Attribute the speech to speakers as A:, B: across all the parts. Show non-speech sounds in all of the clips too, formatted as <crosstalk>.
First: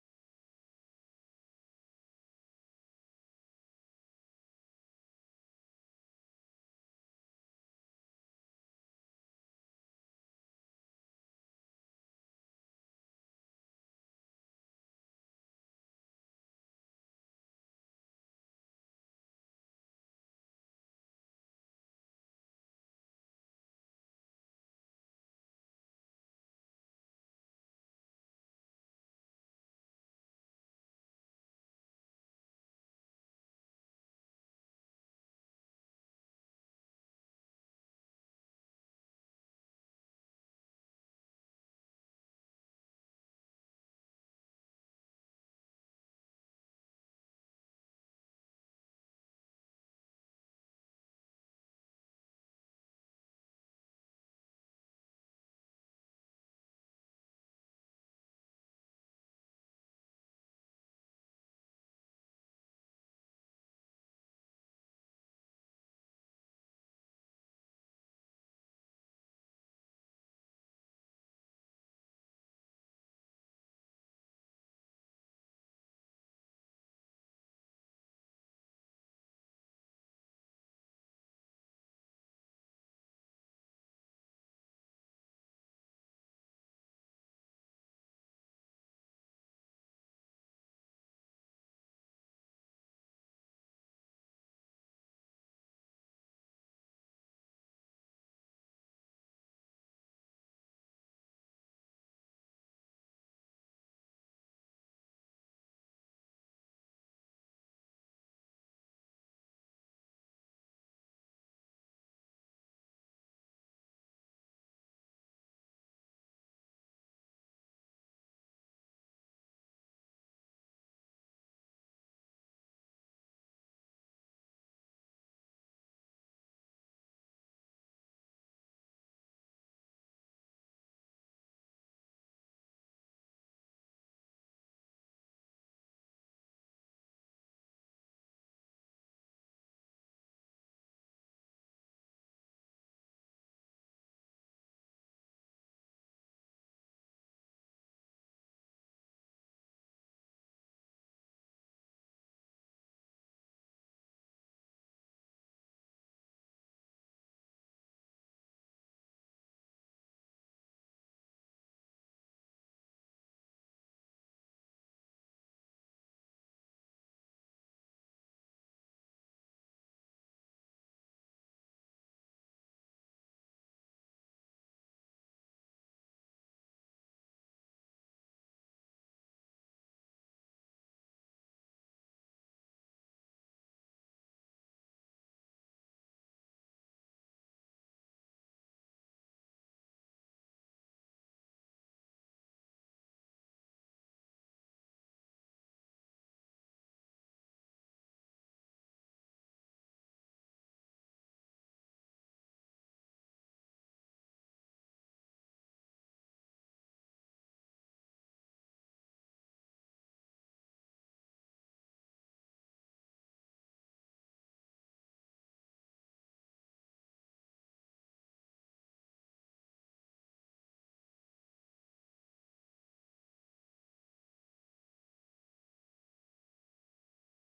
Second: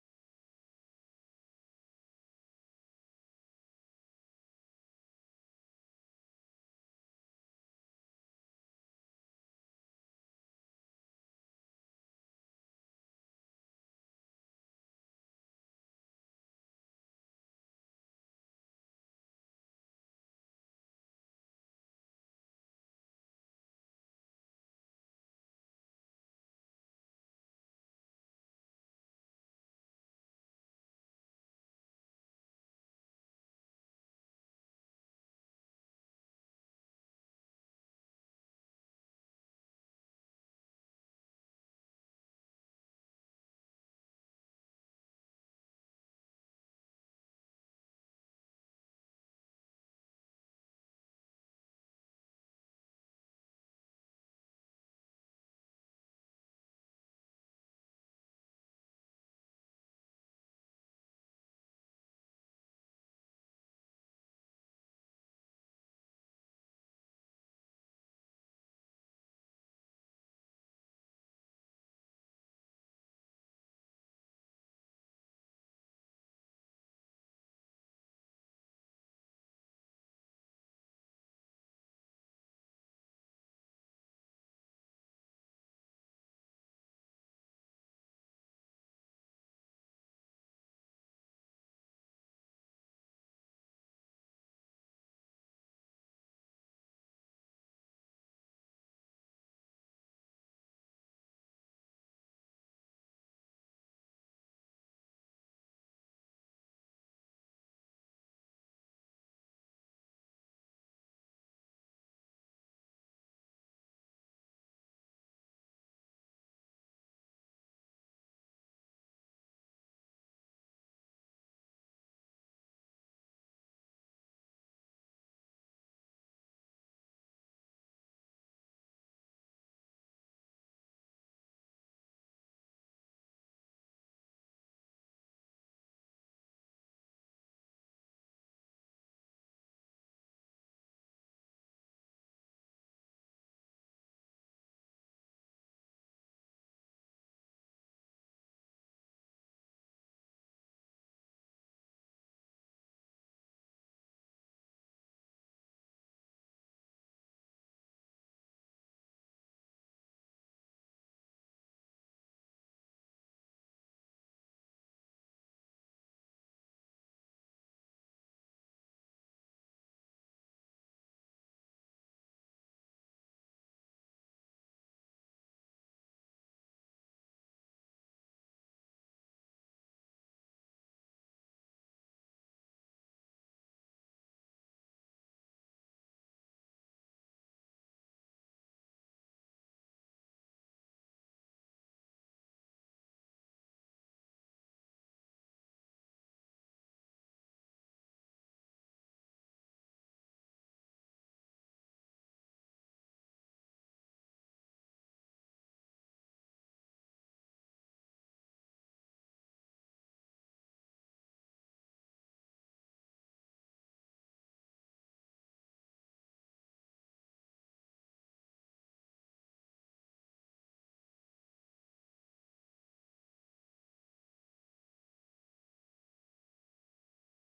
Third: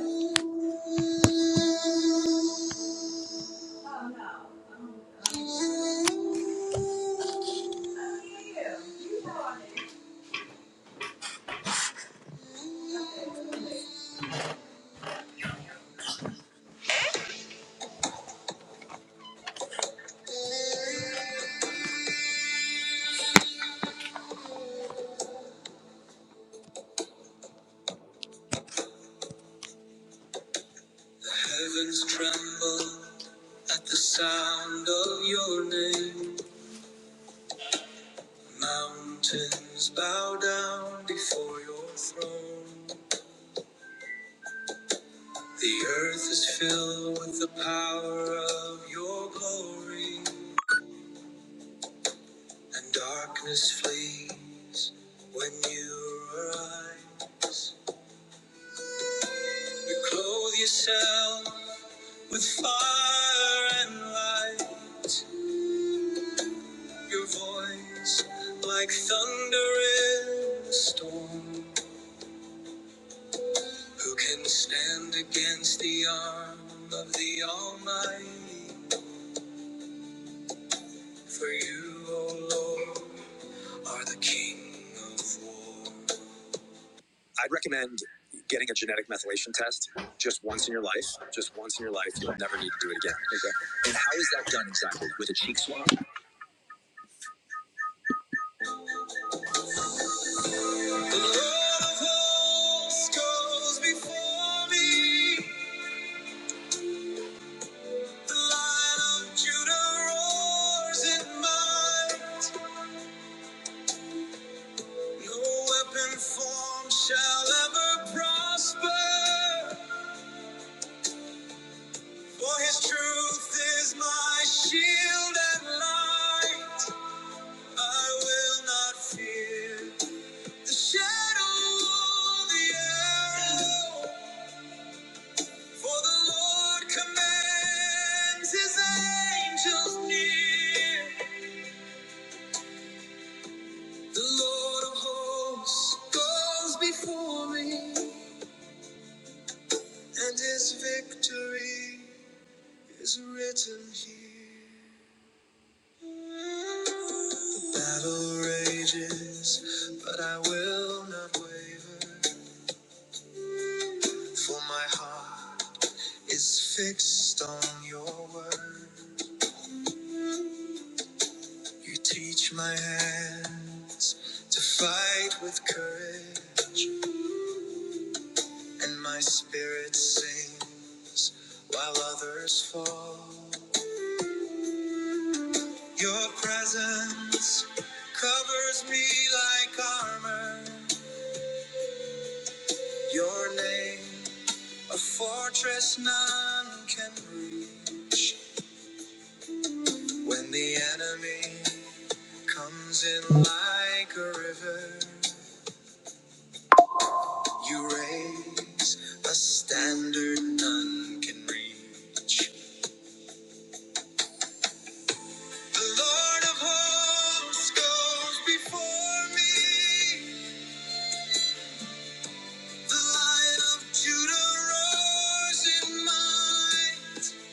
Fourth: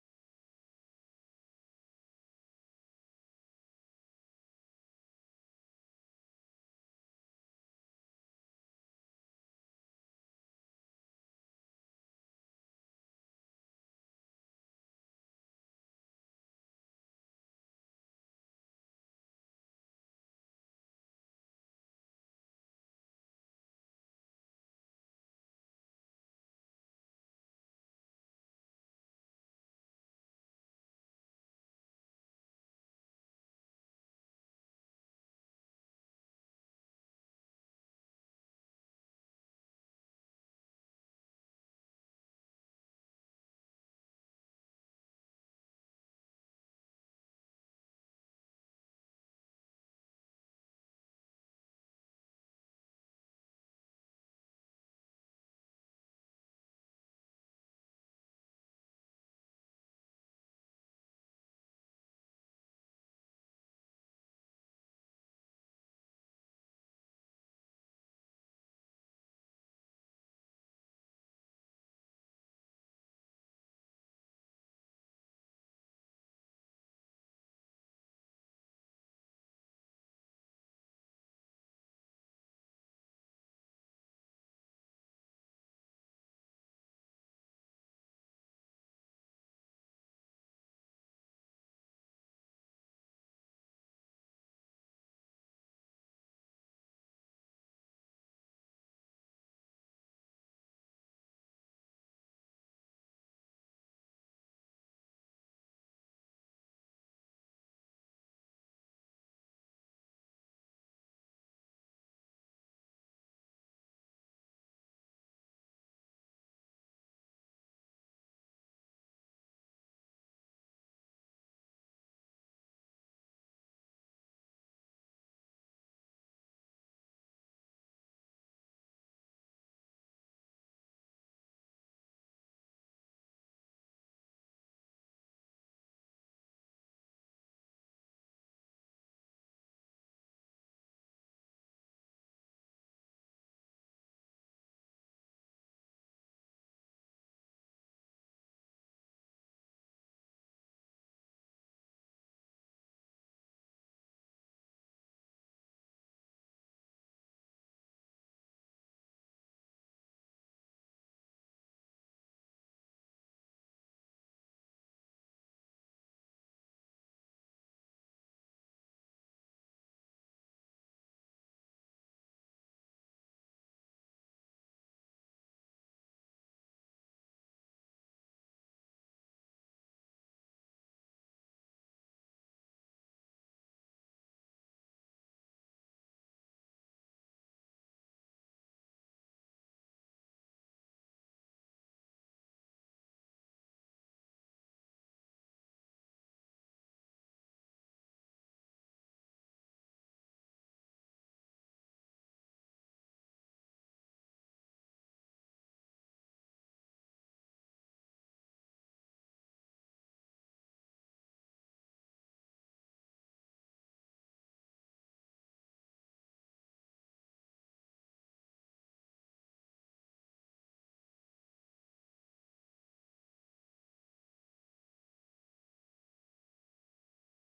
A: Heavens tremble at the sound of your name. Mountains bow down before your throne. The earth is filled with the power of your glory, and darkness flees when you arise. You clothe yourself with fire and light. Your voice like thunder in a storm. Who can stand against the arm of the Almighty? For you, O Lord, are the King of War. I'd recommend getting a genetic methylation test just once in your life. Just once in your life, you'll never need to do it again. Okay. The Lord of hosts goes before me. The Lion of Judah roars in No weapon formed shall ever prosper. For his truth is my shield and light. I will not fear the shadow the arrow. For the Lord commands his angels near. The Lord of hosts goes before me, and his victory is written here. The battle rages, but I will not waver, for my heart is fixed on your word. You teach my hands to fight with courage, and my spirit sings while others fall. Your presence covers me like armor. Your name, a fortress none can reach. When the enemy comes in like a river. You raise a standard none can reach. The Lord of hosts goes before me. The Lion of Judah roars in might.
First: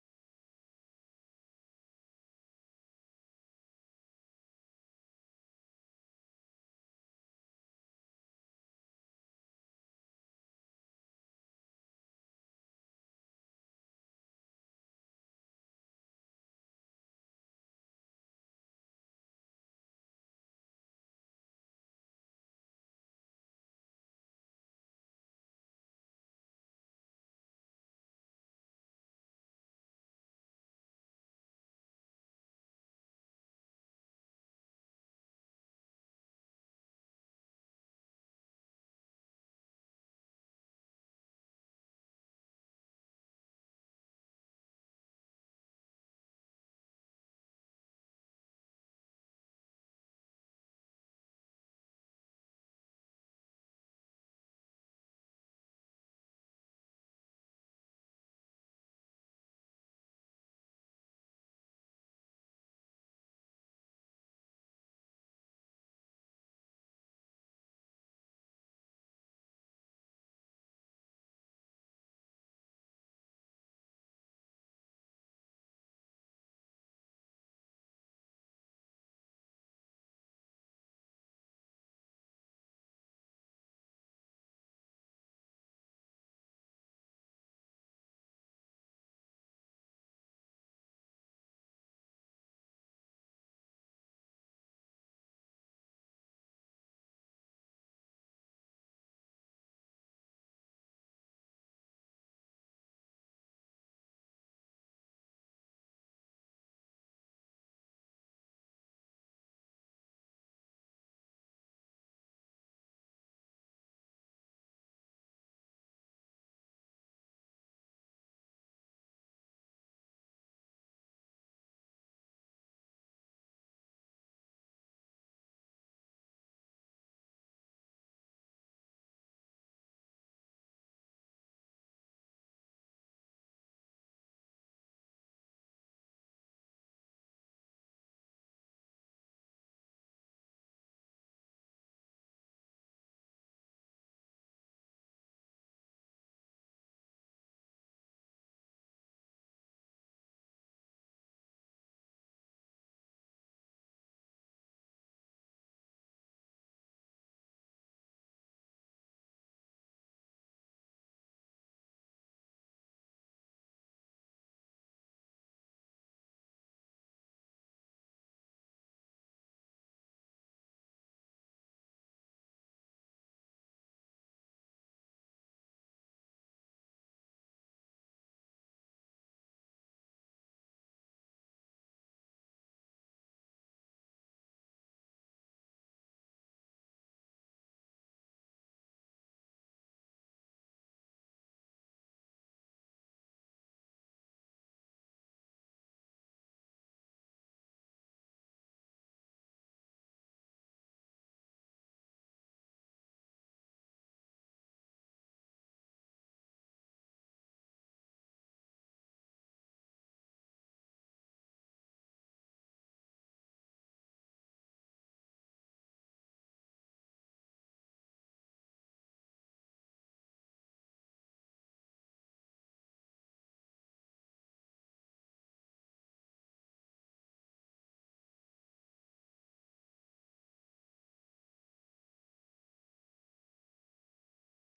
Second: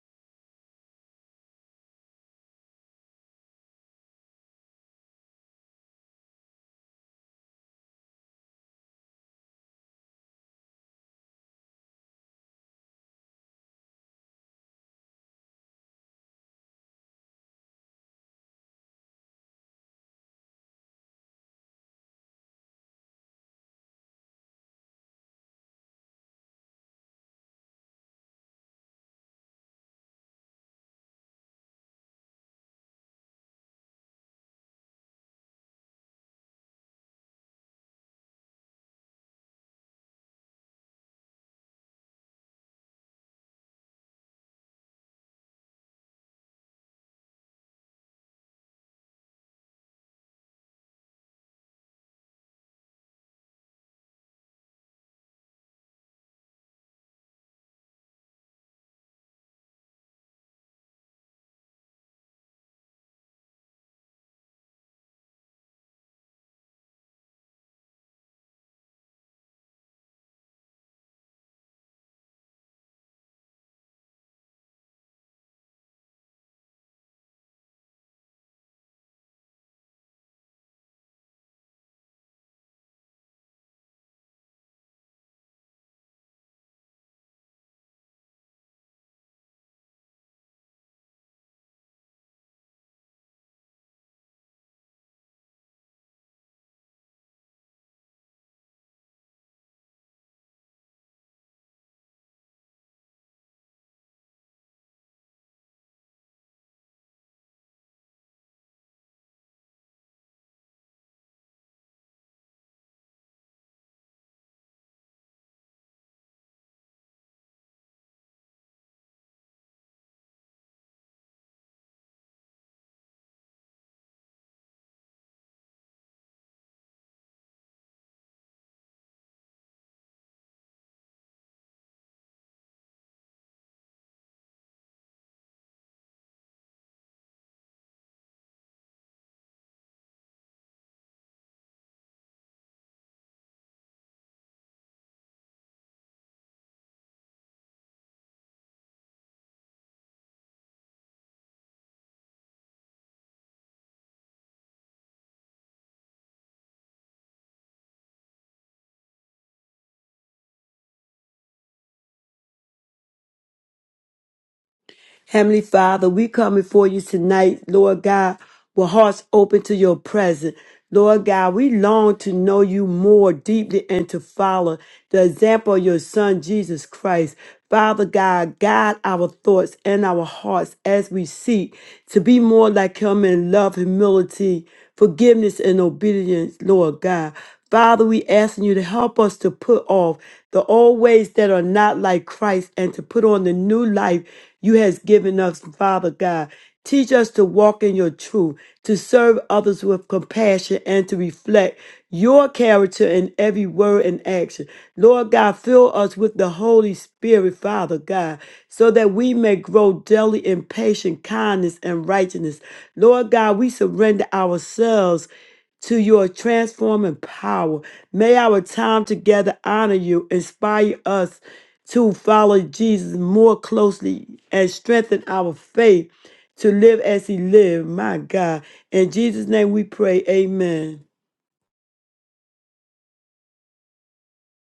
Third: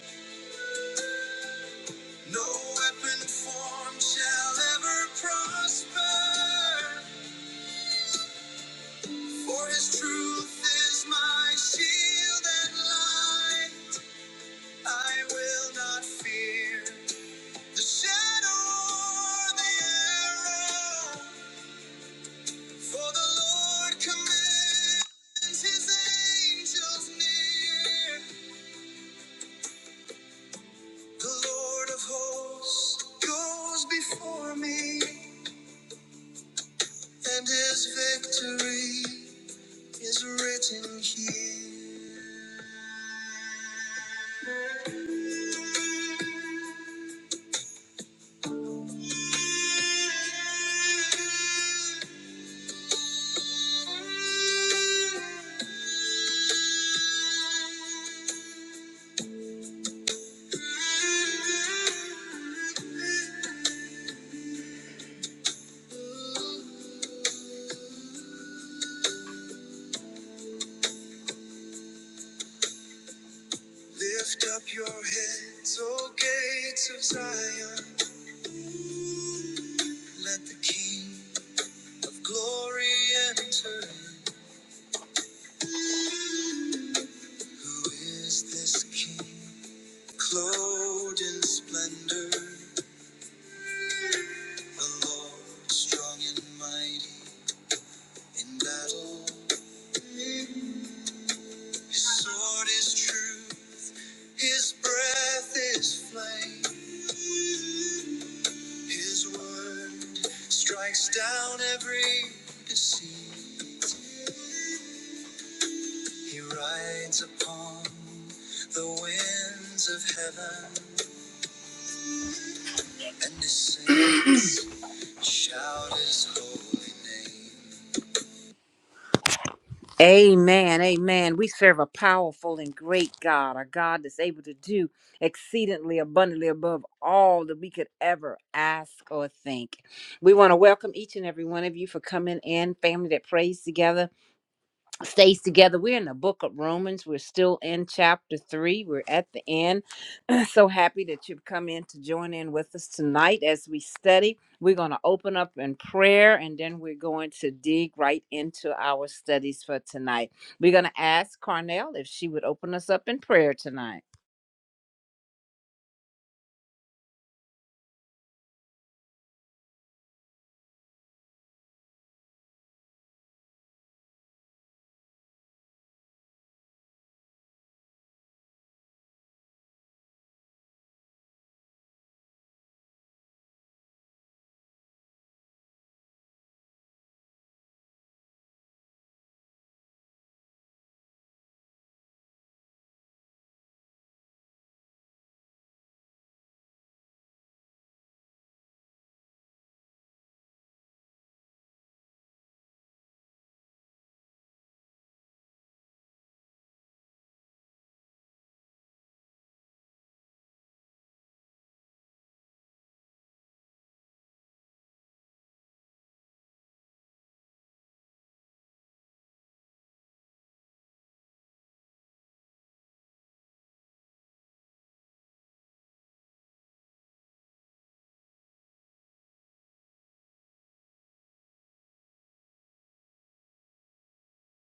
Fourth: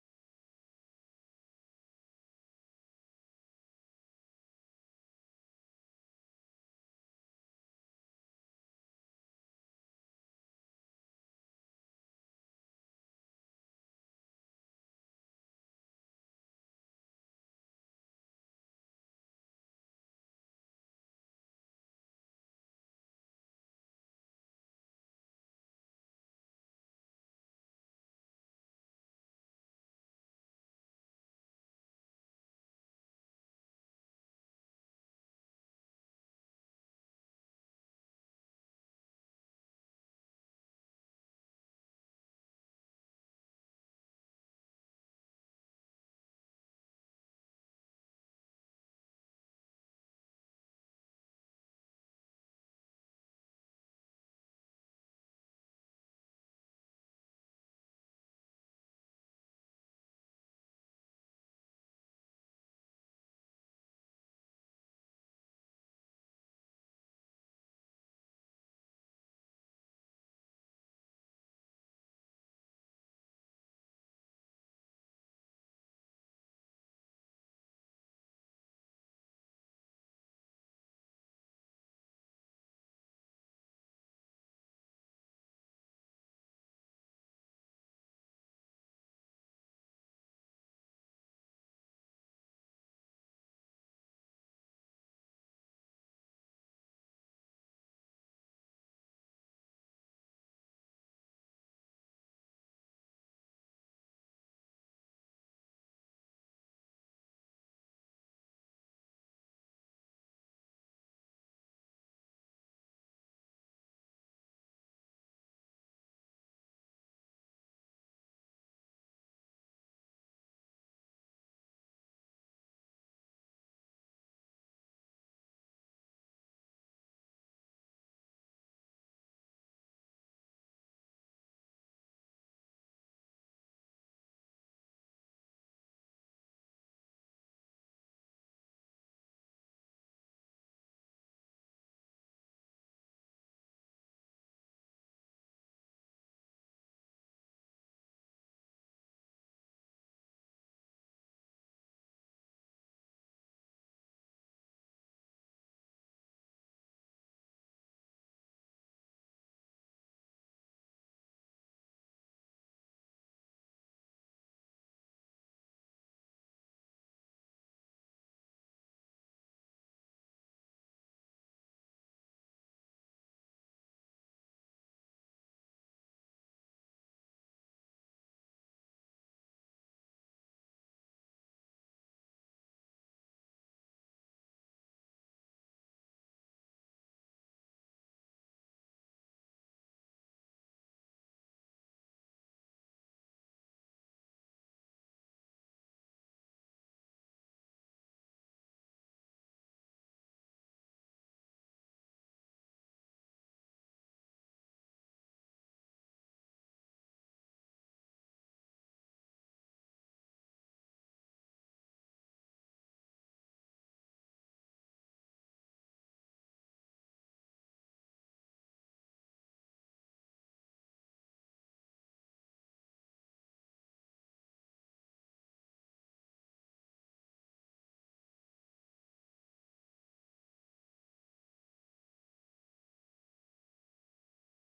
A: No weapon formed shall ever prosper. For his truth is my shield and light. I will not fear. The shadow or the arrow, for the Lord commands his angels near. The Lord of hosts goes before me, and his victory is written here. Lift up your heads, O gates of Zion. Let the King of glory enter. in. Who is this King? Clothed in splendor, the Lord strong and mighty in battle. His sword is true, his breath is flame. His word strikes down every deceit. He rides upon the winds of heaven, and his saints <clears throat> shout his holy name. Amen, amen. We serve a powerful and great God, a God that's able to do exceedingly abundantly above all that we could ever ask or think. We want to welcome each and every one of you for coming in, family that prays together. stays together. We're in the book of Romans. We're still in chapter three. We're at the end. <clears throat> so happy that you've come in to join in with us tonight as we study. We're going to open up in prayer and then we're going to dig right into our studies for tonight. We're going to ask Carnell if she would open us up in prayer tonight.
B: Heavenly Father, we come before you tonight, Lord God, with hearts open to your presence. Lord God, we long to know you more deeply and to follow the example of your Son, Jesus Christ. Father God, guide our thoughts and our hearts as we seek to be more like Him in love, humility, forgiveness, and obedience, Lord God. Father, we asking you to help us to put off the old ways that are not like Christ and to put on the new life you has given us, Father God. Teach us to walk in your truth, to serve others with compassion, and to reflect your character in every word and action. Lord God, fill us with the Holy Spirit, Father God, so that we may grow daily in patience, kindness, and righteousness. Lord God, we surrender ourselves to your transforming power. May our time together honor you, inspire us to follow Jesus more closely, and strengthen our faith to live as He lived. My God. In Jesus' name we pray. Amen.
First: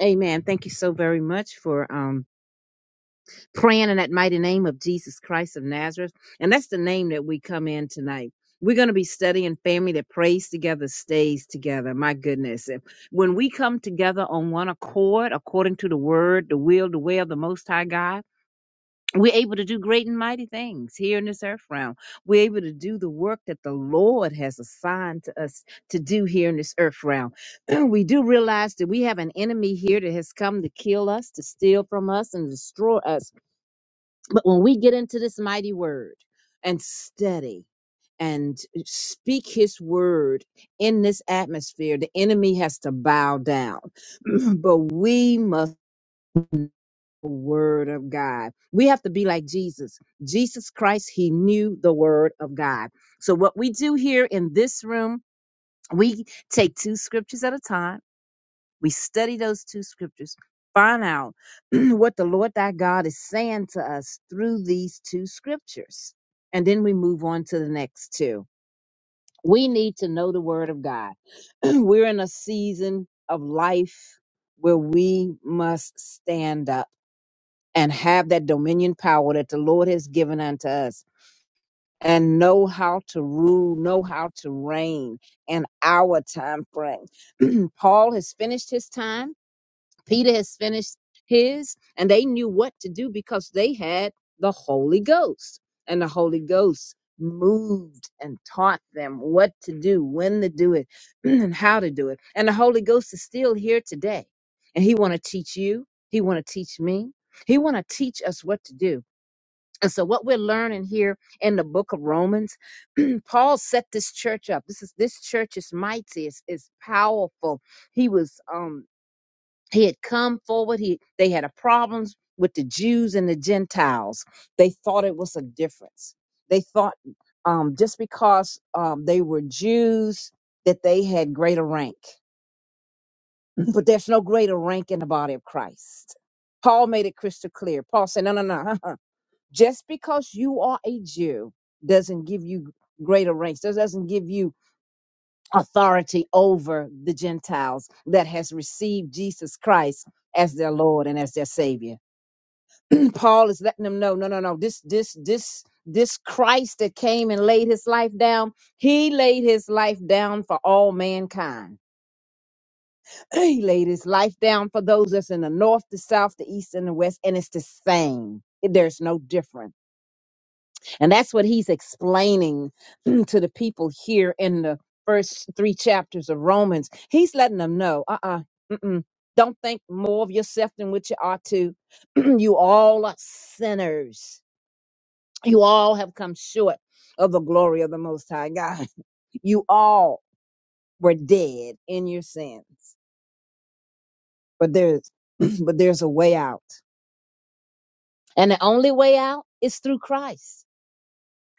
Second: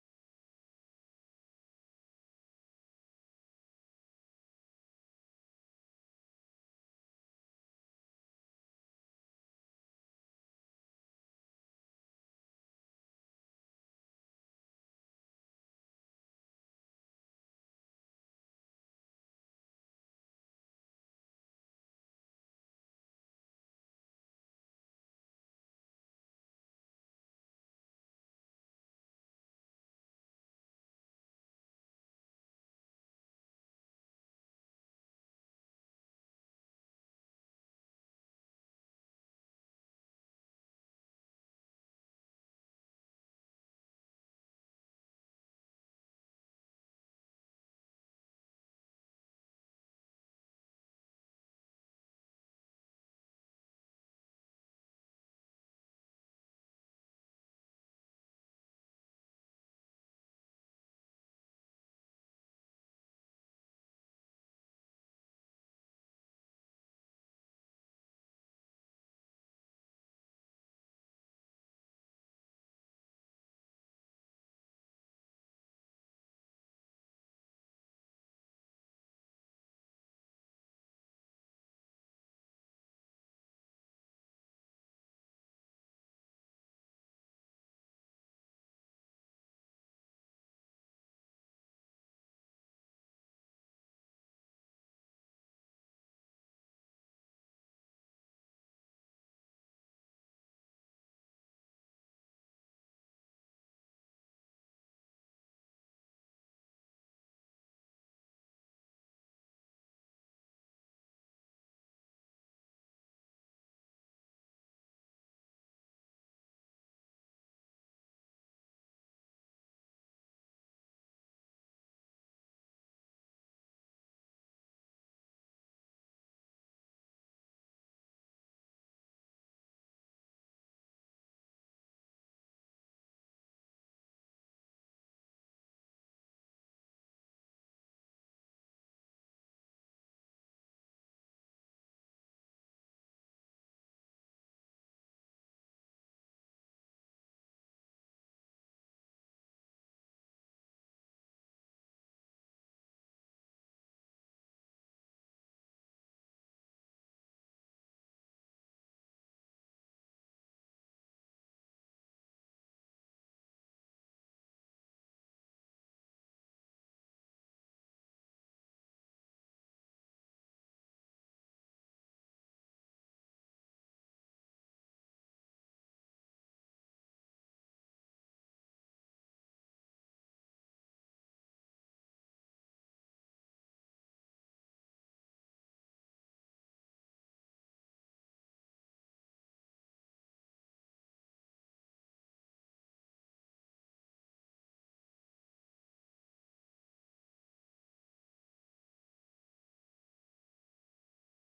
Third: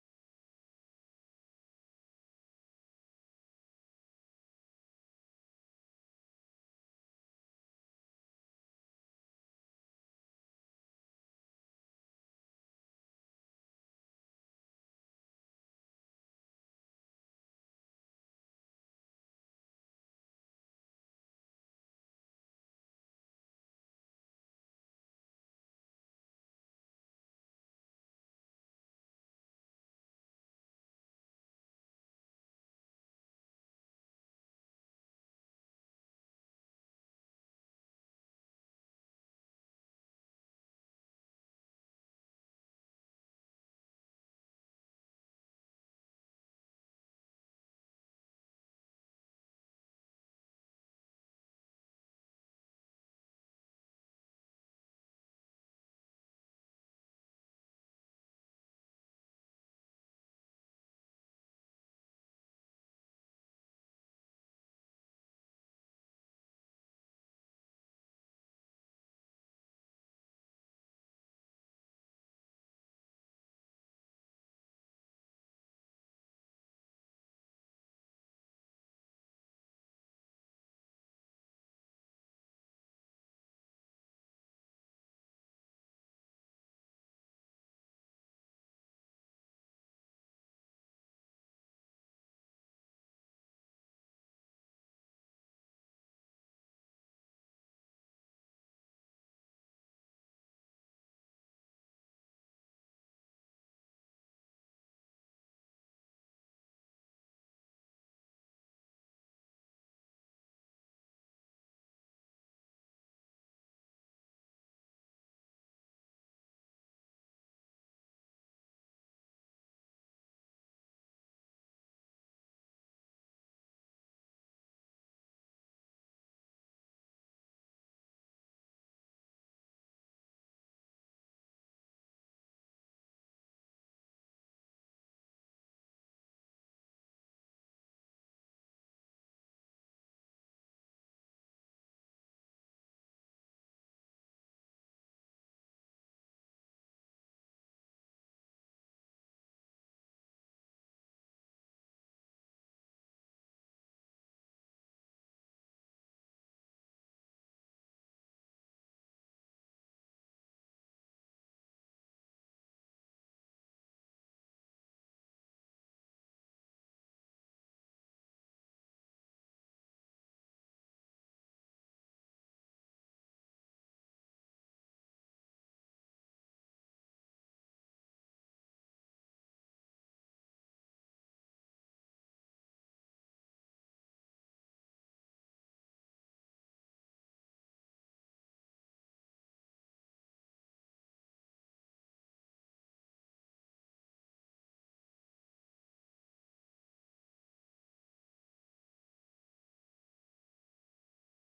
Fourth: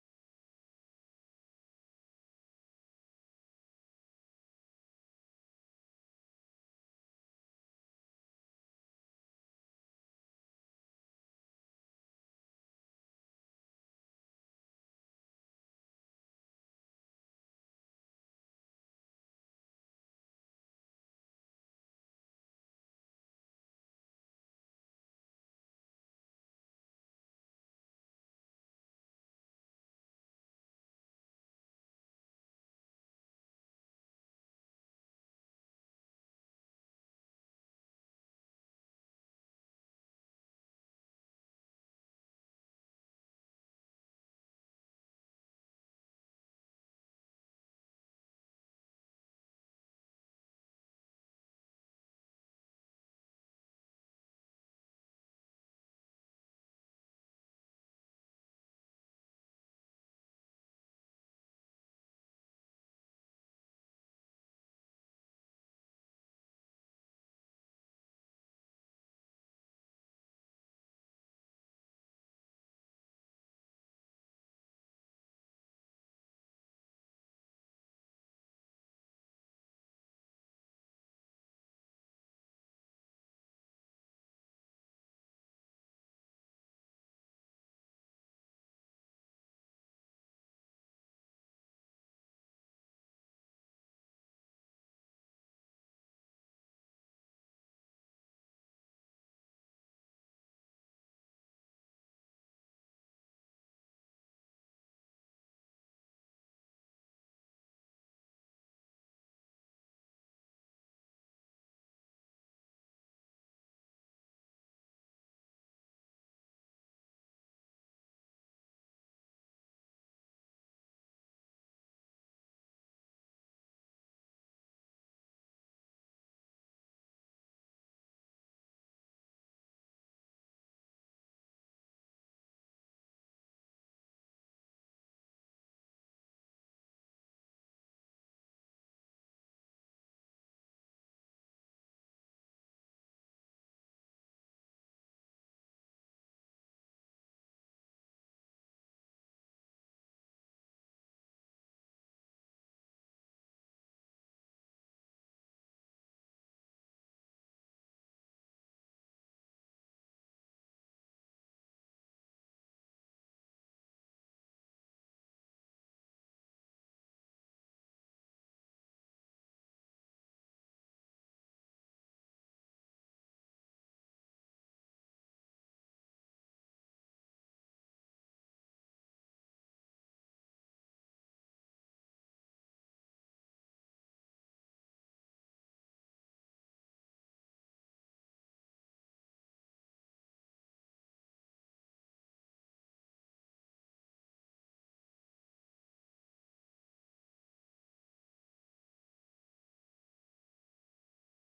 C: Amen. Thank you so very much for um, praying in that mighty name of Jesus Christ of Nazareth. And that's the name that we come in tonight. We're going to be studying family that prays together, stays together. My goodness. If- When we come together on one accord, according to the word, the will, the way of the Most High God, we're able to do great and mighty things here in this earth realm. We're able to do the work that the Lord has assigned to us to do here in this earth realm. <clears throat> we do realize that we have an enemy here that has come to kill us, to steal from us, and destroy us. But when we get into this mighty word and study, and speak his word in this atmosphere. The enemy has to bow down, <clears throat> but we must word of God. We have to be like Jesus. Jesus Christ, he knew the word of God. So what we do here in this room, we take two scriptures at a time. We study those two scriptures, find out <clears throat> what the Lord thy God is saying to us through these two scriptures. And then we move on to the next two. We need to know the word of God. <clears throat> We're in a season of life where we must stand up and have that dominion power that the Lord has given unto us and know how to rule, know how to reign in our time frame. <clears throat> Paul has finished his time Peter has finished his, and they knew what to do because they had the Holy Ghost. And the Holy Ghost moved and taught them what to do, when to do it, <clears throat> and how to do it. And the Holy Ghost is still here today. And he want to teach you, he want to teach me. He want to teach us what to do. And so what we're learning here in the book of Romans, <clears throat> Paul set this church up. This is this church is mighty, it's, it's powerful. He was um he had come forward he they had a problems with the jews and the gentiles they thought it was a difference they thought um, just because um, they were jews that they had greater rank but there's no greater rank in the body of christ paul made it crystal clear paul said no no no <laughs> just because you are a jew doesn't give you greater ranks that doesn't give you authority over the gentiles that has received jesus christ as their lord and as their savior <clears throat> Paul is letting them know, no, no, no, this, this, this, this Christ that came and laid his life down, he laid his life down for all mankind. <clears throat> He laid his life down for those that's in the north, the south, the east, and the west, and it's the same. There's no difference. And that's what he's explaining <clears throat> to the people here in the first three chapters of Romans. He's letting them know, uh uh mm-mm, don't think more of yourself than what you ought to. <clears throat> you all are sinners You all have come short of the glory of the Most High God. <laughs> You all were dead in your sins, but there's <clears throat> but there's a way out, and the only way out is through Christ.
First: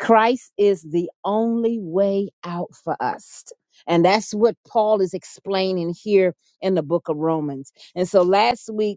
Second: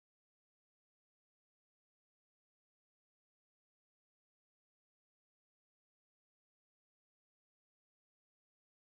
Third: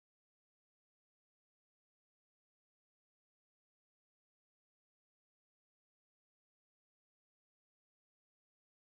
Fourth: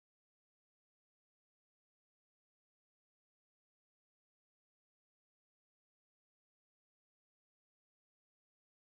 C: Christ is the only way out for us. And that's what Paul is explaining here in the book of Romans. And so last week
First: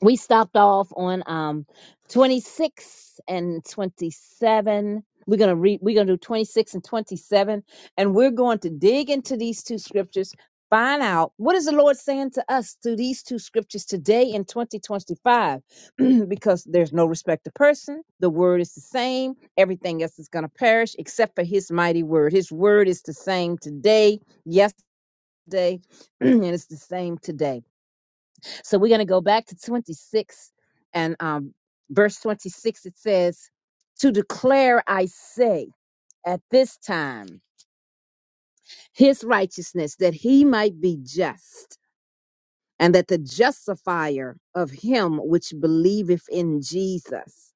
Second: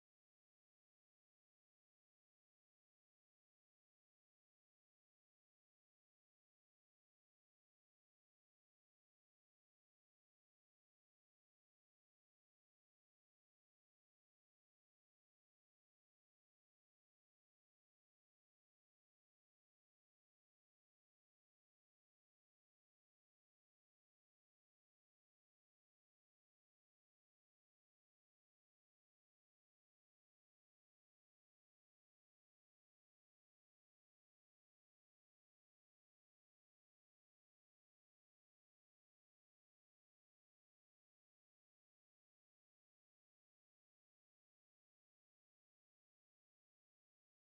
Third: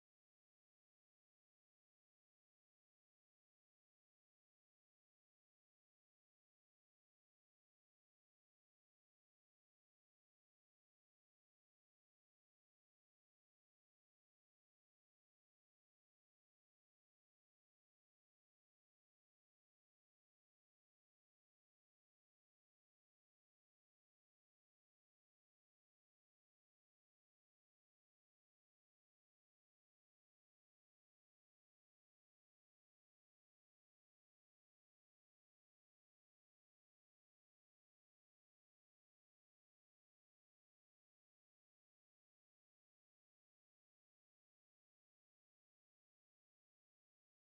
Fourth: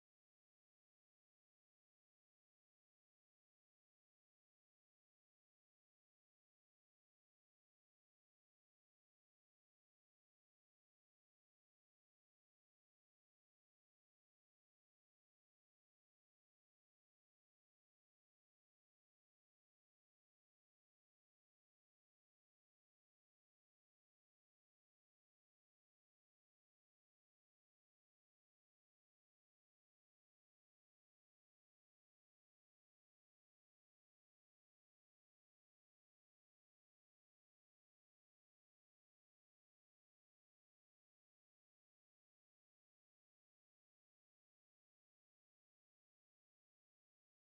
C: we stopped off on um 26 and 27 we're gonna read we're gonna do 26 and 27 and we're going to dig into these two scriptures find out what is the lord saying to us through these two scriptures today in 2025 <clears throat> because there's no respect to person the word is the same everything else is gonna perish except for his mighty word his word is the same today yesterday <clears throat> and it's the same today so we're going to go back to 26 and um, verse 26. It says, To declare, I say, at this time, his righteousness, that he might be just, and that the justifier of him which believeth in Jesus.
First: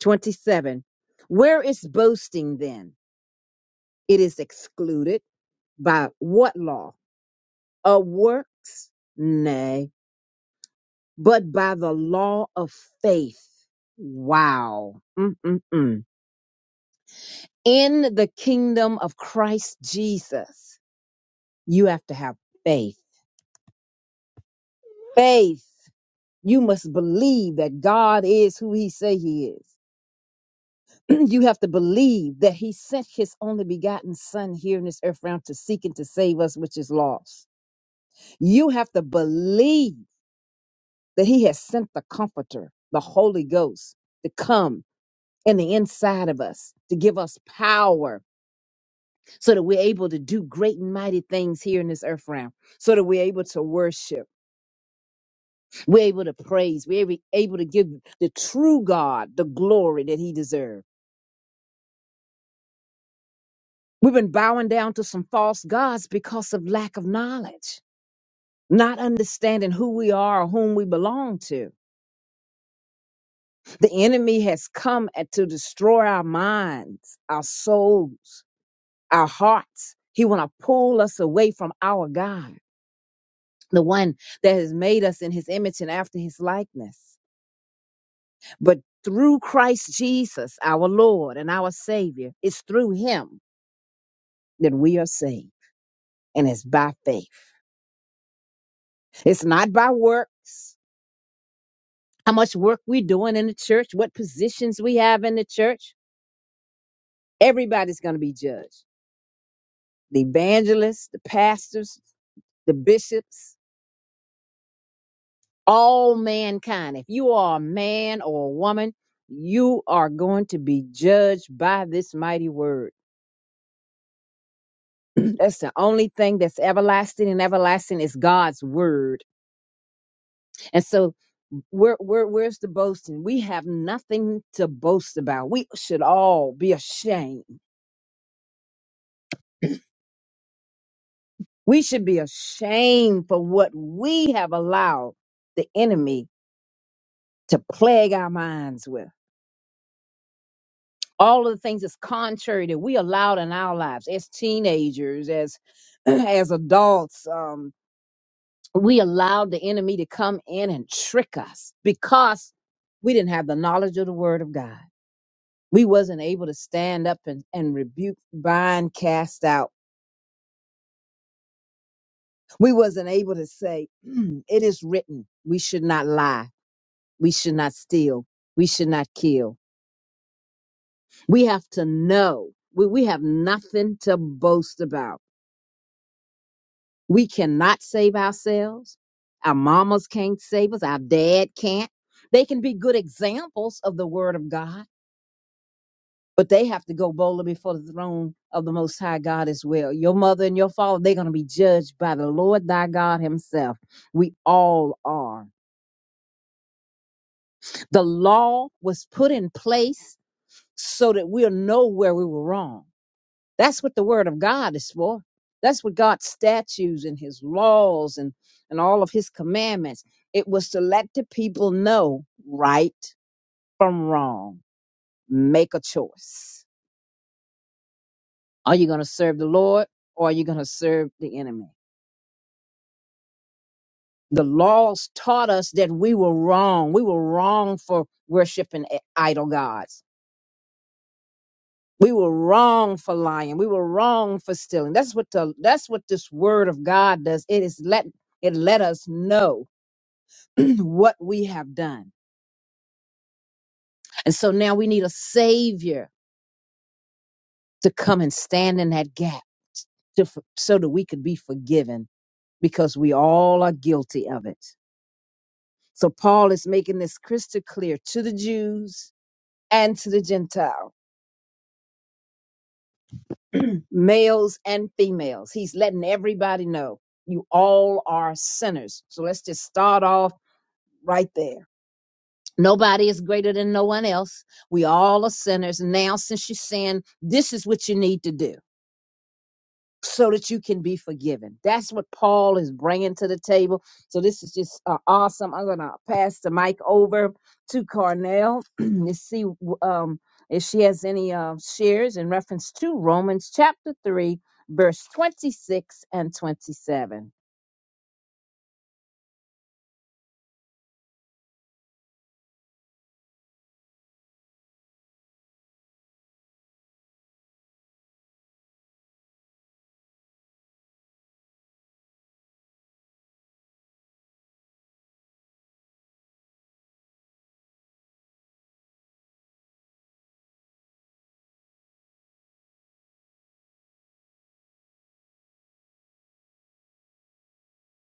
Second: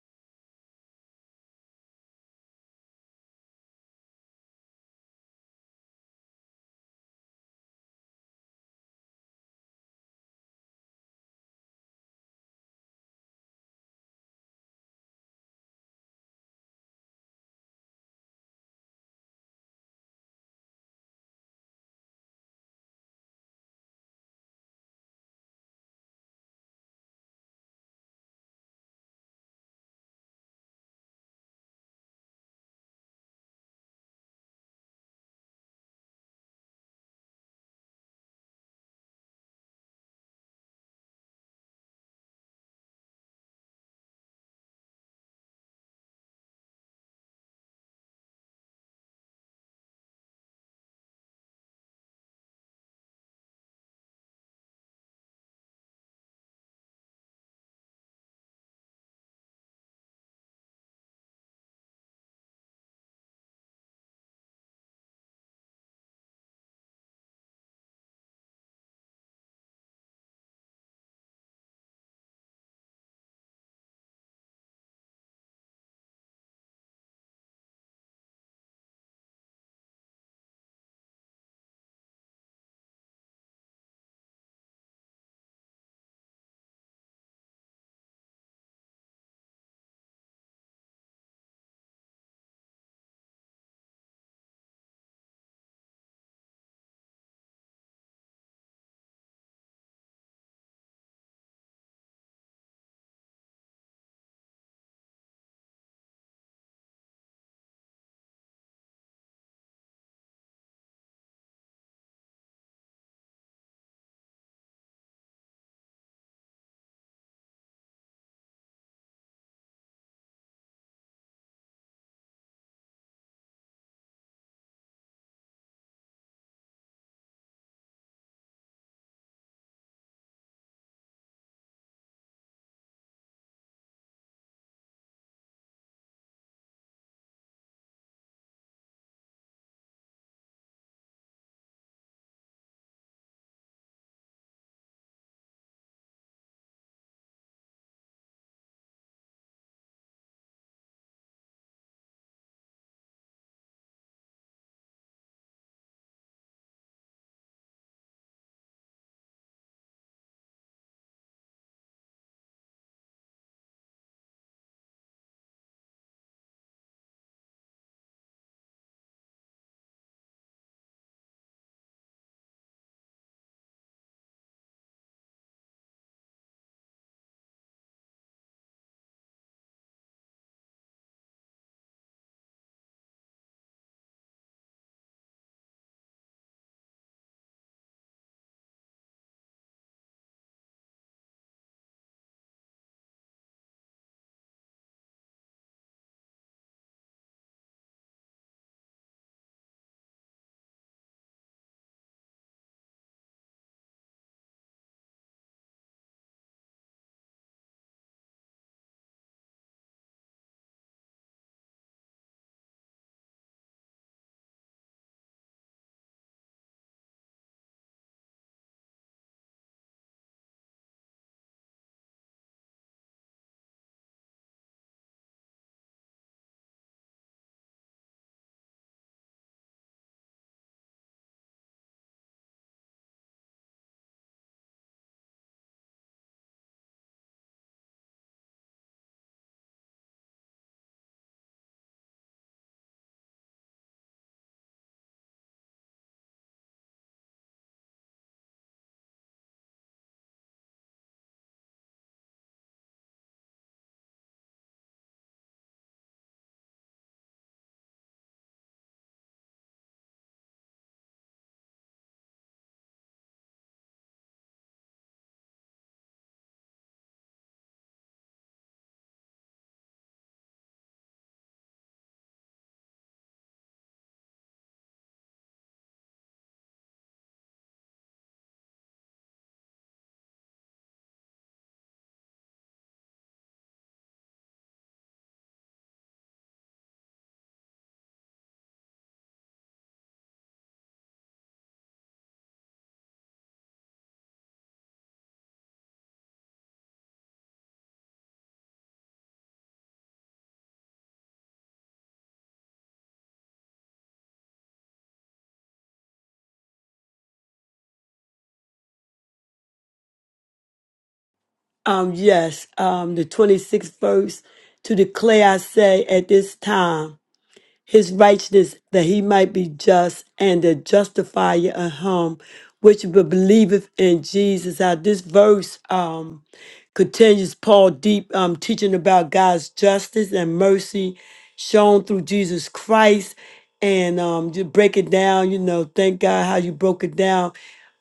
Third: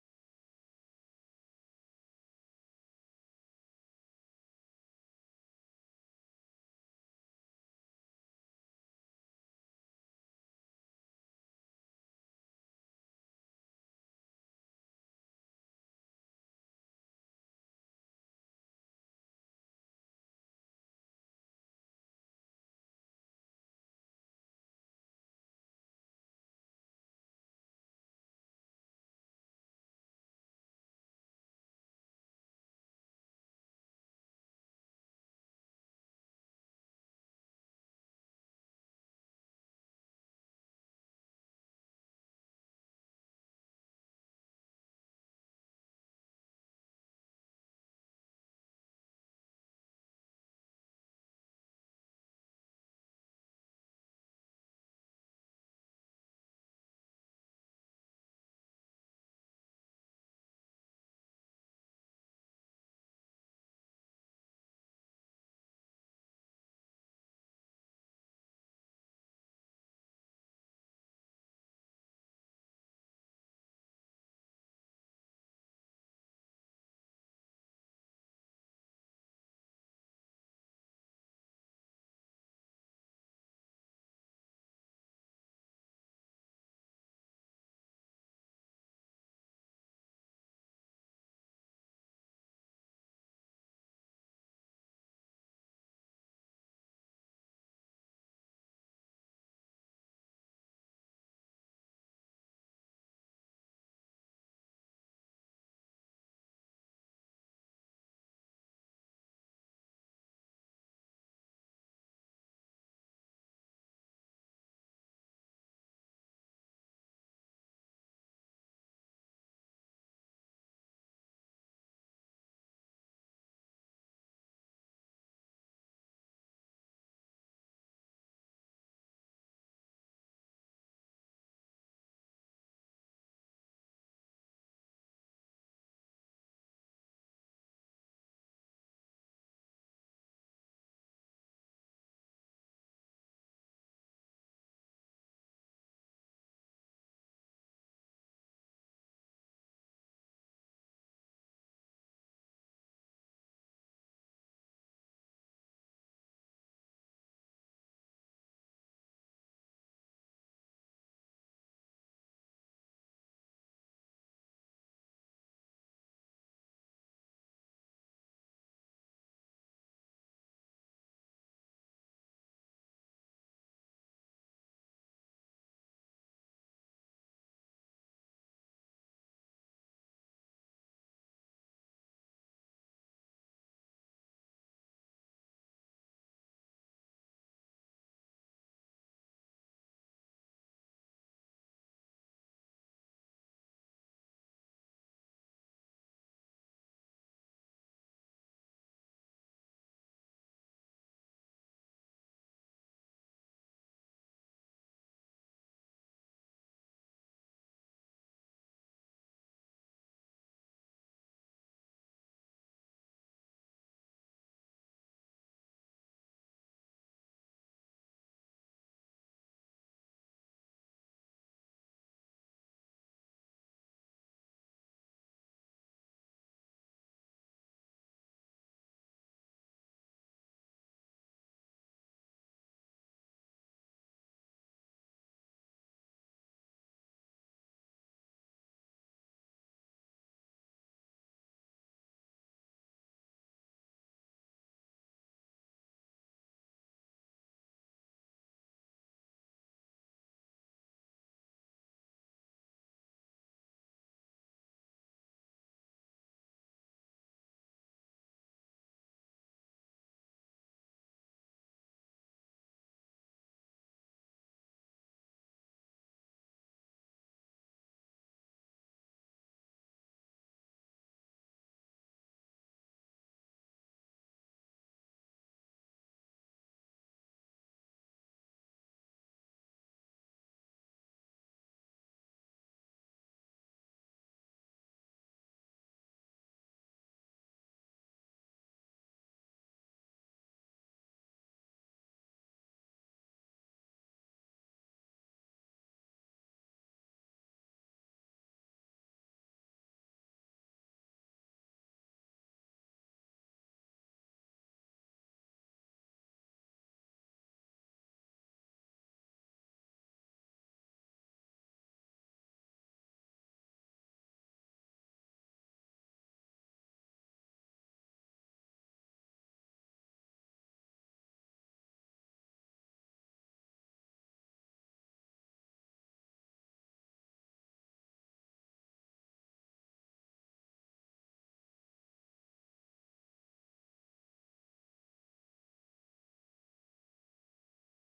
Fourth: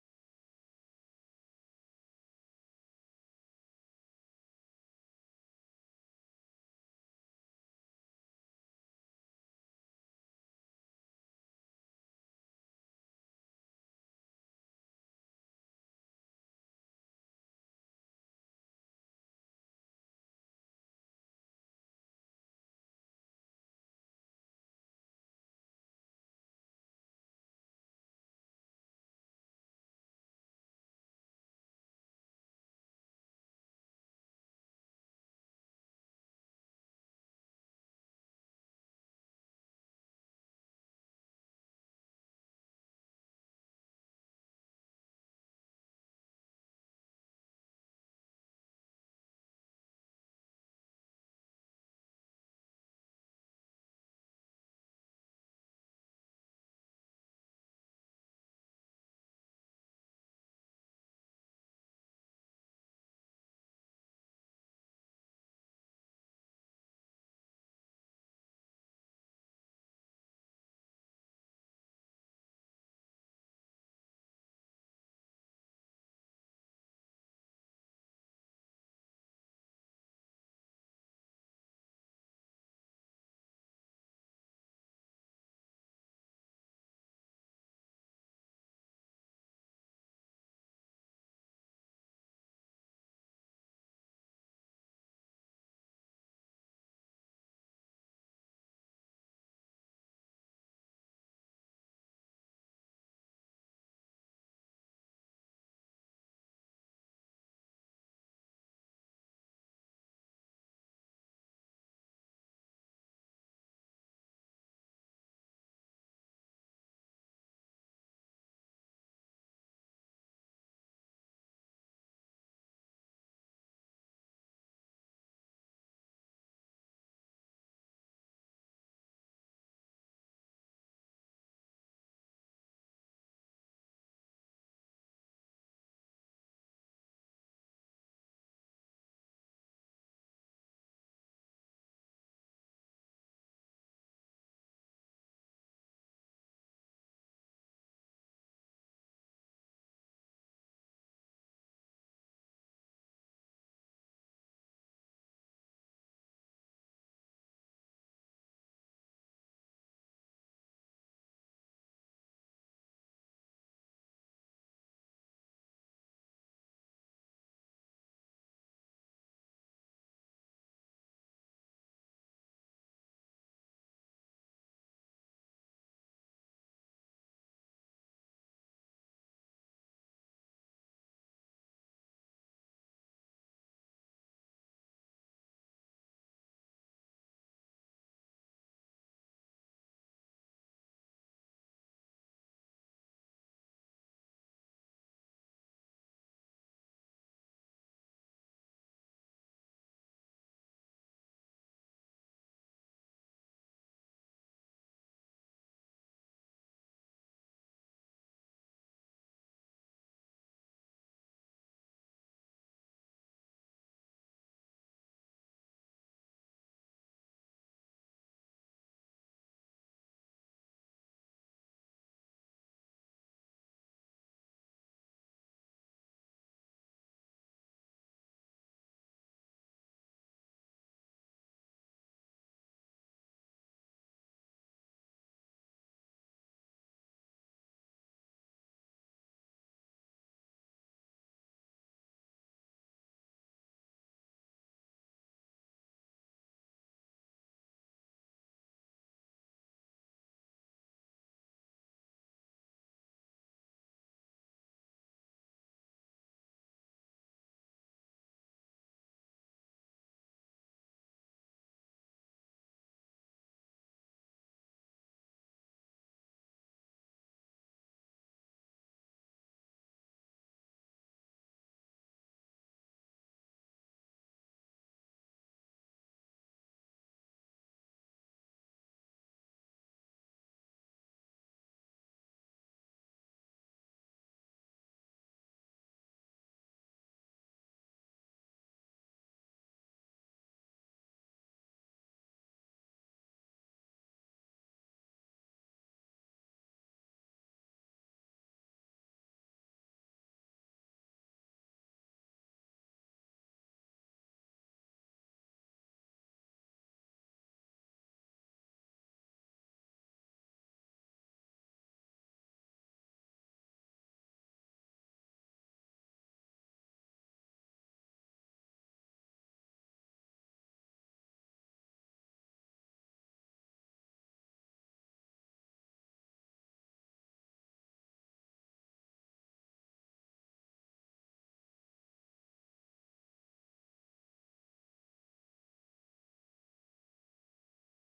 C: 27. Where is boasting then? It is excluded by what law? Of works? Nay but by the law of faith. Wow. Mm-mm-mm. In the kingdom of Christ Jesus, you have to have faith. Faith. You must believe that God is who he say he is. <clears throat> you have to believe that he sent his only begotten son here in this earth realm to seek and to save us, which is lost. You have to believe that he has sent the comforter, the Holy Ghost to come in the inside of us to give us power so that we're able to do great and mighty things here in this earth realm, so that we're able to worship, we're able to praise, we're able able to give the true God the glory that he deserves. We've been bowing down to some false gods because of lack of knowledge, not understanding who we are or whom we belong to. The enemy has come at- to destroy our minds, our souls, our hearts. He want to pull us away from our God. the one that has made us in his image and after his likeness. But through Christ Jesus, our Lord and our Savior, it's through him that we are saved. And it's by faith, it's not by works. How much work we're doing in the church, what positions we have in the church, everybody's going to be judged. The evangelists, the pastors, the bishops, all mankind. If you are a man or a woman, you are going to be judged by this mighty word That's the only thing that's everlasting and everlasting is God's word. And so where where where's the boasting? We have nothing to boast about. We should all be ashamed. We should be ashamed for what we have allowed the enemy to plague our minds with. All of the things that's contrary that we allowed in our lives as teenagers, as <clears throat> as adults, um, we allowed the enemy to come in and trick us because we didn't have the knowledge of the word of god we wasn't able to stand up and, and rebuke bind cast out we wasn't able to say <clears throat> "Mm, it is written we should not lie we should not steal we should not kill we have to know we, we have nothing to boast about we cannot save ourselves our mamas can't save us our dad can't they can be good examples of the word of god but they have to go boldly before the throne of the Most High God as well. Your mother and your father, they're going to be judged by the Lord thy God himself. We all are. The law was put in place so that we'll know where we were wrong. That's what the word of God is for. That's what God's statutes and his laws and, and all of his commandments. It was to let the people know right from wrong. Make a choice Are you going to serve the Lord or are you going to serve the enemy? The laws taught us that we were wrong. We were wrong for worshiping i- idol gods. We were wrong for lying. We were wrong for stealing. That's what the that's what this word of God does. It is let it let us know <clears throat> what we have done. And so now we need a savior to come and stand in that gap to, f- so that we could be forgiven because we all are guilty of it. So Paul is making this crystal clear to the Jews and to the Gentile, <clears throat> males and females. He's letting everybody know you all are sinners. So let's just start off right there. Nobody is greater than no one else. We all are sinners. Now, since you sin, this is what you need to do. so that you can be forgiven. That's what Paul is bringing to the table. So this is just uh, awesome. I'm gonna pass the mic over to Carnell <clears throat> to see um, if she has any uh, shares in reference to Romans chapter three, verse twenty-six and twenty-seven.
B: Um, yes, um, the 26th verse to declare, I say, at this time, his righteousness that he might be just and the justifier of him which believeth in Jesus. Uh, this verse, um, continues Paul deep um, teaching about God's justice and mercy shown through Jesus Christ, and um, you break it down. You know, thank God how you broke it down.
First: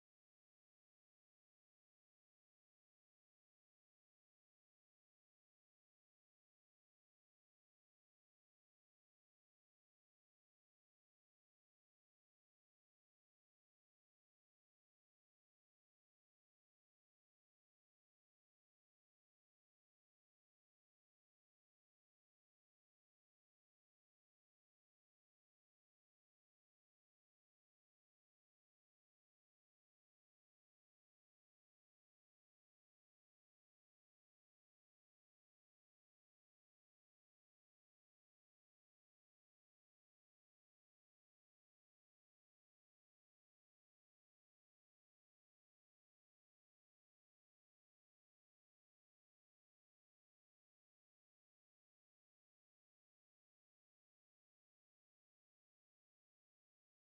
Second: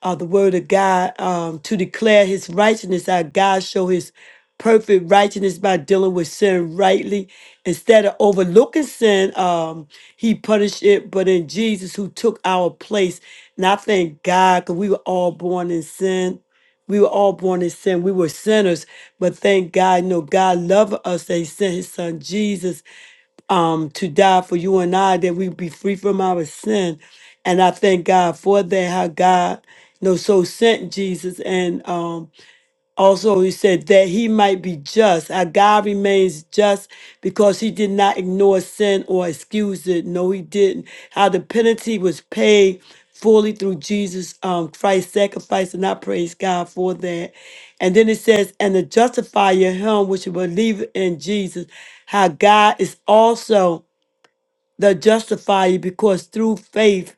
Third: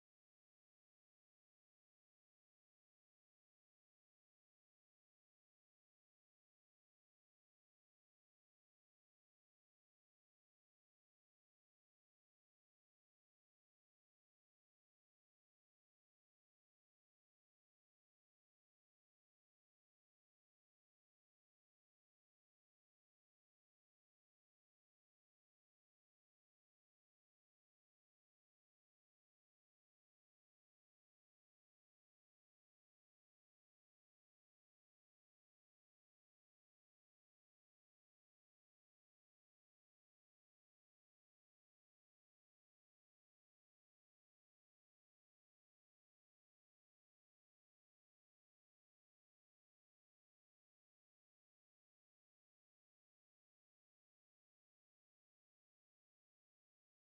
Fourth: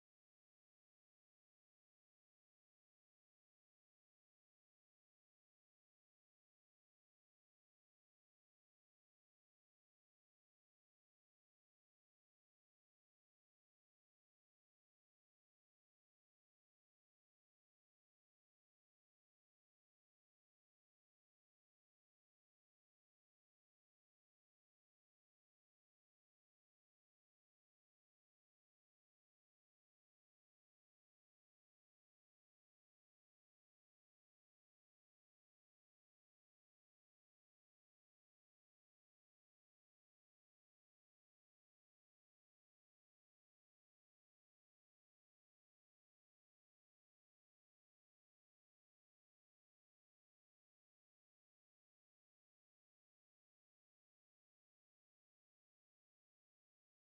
B: Uh, the word of God um, to declare His righteousness, how God show His perfect righteousness by dealing with sin rightly instead of overlooking sin um he punished it but in jesus who took our place and i thank god because we were all born in sin we were all born in sin. We were sinners, but thank God, you know, God loved us. that He sent His Son Jesus um, to die for you and I, that we be free from our sin. And I thank God for that. How God, you know, so sent Jesus, and um, also, he said that he might be just. Our God remains just because he did not ignore sin or excuse it. No, he didn't. How the penalty was paid fully through Jesus um, Christ's sacrifice, and I praise God for that. And then it says, and the justifier, him which believe in Jesus, how God is also the justifier because through faith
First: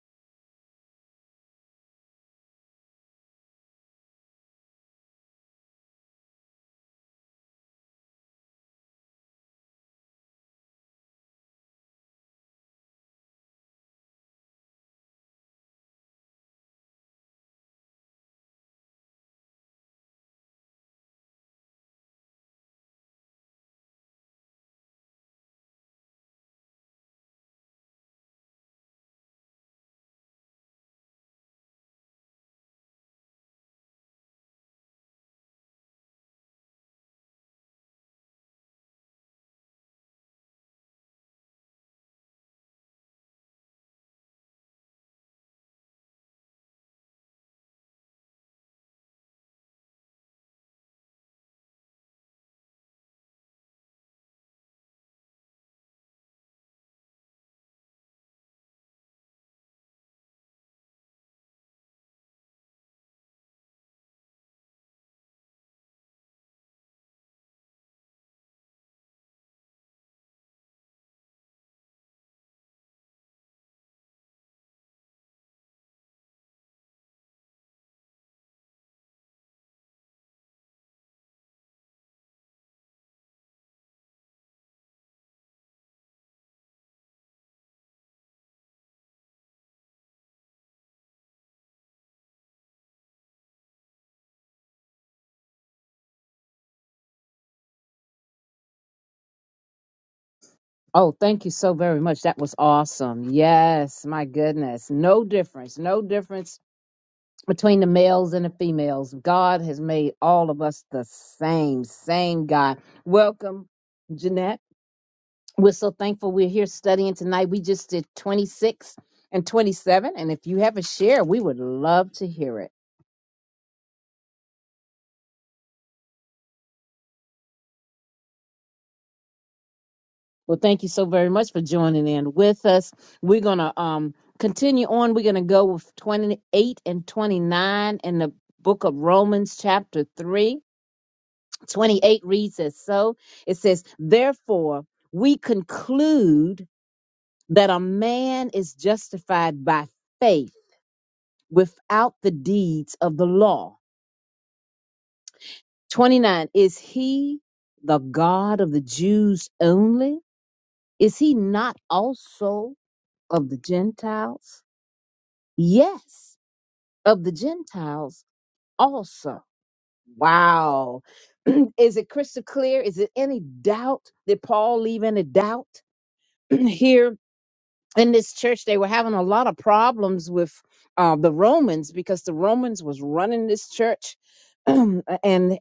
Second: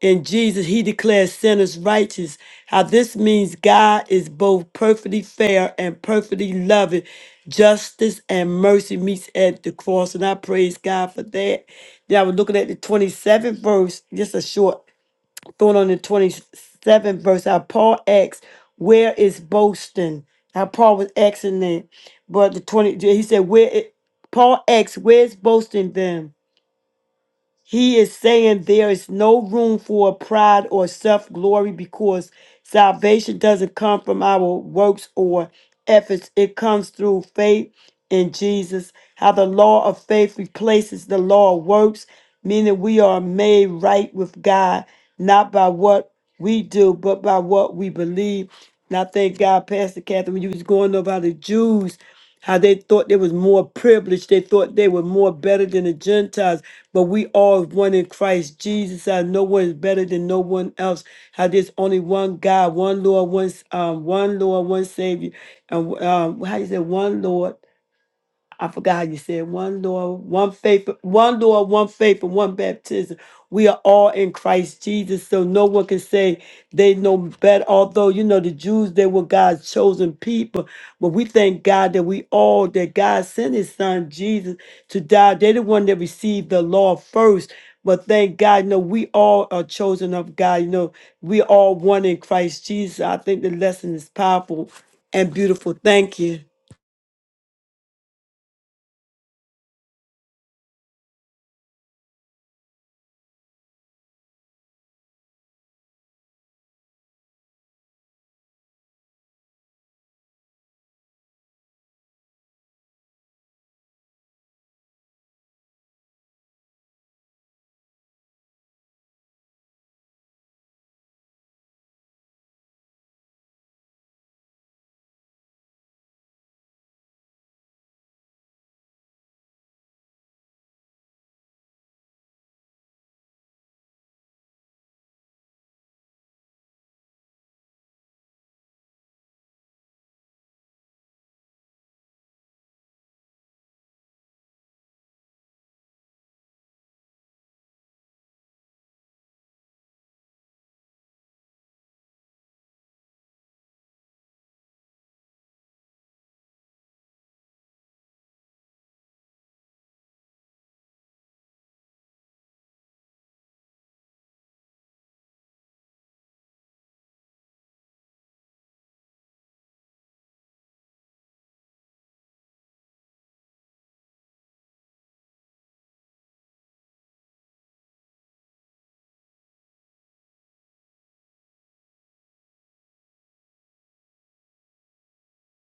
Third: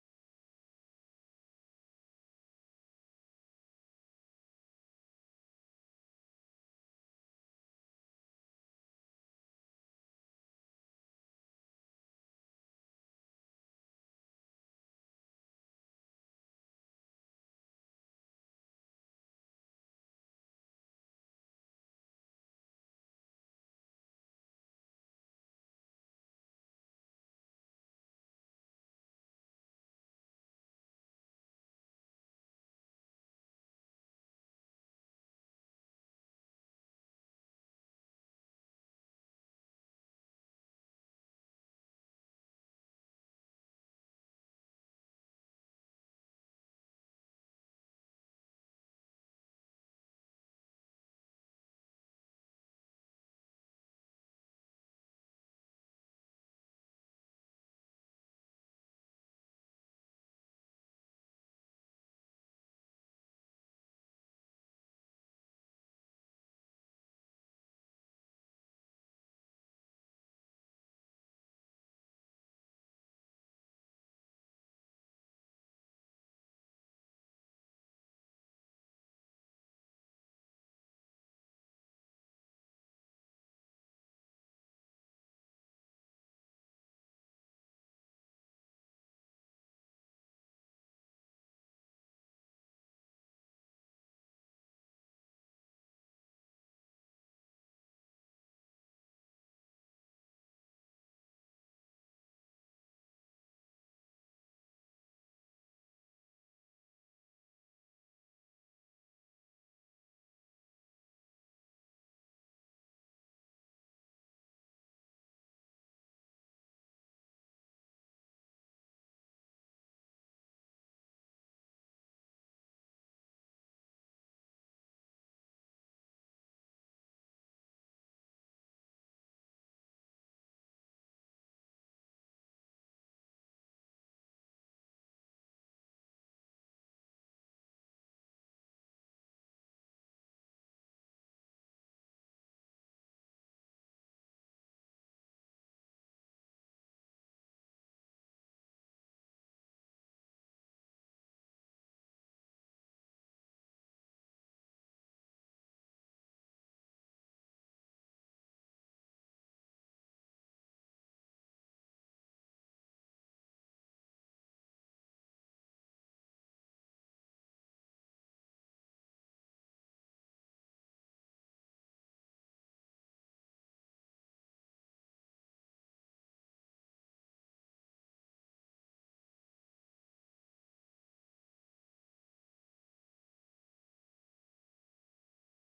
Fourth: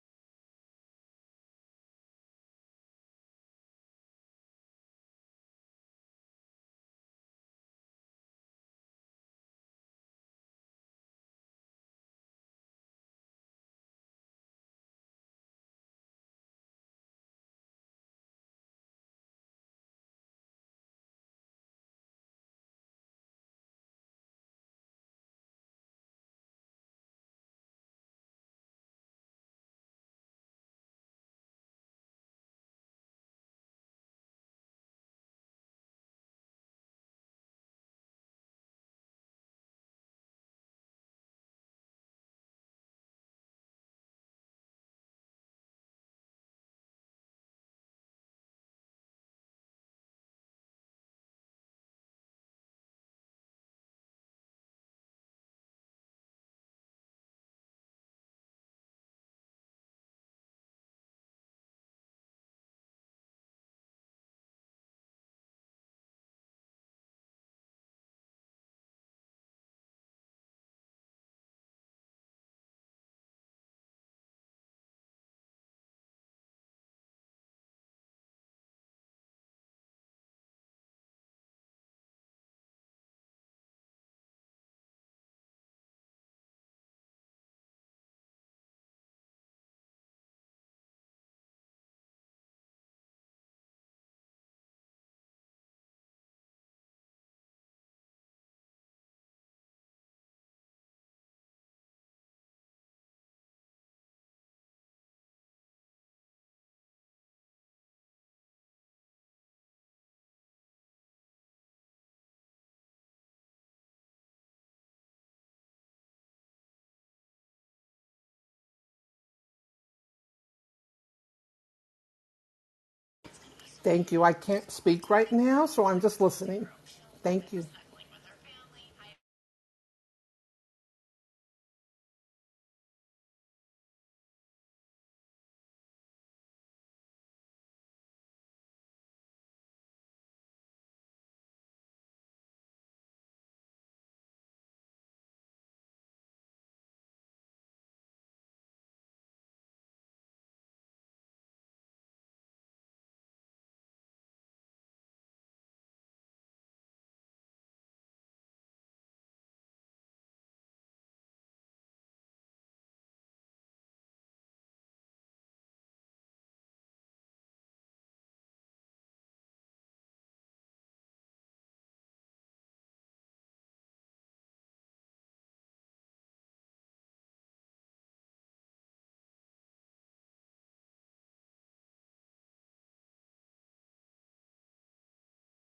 B: in Jesus, he declares sinners righteous. How this means God is both perfectly fair and perfectly loving. Justice and mercy meets at the cross. And I praise God for that. Then I was looking at the 27th verse, just a short thought on the 27th verse. How Paul asks, Where is boasting? How Paul was asking that. But the 20, he said, Where, it, Paul asks, Where's boasting then? He is saying there is no room for pride or self glory because salvation doesn't come from our works or efforts. It comes through faith in Jesus. How the law of faith replaces the law of works, meaning we are made right with God, not by what we do, but by what we believe. And I thank God, Pastor Catherine, when you was going over how the Jews how they thought they was more privileged. They thought they were more better than the Gentiles, but we all is one in Christ Jesus. How no one is better than no one else. How there's only one God, one Lord, one um, one Lord, one Savior, and um, how you say one Lord I forgot you said one Lord, one faith, one Lord, one faith, and one baptism. We are all in Christ Jesus, so no one can say they know better. Although you know the Jews, they were God's chosen people, but we thank God that we all that God sent His Son Jesus to die. They're the one that received the law first. But thank God, you know, we all are chosen of God. You know, we all one in Christ Jesus. I think the lesson is powerful and beautiful. Thank you.
C: Oh, thank you so very much. That was awesome. Yes, my goodness. No difference. No difference between the males and the females. God has made all of us the same, same God. Welcome, Jeanette. We're so thankful we're here studying tonight. We just did 26 and 27. And if you have a share, we would love to hear it.
D: Thank you. I can't speak right now, so I'm just listening. Thank you.
C: Well, thank you so very much for joining in with us. We're going to um, continue on. We're going to go with 28 and 29 in the book of Romans, chapter 3. 28 reads as so it says, Therefore, we conclude that a man is justified by faith without the deeds of the law. 29 Is he the God of the Jews only? Is he not also of the Gentiles? Yes, of the Gentiles also. Wow. <clears throat> is it crystal clear? Is it any doubt? Did Paul leave any doubt <clears throat> here? in this church they were having a lot of problems with uh, the romans because the romans was running this church <clears throat> and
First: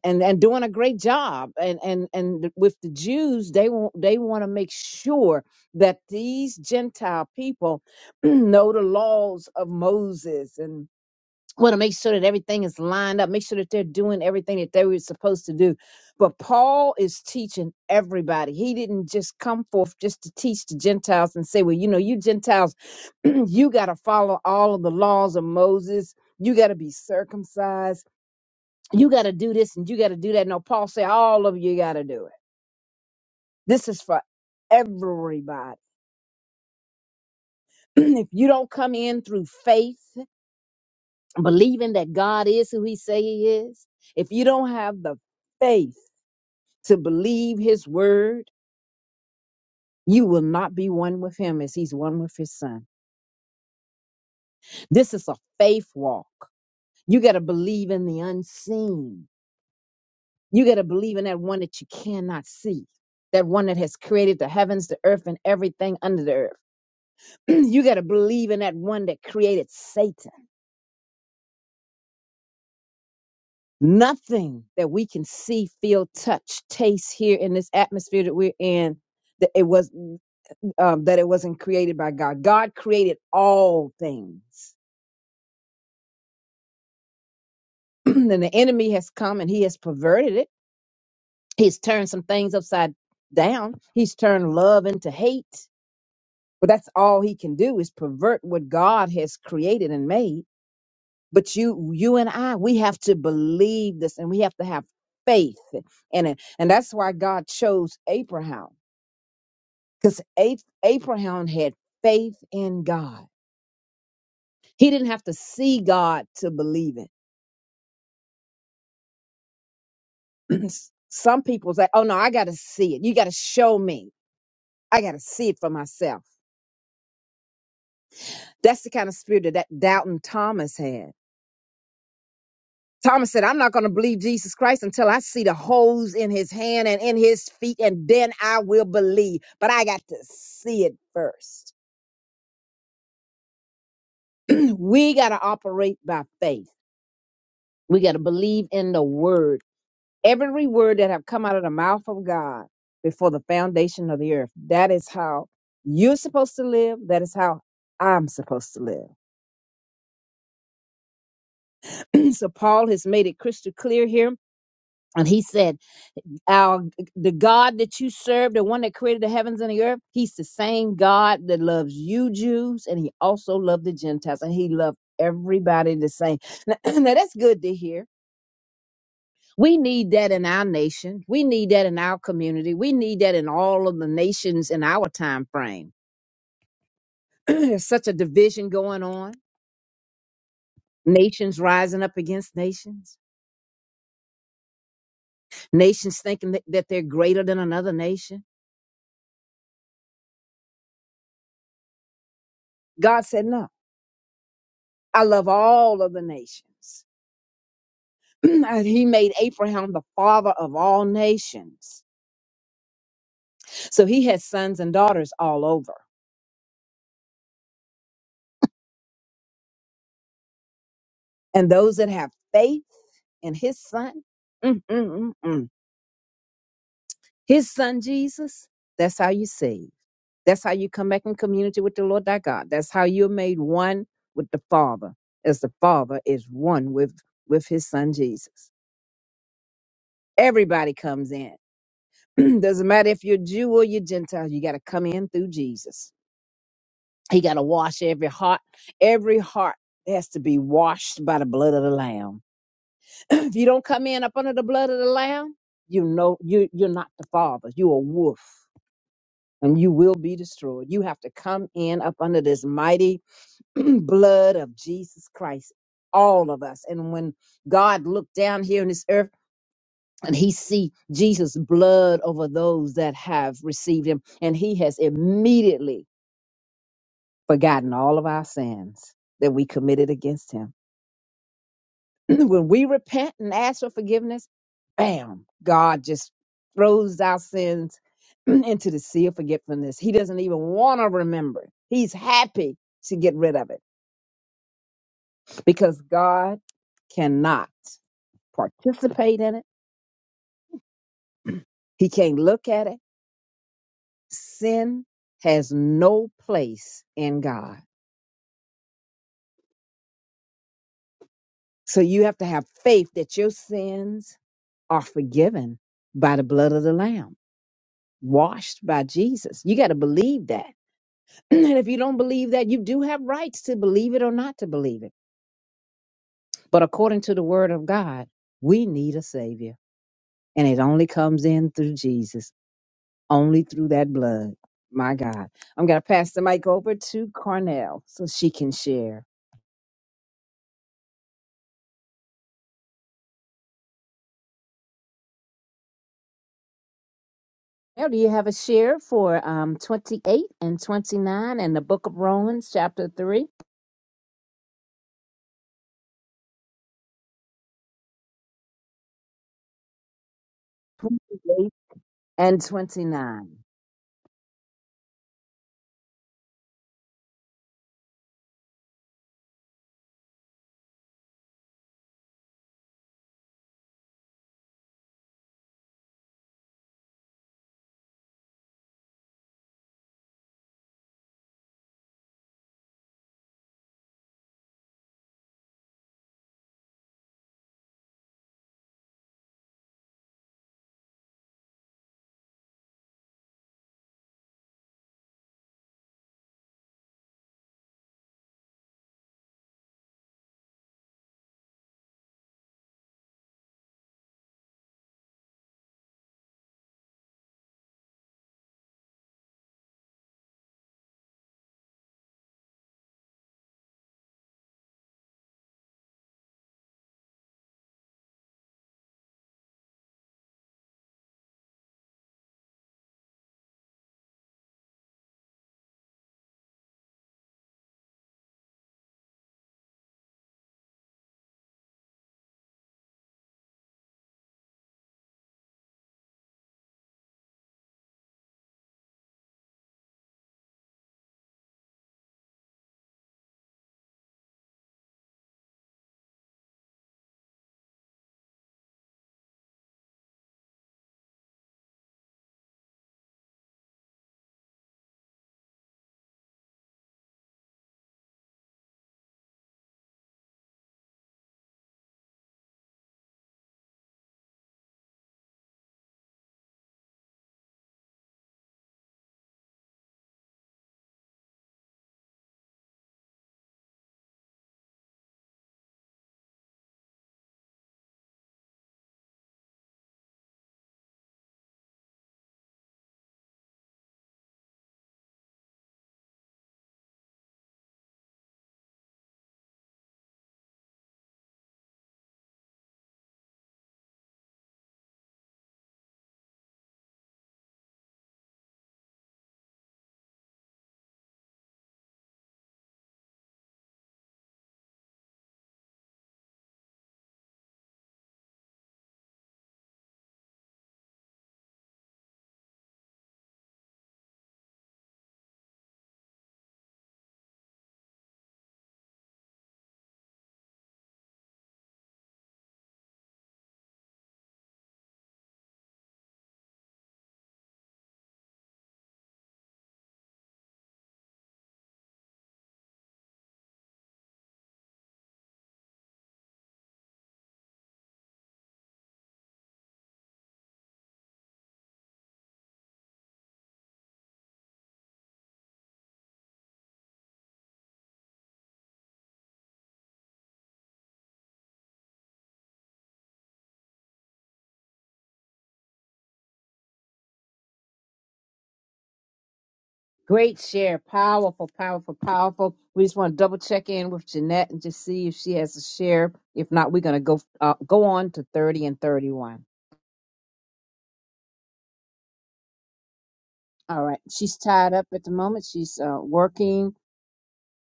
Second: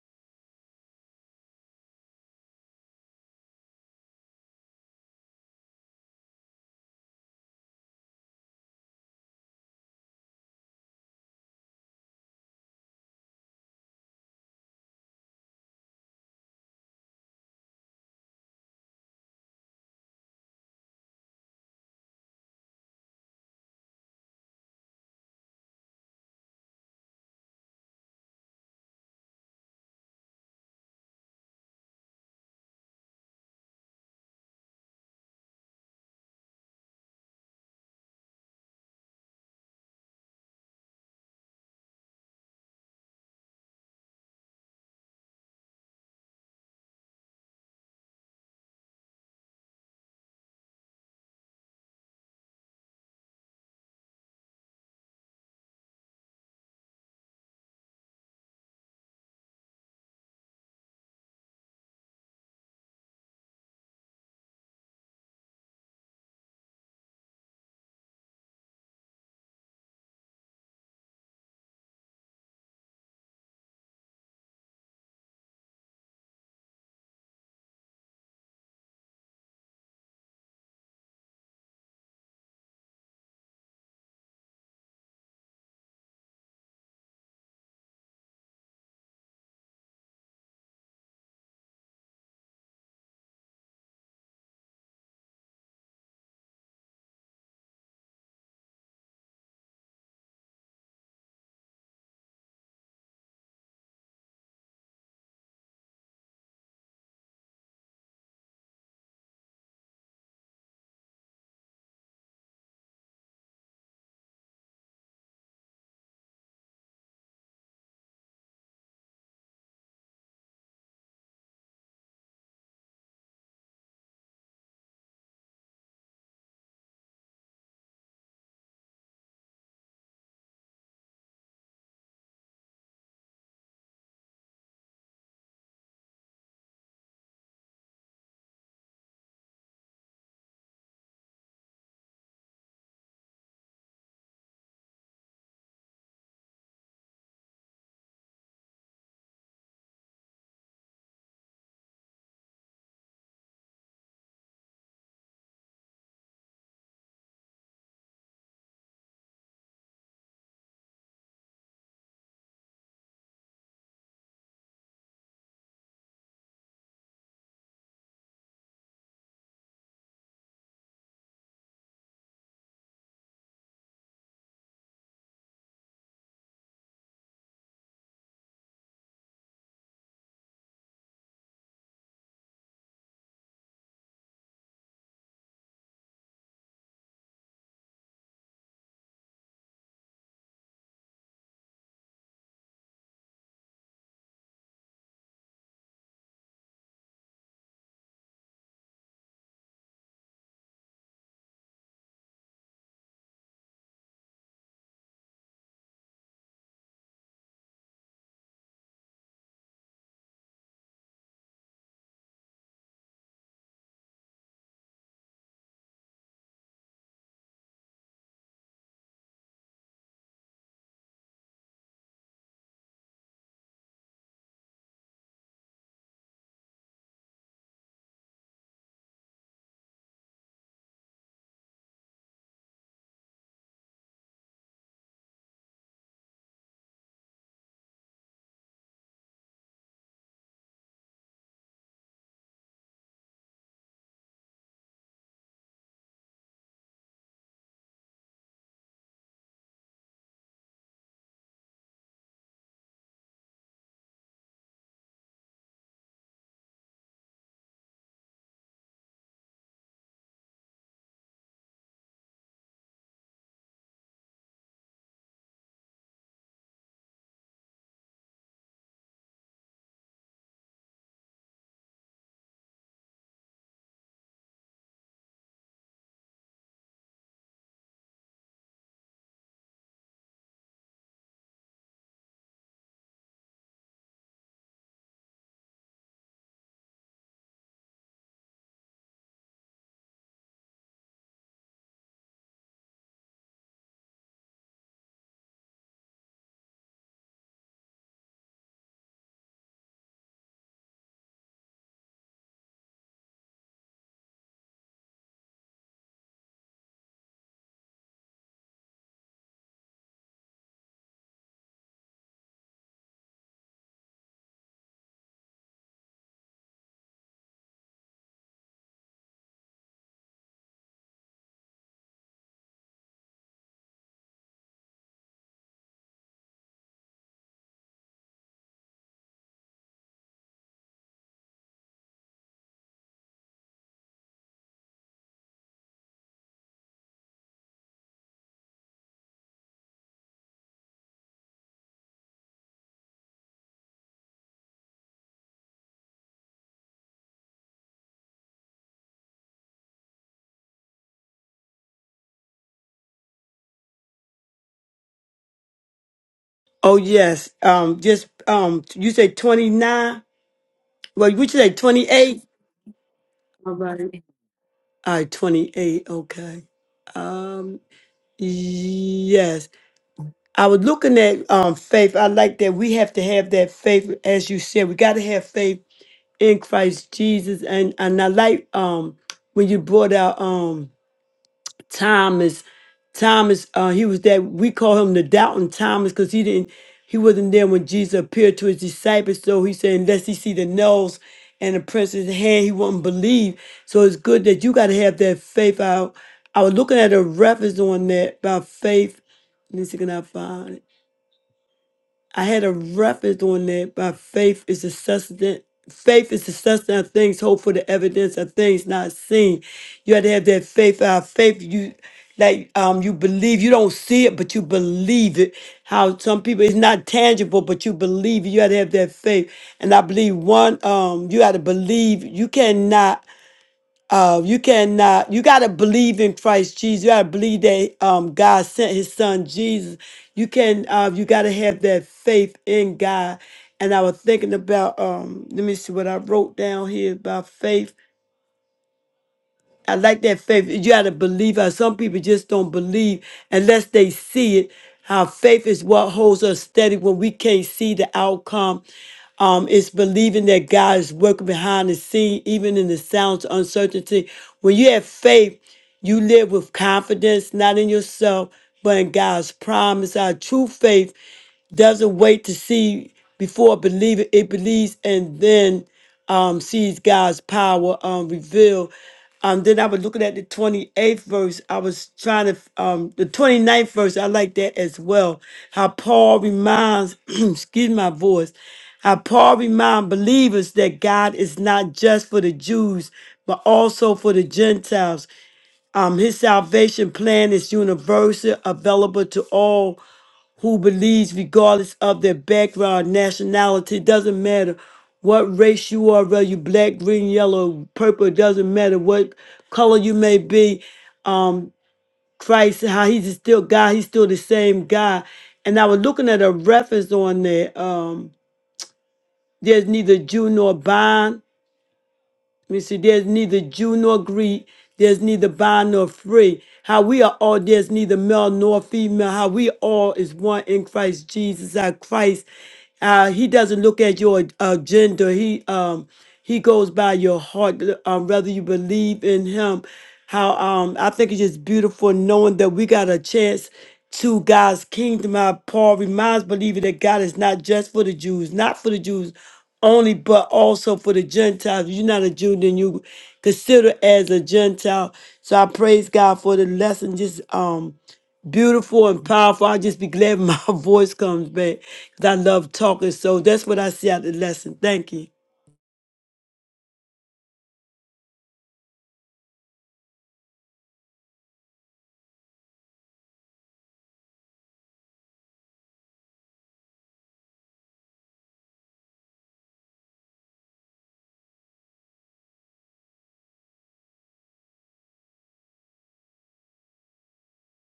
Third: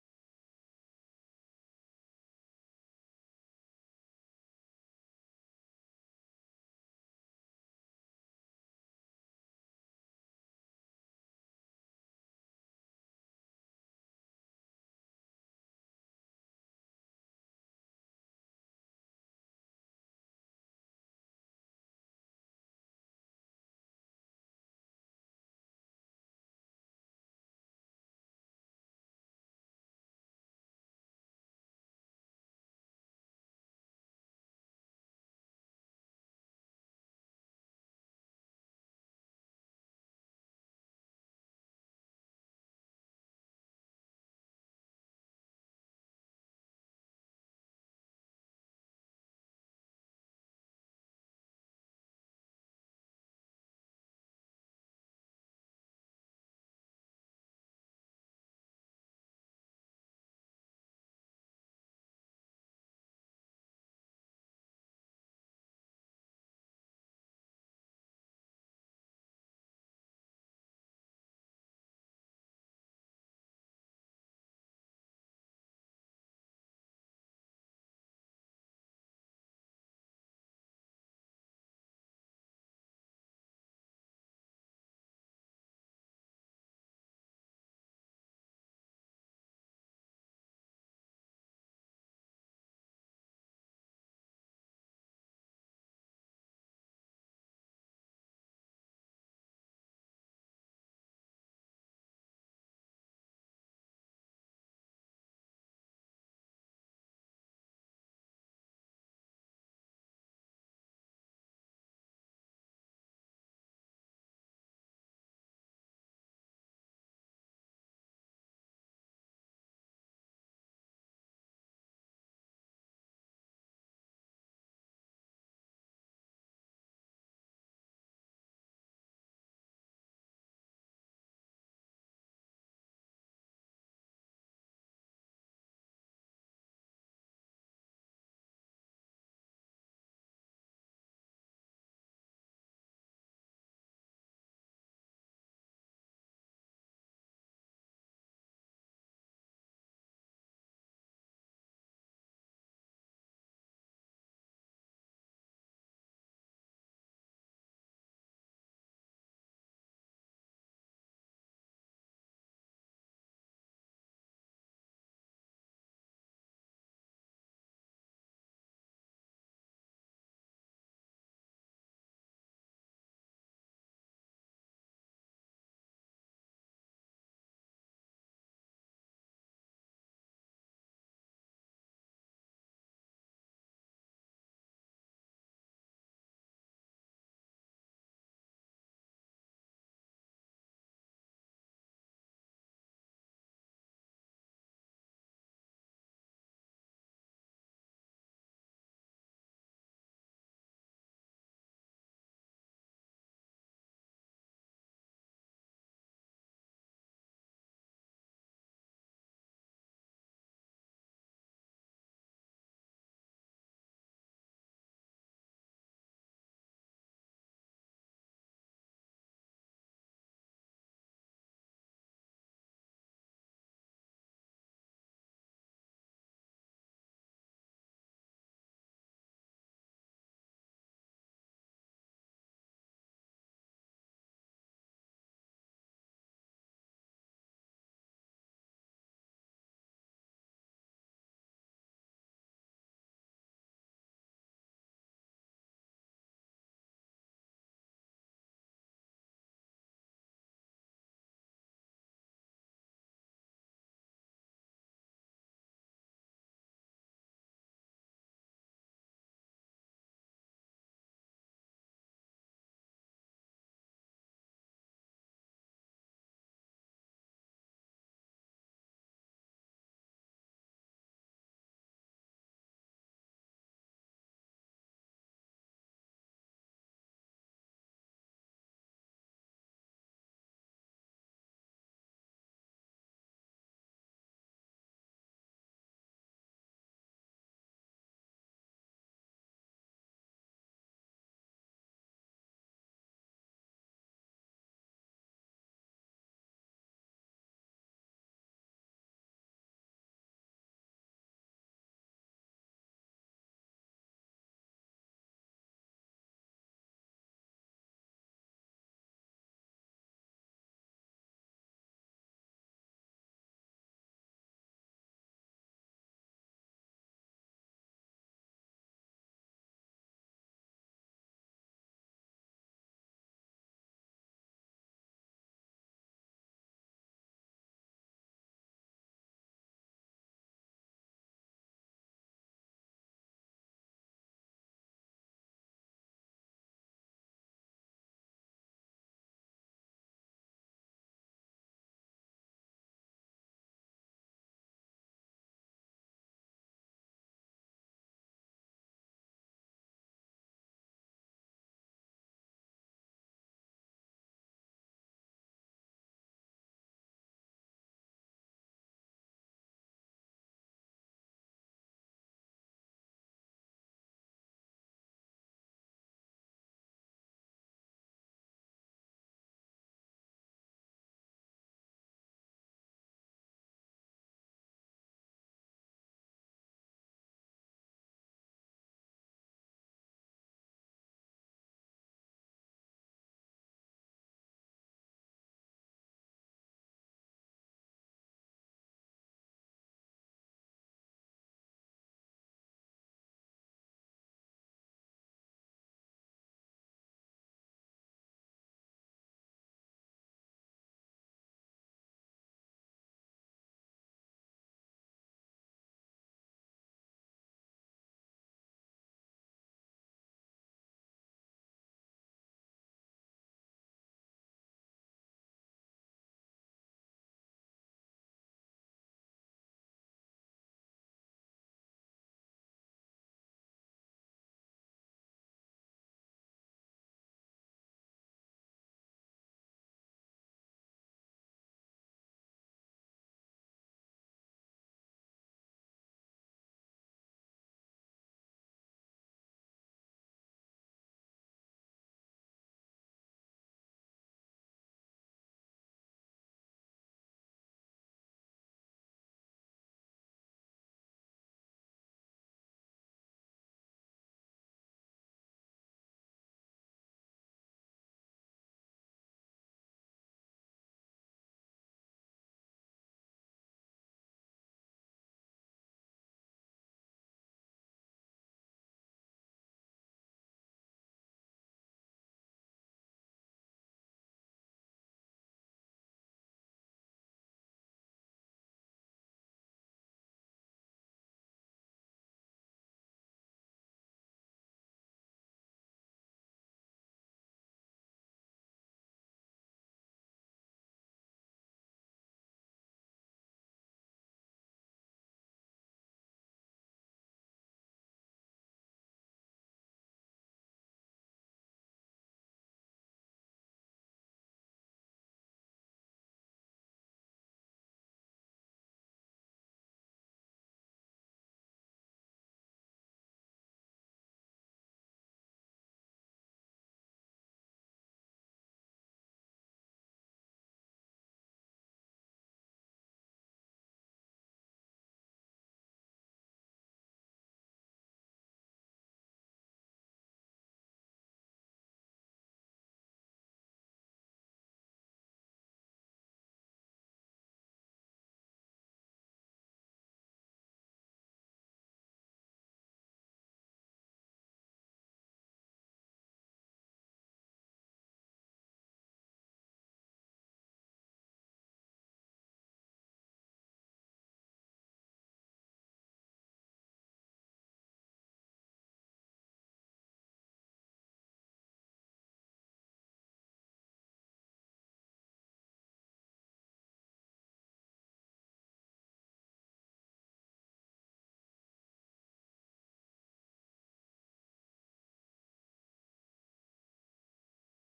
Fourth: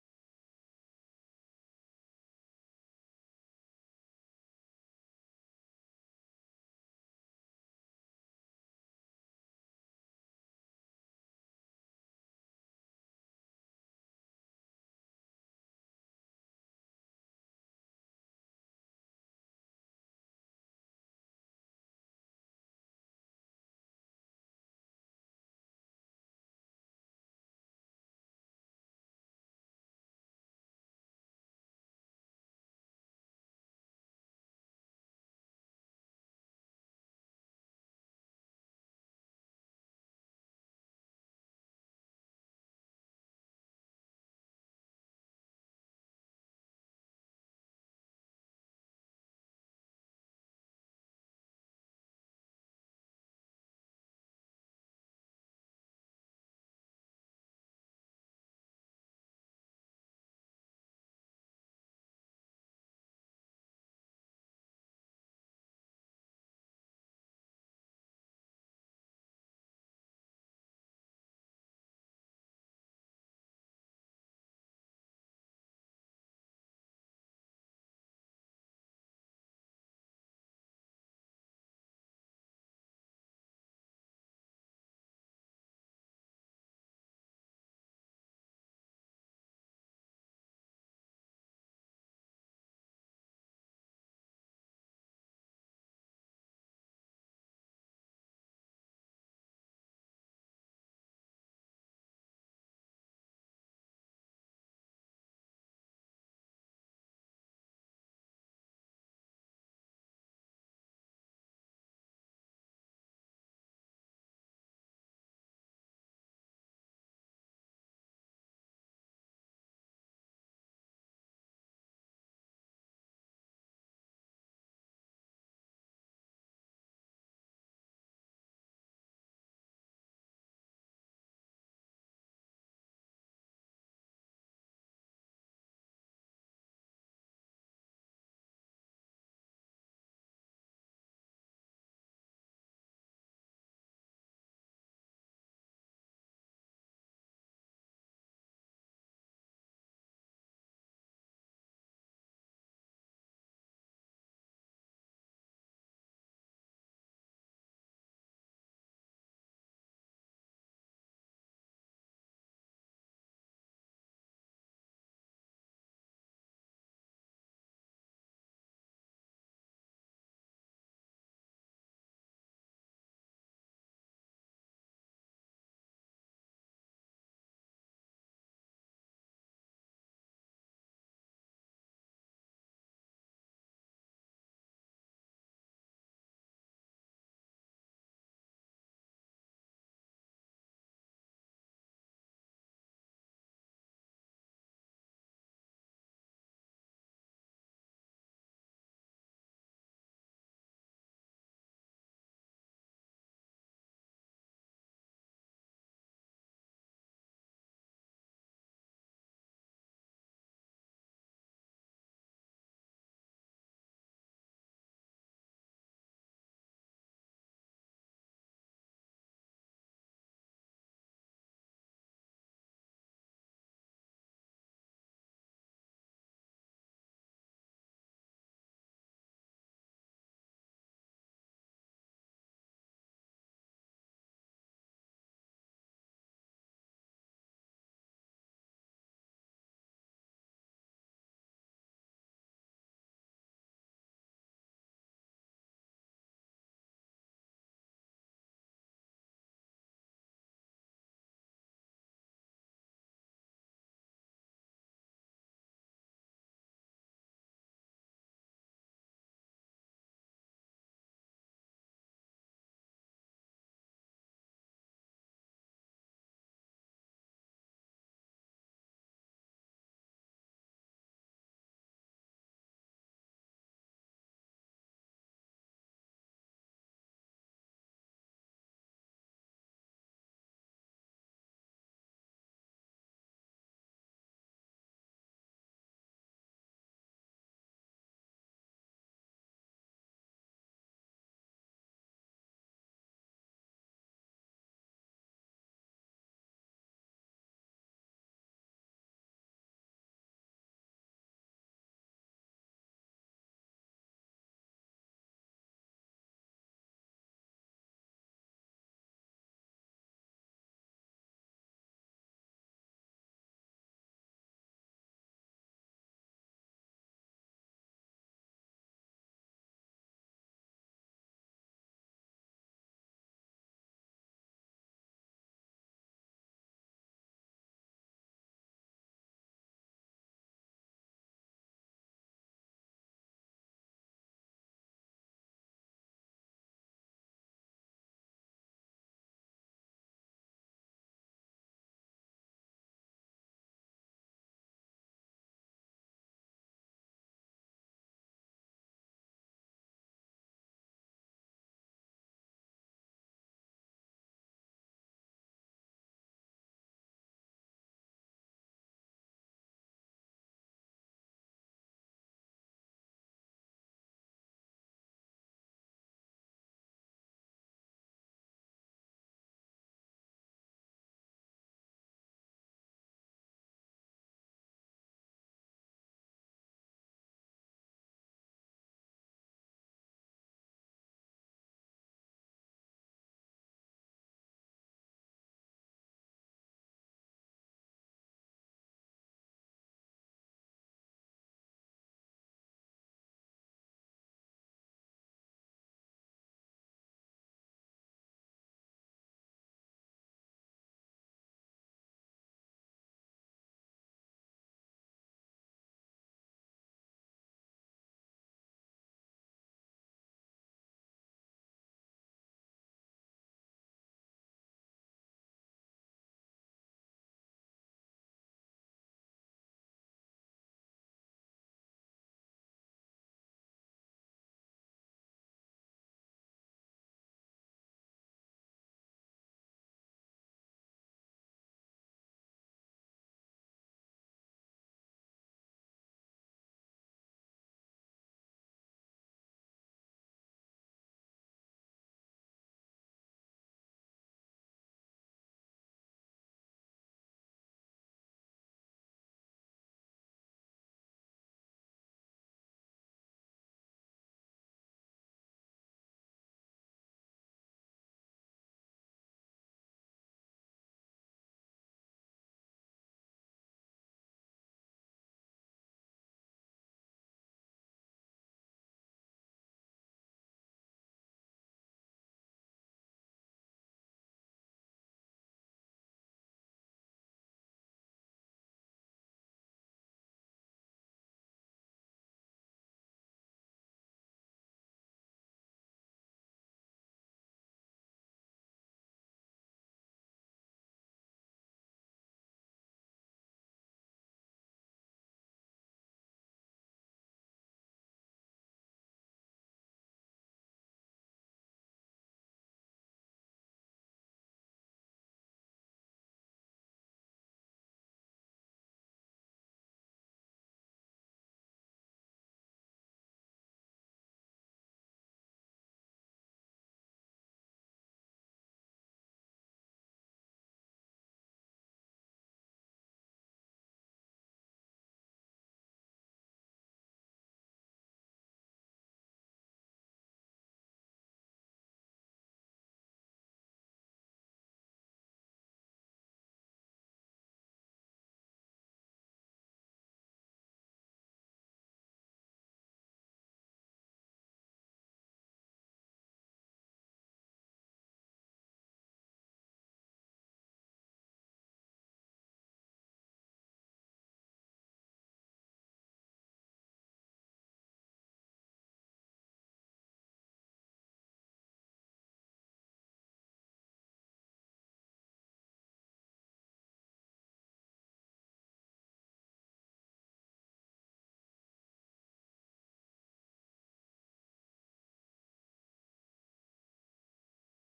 C: and and doing a great job and and and with the jews they want they want to make sure that these gentile people <clears throat> know the laws of moses and want to make sure that everything is lined up, make sure that they're doing everything that they were supposed to do. But Paul is teaching everybody. He didn't just come forth just to teach the Gentiles and say, well, you know, you Gentiles, <clears throat> you got to follow all of the laws of Moses. You got to be circumcised. You got to do this and you got to do that. No, Paul said, all of you got to do it. This is for everybody. <clears throat> if you don't come in through faith, believing that God is who he say he is, if you don't have the faith to believe his word, you will not be one with him as he's one with his son. This is a faith walk. You got to believe in the unseen. You got to believe in that one that you cannot see. That one that has created the heavens, the earth, and everything under the earth. <clears throat> you got to believe in that one that created Satan. Nothing that we can see, feel, touch, taste here in this atmosphere that we're in, that it was um, that it wasn't created by God. God created all things, <clears throat> and the enemy has come and he has perverted it. He's turned some things upside down. He's turned love into hate. But that's all he can do is pervert what God has created and made. But you, you and I, we have to believe this, and we have to have faith, in it, and that's why God chose Abraham. because Abraham had faith in God. He didn't have to see God to believe it. <clears throat> Some people say, "Oh no, I got to see it. You got to show me. I got to see it for myself." That's the kind of spirit that, that doubting Thomas had. Thomas said, "I'm not going to believe Jesus Christ until I see the holes in his hand and in his feet, and then I will believe. But I got to see it first. <clears throat> we got to operate by faith. We got to believe in the word." every word that have come out of the mouth of God before the foundation of the earth. That is how you're supposed to live. That is how I'm supposed to live. <clears throat> so Paul has made it crystal clear here. And he said, Our the God that you serve, the one that created the heavens and the earth, he's the same God that loves you Jews, and he also loved the Gentiles, and he loved everybody the same. <clears throat> Now, now that's good to hear We need that in our nation. We need that in our community. We need that in all of the nations in our time frame. <clears throat> There's such a division going on. Nations rising up against nations. Nations thinking that, that they're greater than another nation. God said, No, I love all of the nations. <clears throat> And he made Abraham the father of all nations. So he has sons and daughters all over. And those that have faith in his son, mm, mm, mm, mm. His son Jesus, that's how you save. That's how you come back in community with the Lord thy God. That's how you're made one with the Father, as the Father is one with, with his son Jesus. Everybody comes in. <clears throat> Doesn't matter if you're Jew or you're Gentile, you got to come in through Jesus. He got to wash every heart. Every heart has to be washed by the blood of the Lamb. <clears throat> if you don't come in up under the blood of the Lamb, you know you, you're not the Father. You're a wolf. and you will be destroyed. You have to come in up under this mighty <clears throat> blood of Jesus Christ, all of us. And when God looked down here on this earth and he see Jesus' blood over those that have received him, and he has immediately forgotten all of our sins that we committed against him <clears throat> when we repent and ask for forgiveness, bam, God just throws our sins <clears throat> into the sea of forgetfulness. He doesn't even want to remember. He's happy to get rid of it because God cannot participate in it. He can't look at it. Sin has no place in God. So you have to have faith that your sins are forgiven by the blood of the Lamb, washed by Jesus. You got to believe that <clears throat> and if you don't believe that, you do have rights to believe it or not to believe it. But according to the word of God, we need a savior. And it only comes in through Jesus, only through that blood. My God. I'm going to pass the mic over to Cornell so she can share. Now, do you have a share for um, 28 and 29 in the book of Romans, chapter three,
B: Oh yes. Um, just um, you say twenty nine.
C: twenty
B: Well, would you say
C: eight
B: twenty eight?
C: and 29?
B: All right. All right, twenty eight. Okay. Um, yes. I was looking at um faith. I like that we have to have that faith, as you said. We got to have faith in Christ Jesus, and and I like um when you brought out um. Thomas. Thomas, uh, he was that we call him the doubting Thomas because he didn't, he wasn't there when Jesus appeared to his disciples. So he said, unless he see the nails and the prints in his hand, he won't believe. So it's good that you got to have that faith. I, I was looking at a reference on that about faith. Let me see, can I find it? I had a reference on that by faith is the sustenance. Faith is the sustenance of things hoped for, the evidence of things not seen. You had to have that faith. Our faith, you like um, you believe. You don't see it, but you believe it. How some people it's not tangible, but you believe. it. You had to have that faith. And I believe one, um, you had to believe. You cannot uh, you cannot. You got to believe in Christ Jesus. You got to believe that um, God sent His Son Jesus. You can. Uh, you got to have that faith in God. And I was thinking about. Um, let me see what I wrote down here about faith. I like that faith. You got to believe how some people just don't believe unless they see it. How faith is what holds us steady when we can't see the outcome. Um, it's believing that God is working behind the scene, even in the sounds of uncertainty. When you have faith, you live with confidence, not in yourself, but in God's promise. Our true faith doesn't wait to see before believing it believes and then um, sees God's power um, revealed. Um, then I was looking at the 28th verse. I was trying to, um, the ninth verse, I like that as well. How Paul reminds, <clears throat> excuse my voice, how Paul reminds believers that God is not just for the Jews, but also for the Gentiles. Um, his salvation plan is universal, available to all who believes, regardless of their background, nationality, doesn't matter what race you are, whether you black, green, yellow, purple, it doesn't matter what color you may be. Um, Christ, how he's just still God, he's still the same God. And I was looking at a reference on there. Um, there's neither Jew nor bond, we see there's neither Jew nor Greek, there's neither bond nor free. How we are all, there's neither male nor female. How we all is one in Christ Jesus, our Christ. Uh, he doesn't look at your uh, gender. He um he goes by your heart, um, whether you believe in him. How um I think it's just beautiful knowing that we got a chance to God's kingdom. How Paul reminds believers that God is not just for the Jews, not for the Jews only but also for the Gentiles. If you're not a Jew, then you consider as a Gentile. So I praise God for the lesson. Just um beautiful and powerful. I'll just be glad when my <laughs> voice comes back. Cause I love talking. So that's what I see out of the lesson. Thank you.
C: Great share. Powerful, powerful, powerful. We just want to double check in with Jeanette and just see if she has a share. If not, we're going to go uh, go on to 30 and 31. All right. She's tied up at the moment. She's uh, working.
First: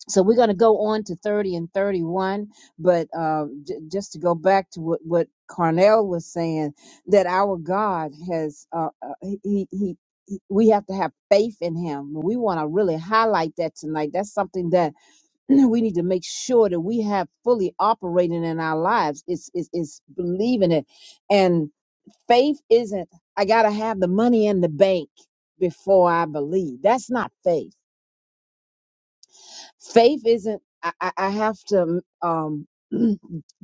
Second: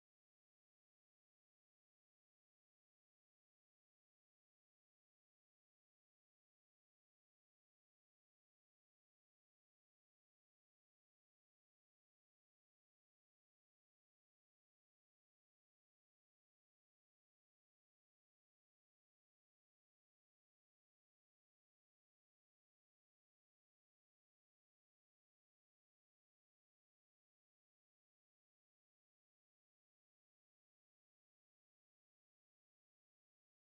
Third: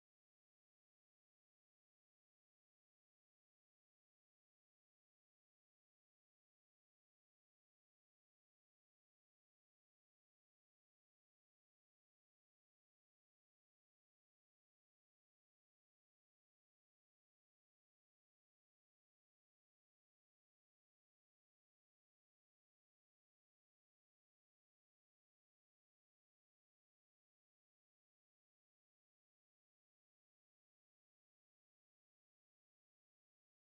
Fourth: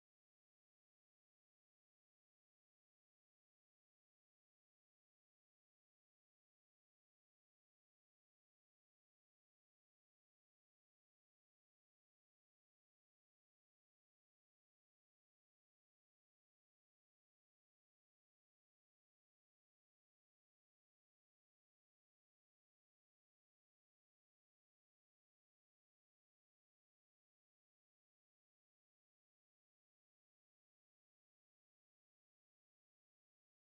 C: So we're going to go on to 30 and 31. But uh, j- just to go back to what, what Carnell was saying, that our God has, uh, uh, he, he, he- we have to have faith in him. We want to really highlight that tonight. That's something that <clears throat> we need to make sure that we have fully operating in our lives. It's, it's, it's believing it. And faith isn't, I got to have the money in the bank before I believe. That's not faith. Faith isn't, I, I I have to um, <clears throat>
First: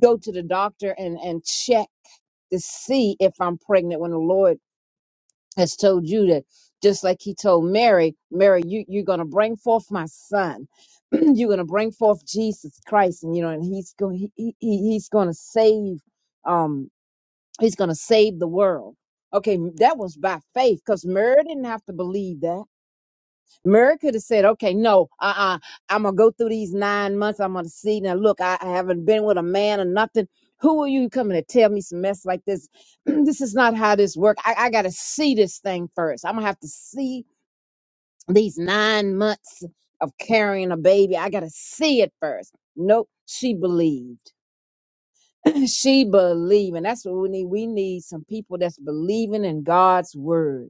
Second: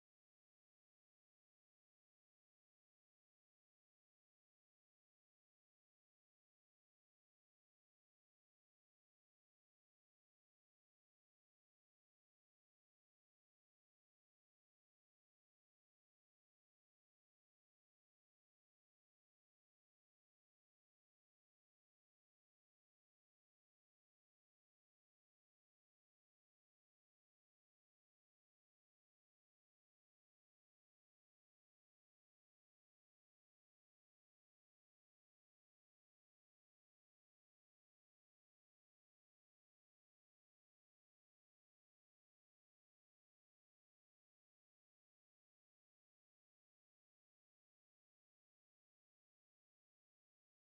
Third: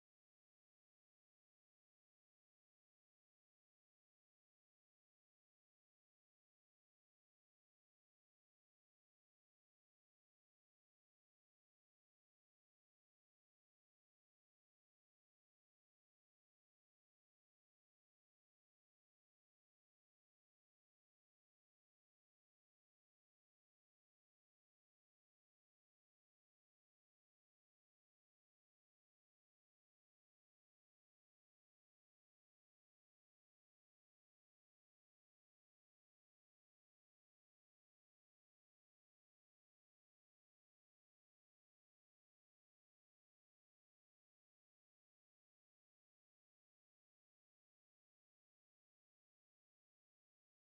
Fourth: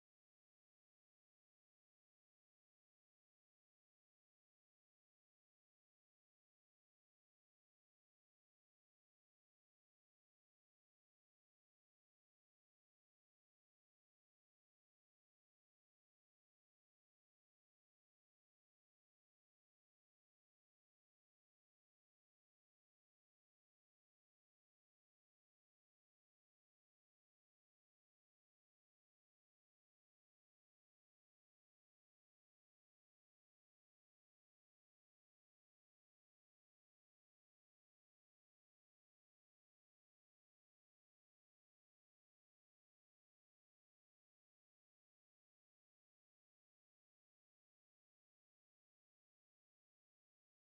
C: go to the doctor and, and check to see if I'm pregnant when the Lord has told you that just like he told Mary, Mary, you, you're gonna bring forth my son. <clears throat> you're gonna bring forth Jesus Christ, and you know, and he's going he, he he- he's gonna save um he's gonna save the world. Okay, that was by faith because Mary didn't have to believe that. Mary could have said, okay, no, uh uh-uh, uh, gonna go through these nine months. I'm gonna see. Now, look, I, I haven't been with a man or nothing. Who are you coming to tell me some mess like this? <clears throat> this is not how this works. I, I gotta see this thing first. I'm gonna have to see these nine months of carrying a baby. I gotta see it first. Nope, she believed. <clears throat> she believed. And that's what we need. We need some people that's believing in God's word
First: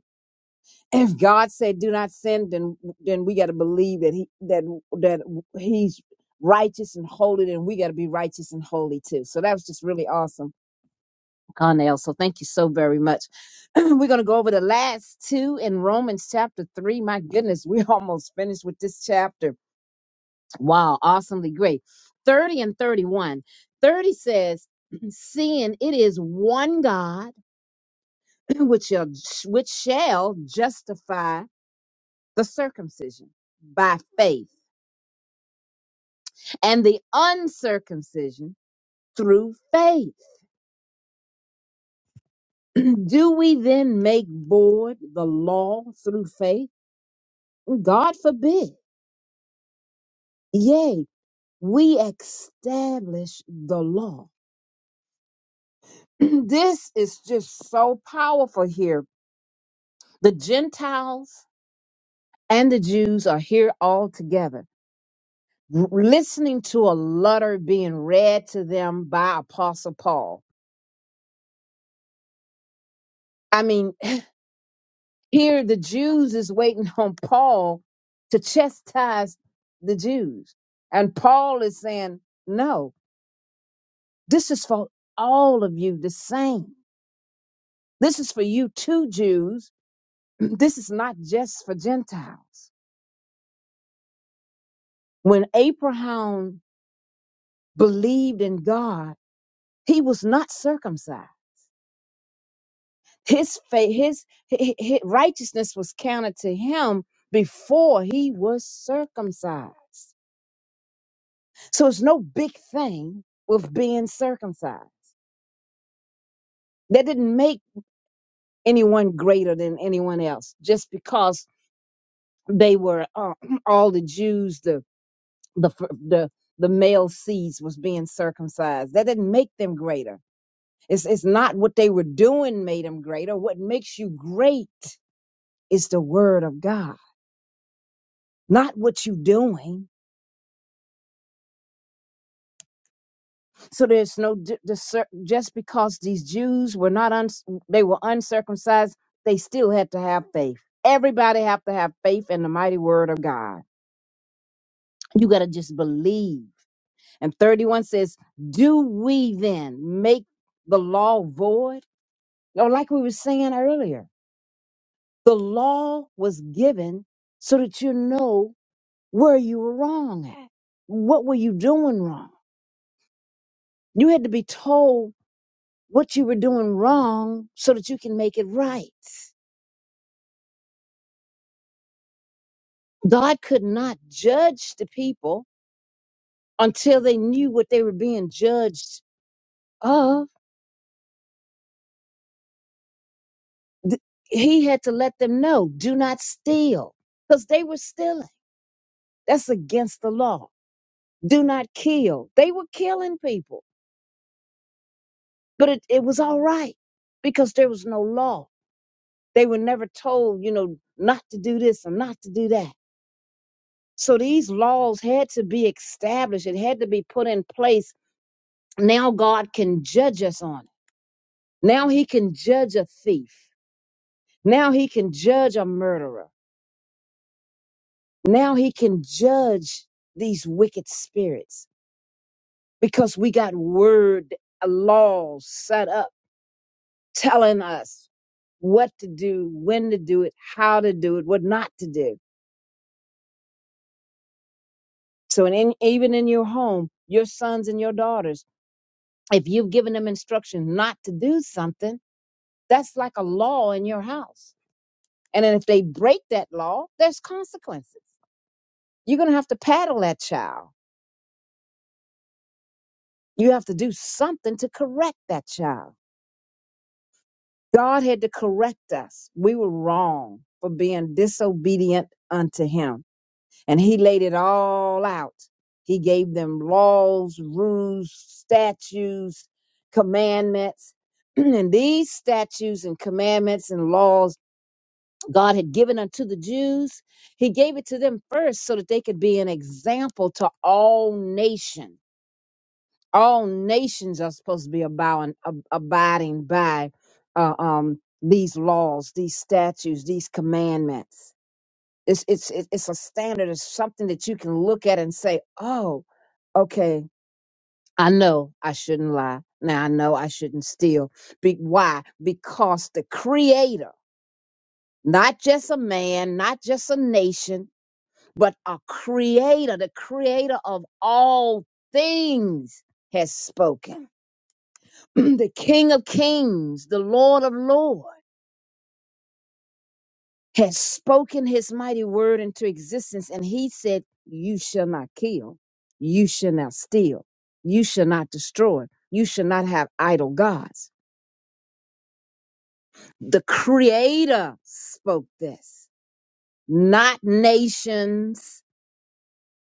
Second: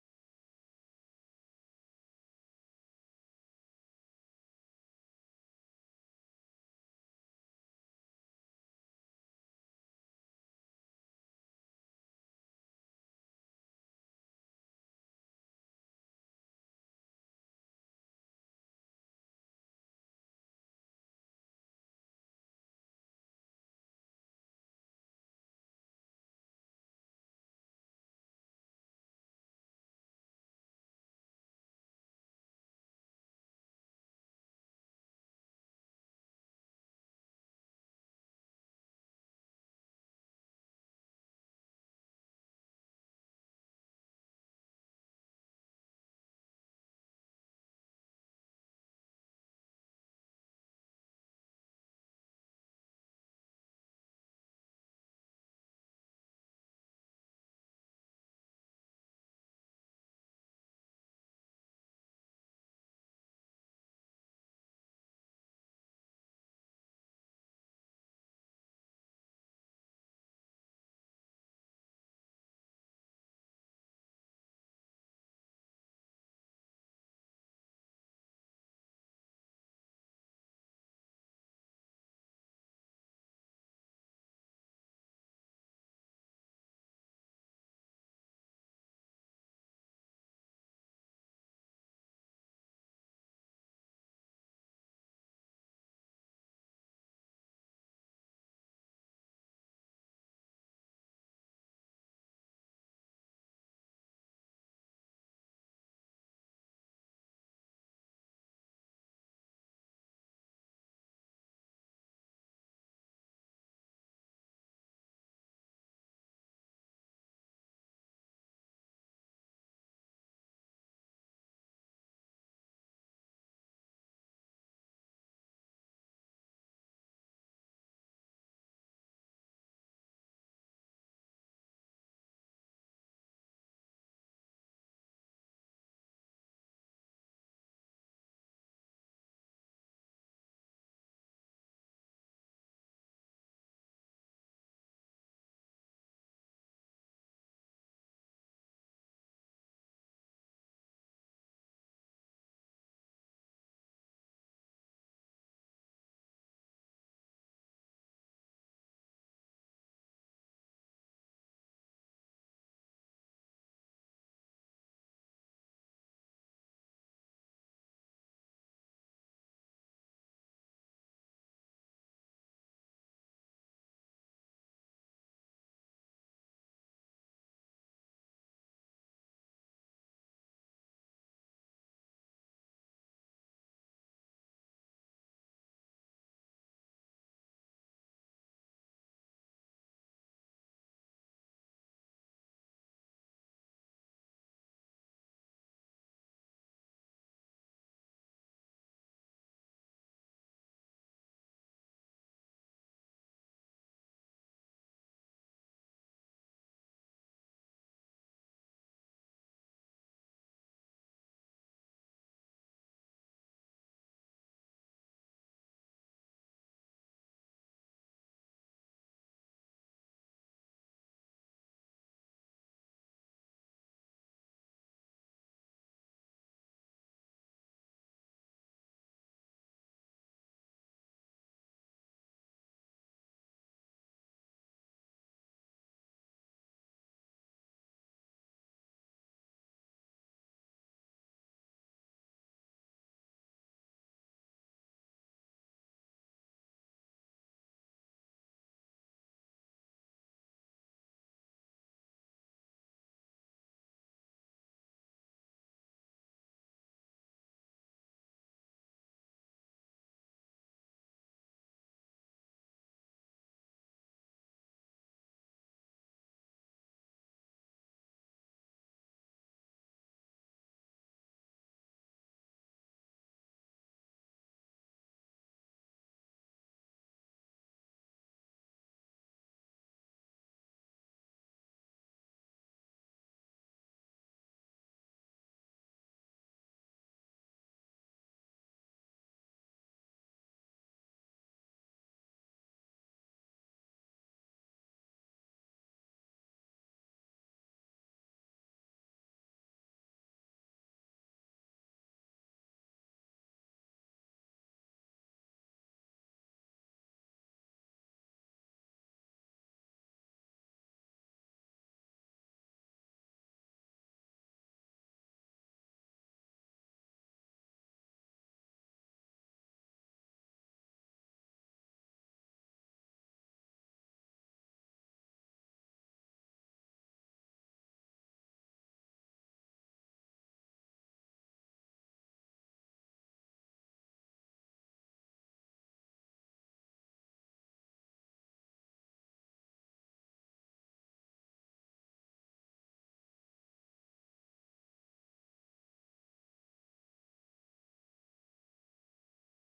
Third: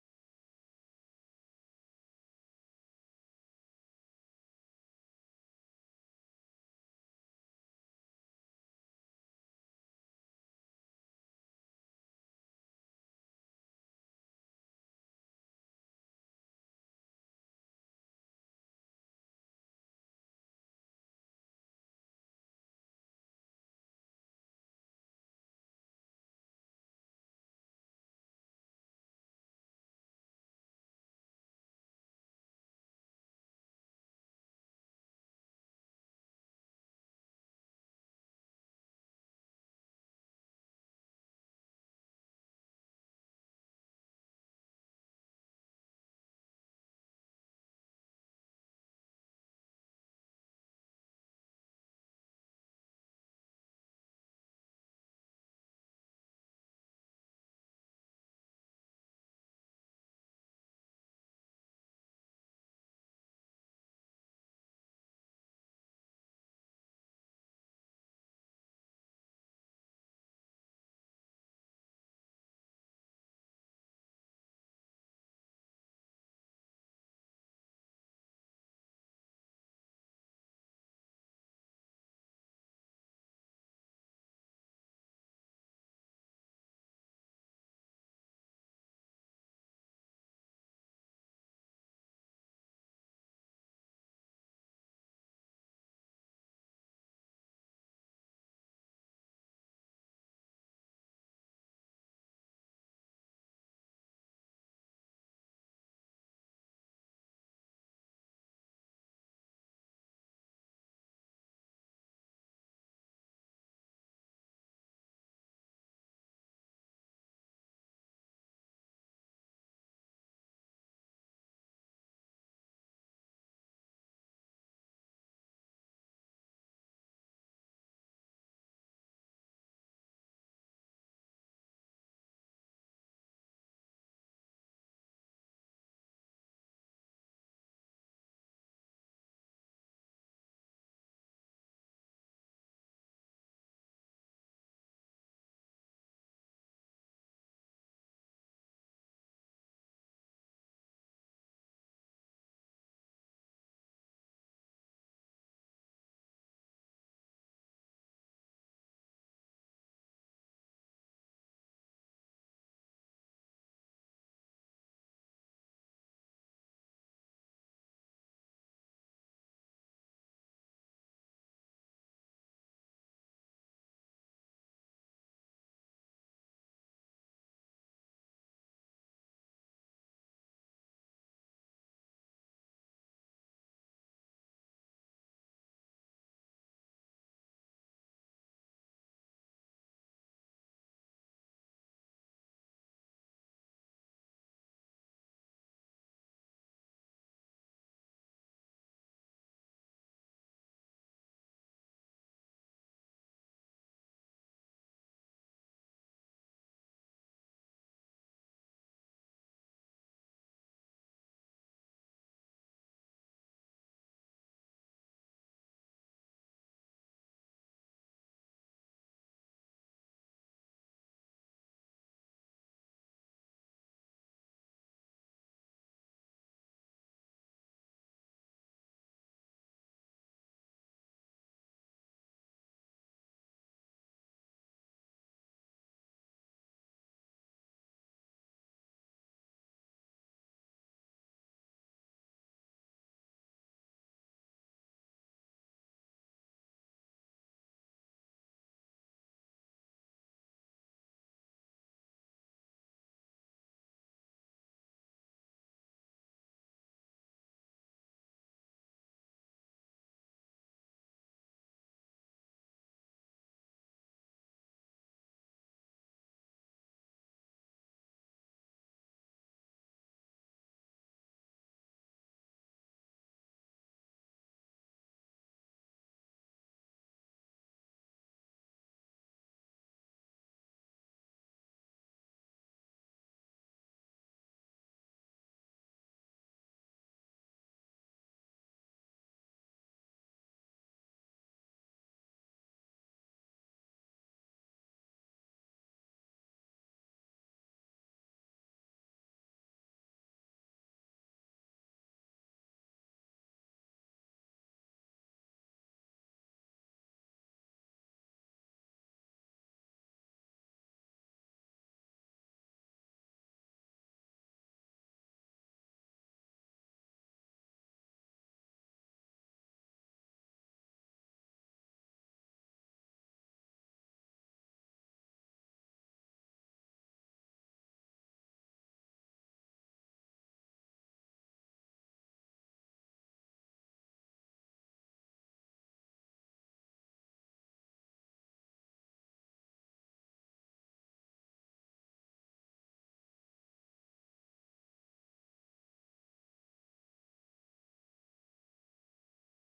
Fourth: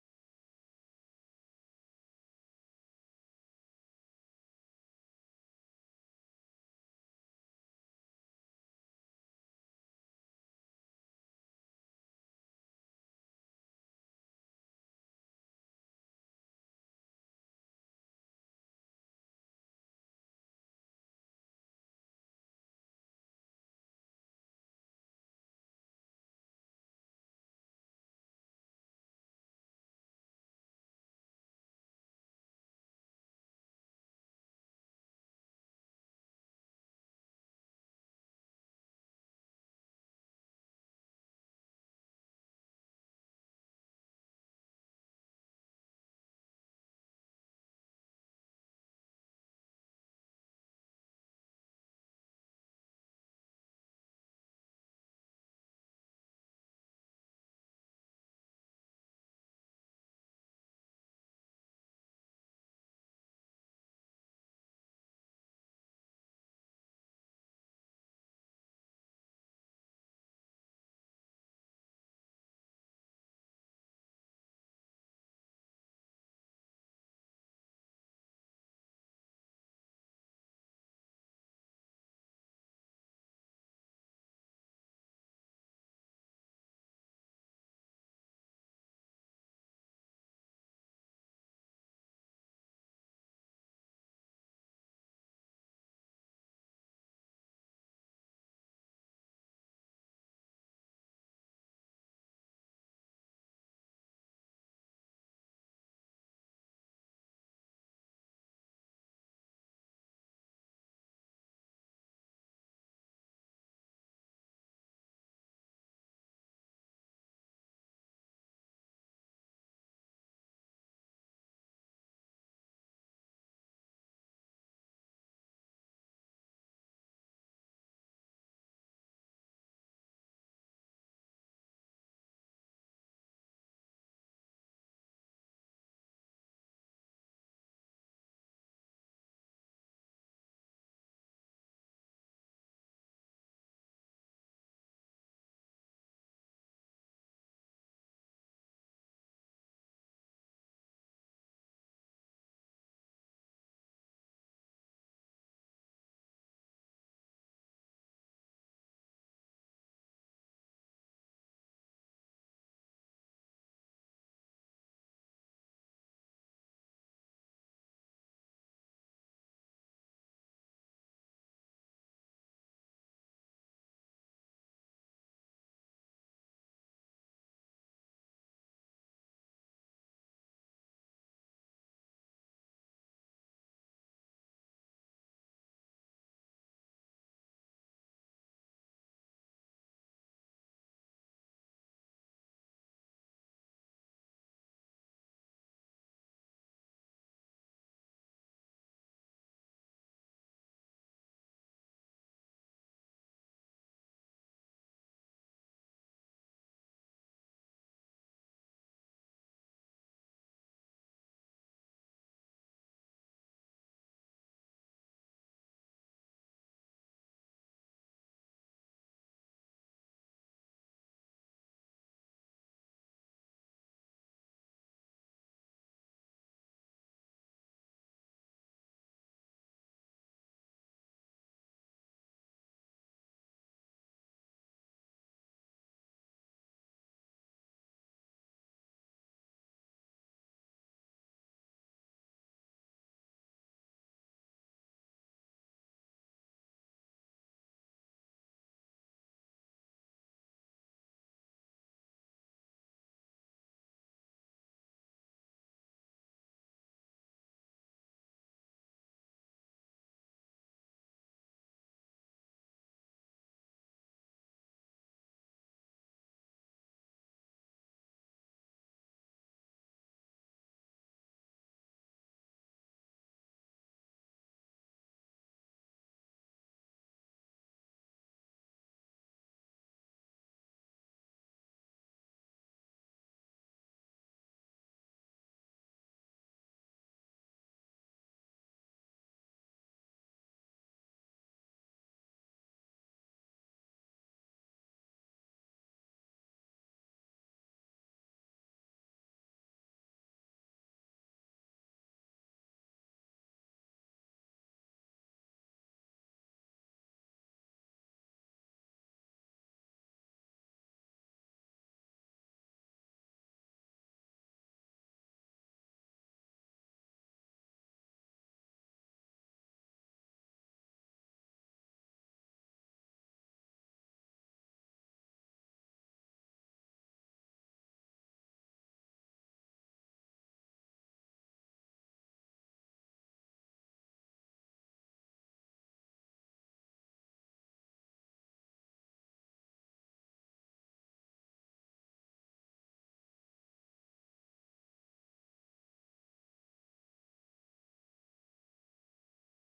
C: if God said do not sin, then then we got to believe that he that that he's righteous and holy, and we got to be righteous and holy too. So that was just really awesome, Carnell. So thank you so very much. <clears throat> We're gonna go over the last two in Romans chapter three. My goodness, we <laughs> almost finished with this chapter. Wow, awesomely great. Thirty and thirty-one. Thirty says, <clears throat> "Seeing it is one God <clears throat> which shall which shall justify." the circumcision by faith and the uncircumcision through faith. <clears throat> Do we then make void the law through faith? God forbid. Yea, we establish the law. <clears throat> this is just so powerful here. The Gentiles and the Jews are here all together, r- listening to a letter being read to them by Apostle Paul. I mean, Here, the Jews is waiting <laughs> on Paul to chastise the Jews. And Paul is saying, no, this is for all of you the same. This is for you too, Jews. <clears throat> This is not just for Gentiles. When Abraham believed in God, he was not circumcised. His faith, his, hi- hi- hi- righteousness was counted to him before he was circumcised. So it's no big thing with being circumcised. That didn't make anyone greater than anyone else just because they were uh, <clears throat> all the Jews, the the f- the the male seeds was being circumcised. That didn't make them greater. It's it's not what they were doing made them greater. What makes you great is the word of God, not what you are doing. So there's no di- discer- just because these Jews were not un- they were uncircumcised, they still had to have faith. Everybody have to have faith in the mighty word of God. You got to just believe. And 31 says, "Do we then make the law void?" No, like we were saying earlier, the law was given so that you know where you were wrong at. What were you doing wrong? You had to be told what you were doing wrong so that you can make it right. God could not judge the people until they knew what they were being judged of. Th- He had to let them know do not steal because they were stealing. That's against the law. Do not kill. They were killing people, but it, it was all right because there was no law. They were never told, you know, not to do this or not to do that. So these laws had to be established. It had to be put in place now God can judge us on it. Now he can judge a thief. Now he can judge a murderer. Now he can judge these wicked spirits because we got word uh, laws set up telling us what to do, when to do it, how to do it, what not to do. So, in, even in your home, your sons and your daughters, if you've given them instruction not to do something, that's like a law in your house And then if they break that law, there's consequences. You're going to have to paddle that child. You have to do something to correct that child. God had to correct us. We were wrong for being disobedient unto him. And he laid it all out. He gave them laws, rules, statutes, commandments. <clears throat> and these statutes and commandments and laws God had given unto the Jews, he gave it to them first so that they could be an example to all nations. All nations are supposed to be abowing, ab- abiding by uh, um, these laws, these statutes, these commandments. It's, it's, it- it's a standard, it's something that you can look at and say, oh, okay, I know I shouldn't lie. Now I know I shouldn't steal. Be- why? Because the Creator, not just a man, not just a nation, but a creator, the creator of all things has spoken. <clears throat> the King of kings, the Lord of lords has spoken his mighty word into existence. And he said, You shall not kill, you shall not steal, you shall not destroy, you shall not have idol gods. The creator spoke this, not nations.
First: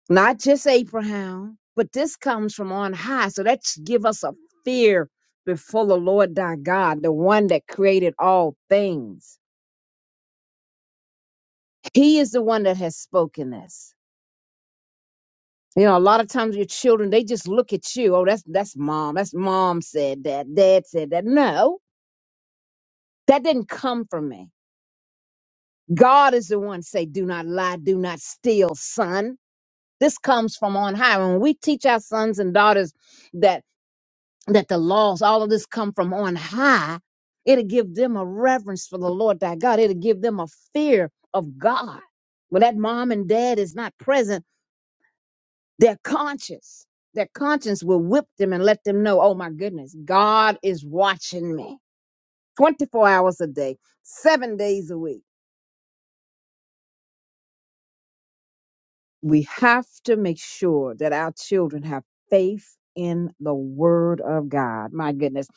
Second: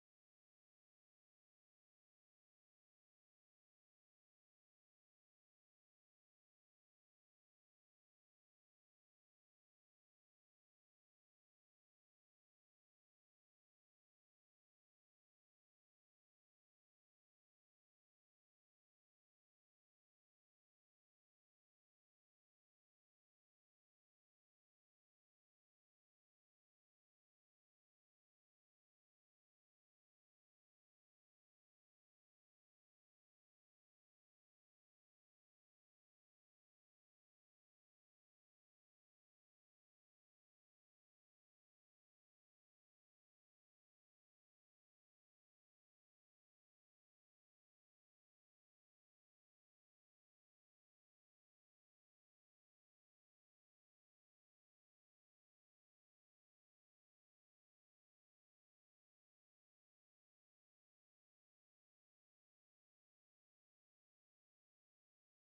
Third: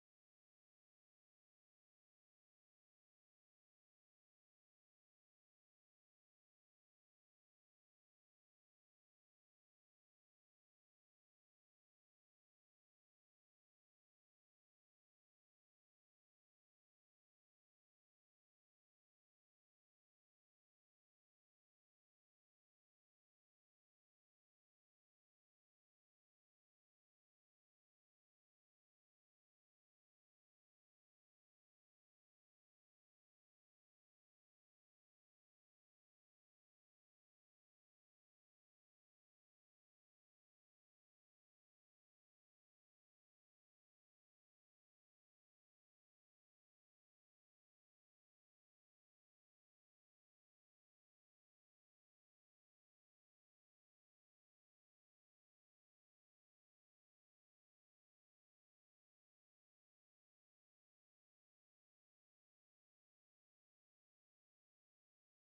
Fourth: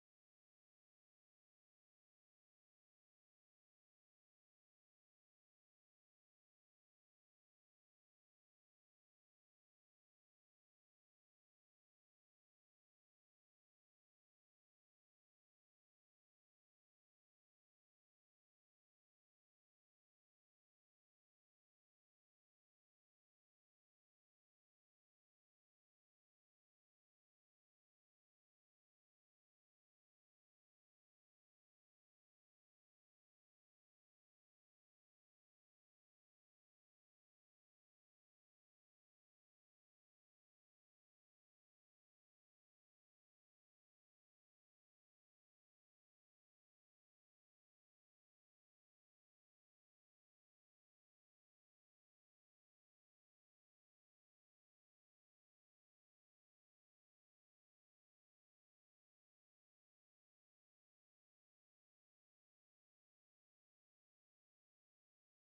C: not just Abraham, but this comes from on high. So that should give us a fear before the Lord thy God, the one that created all things. He is the one that has spoken this. You know, a lot of times your children, they just look at you. Oh, that's that's mom. That's mom said that. Dad said that. No, that didn't come from me. God is the one say, do not lie, do not steal, son. This comes from on high. When we teach our sons and daughters that that the laws, all of this come from on high, it'll give them a reverence for the Lord thy God. It'll give them a fear of God. When that mom and dad is not present, their conscience, their conscience will whip them and let them know, oh my goodness, God is watching me 24 hours a day, seven days a week. we have to make sure that our children have faith in the word of God. My goodness.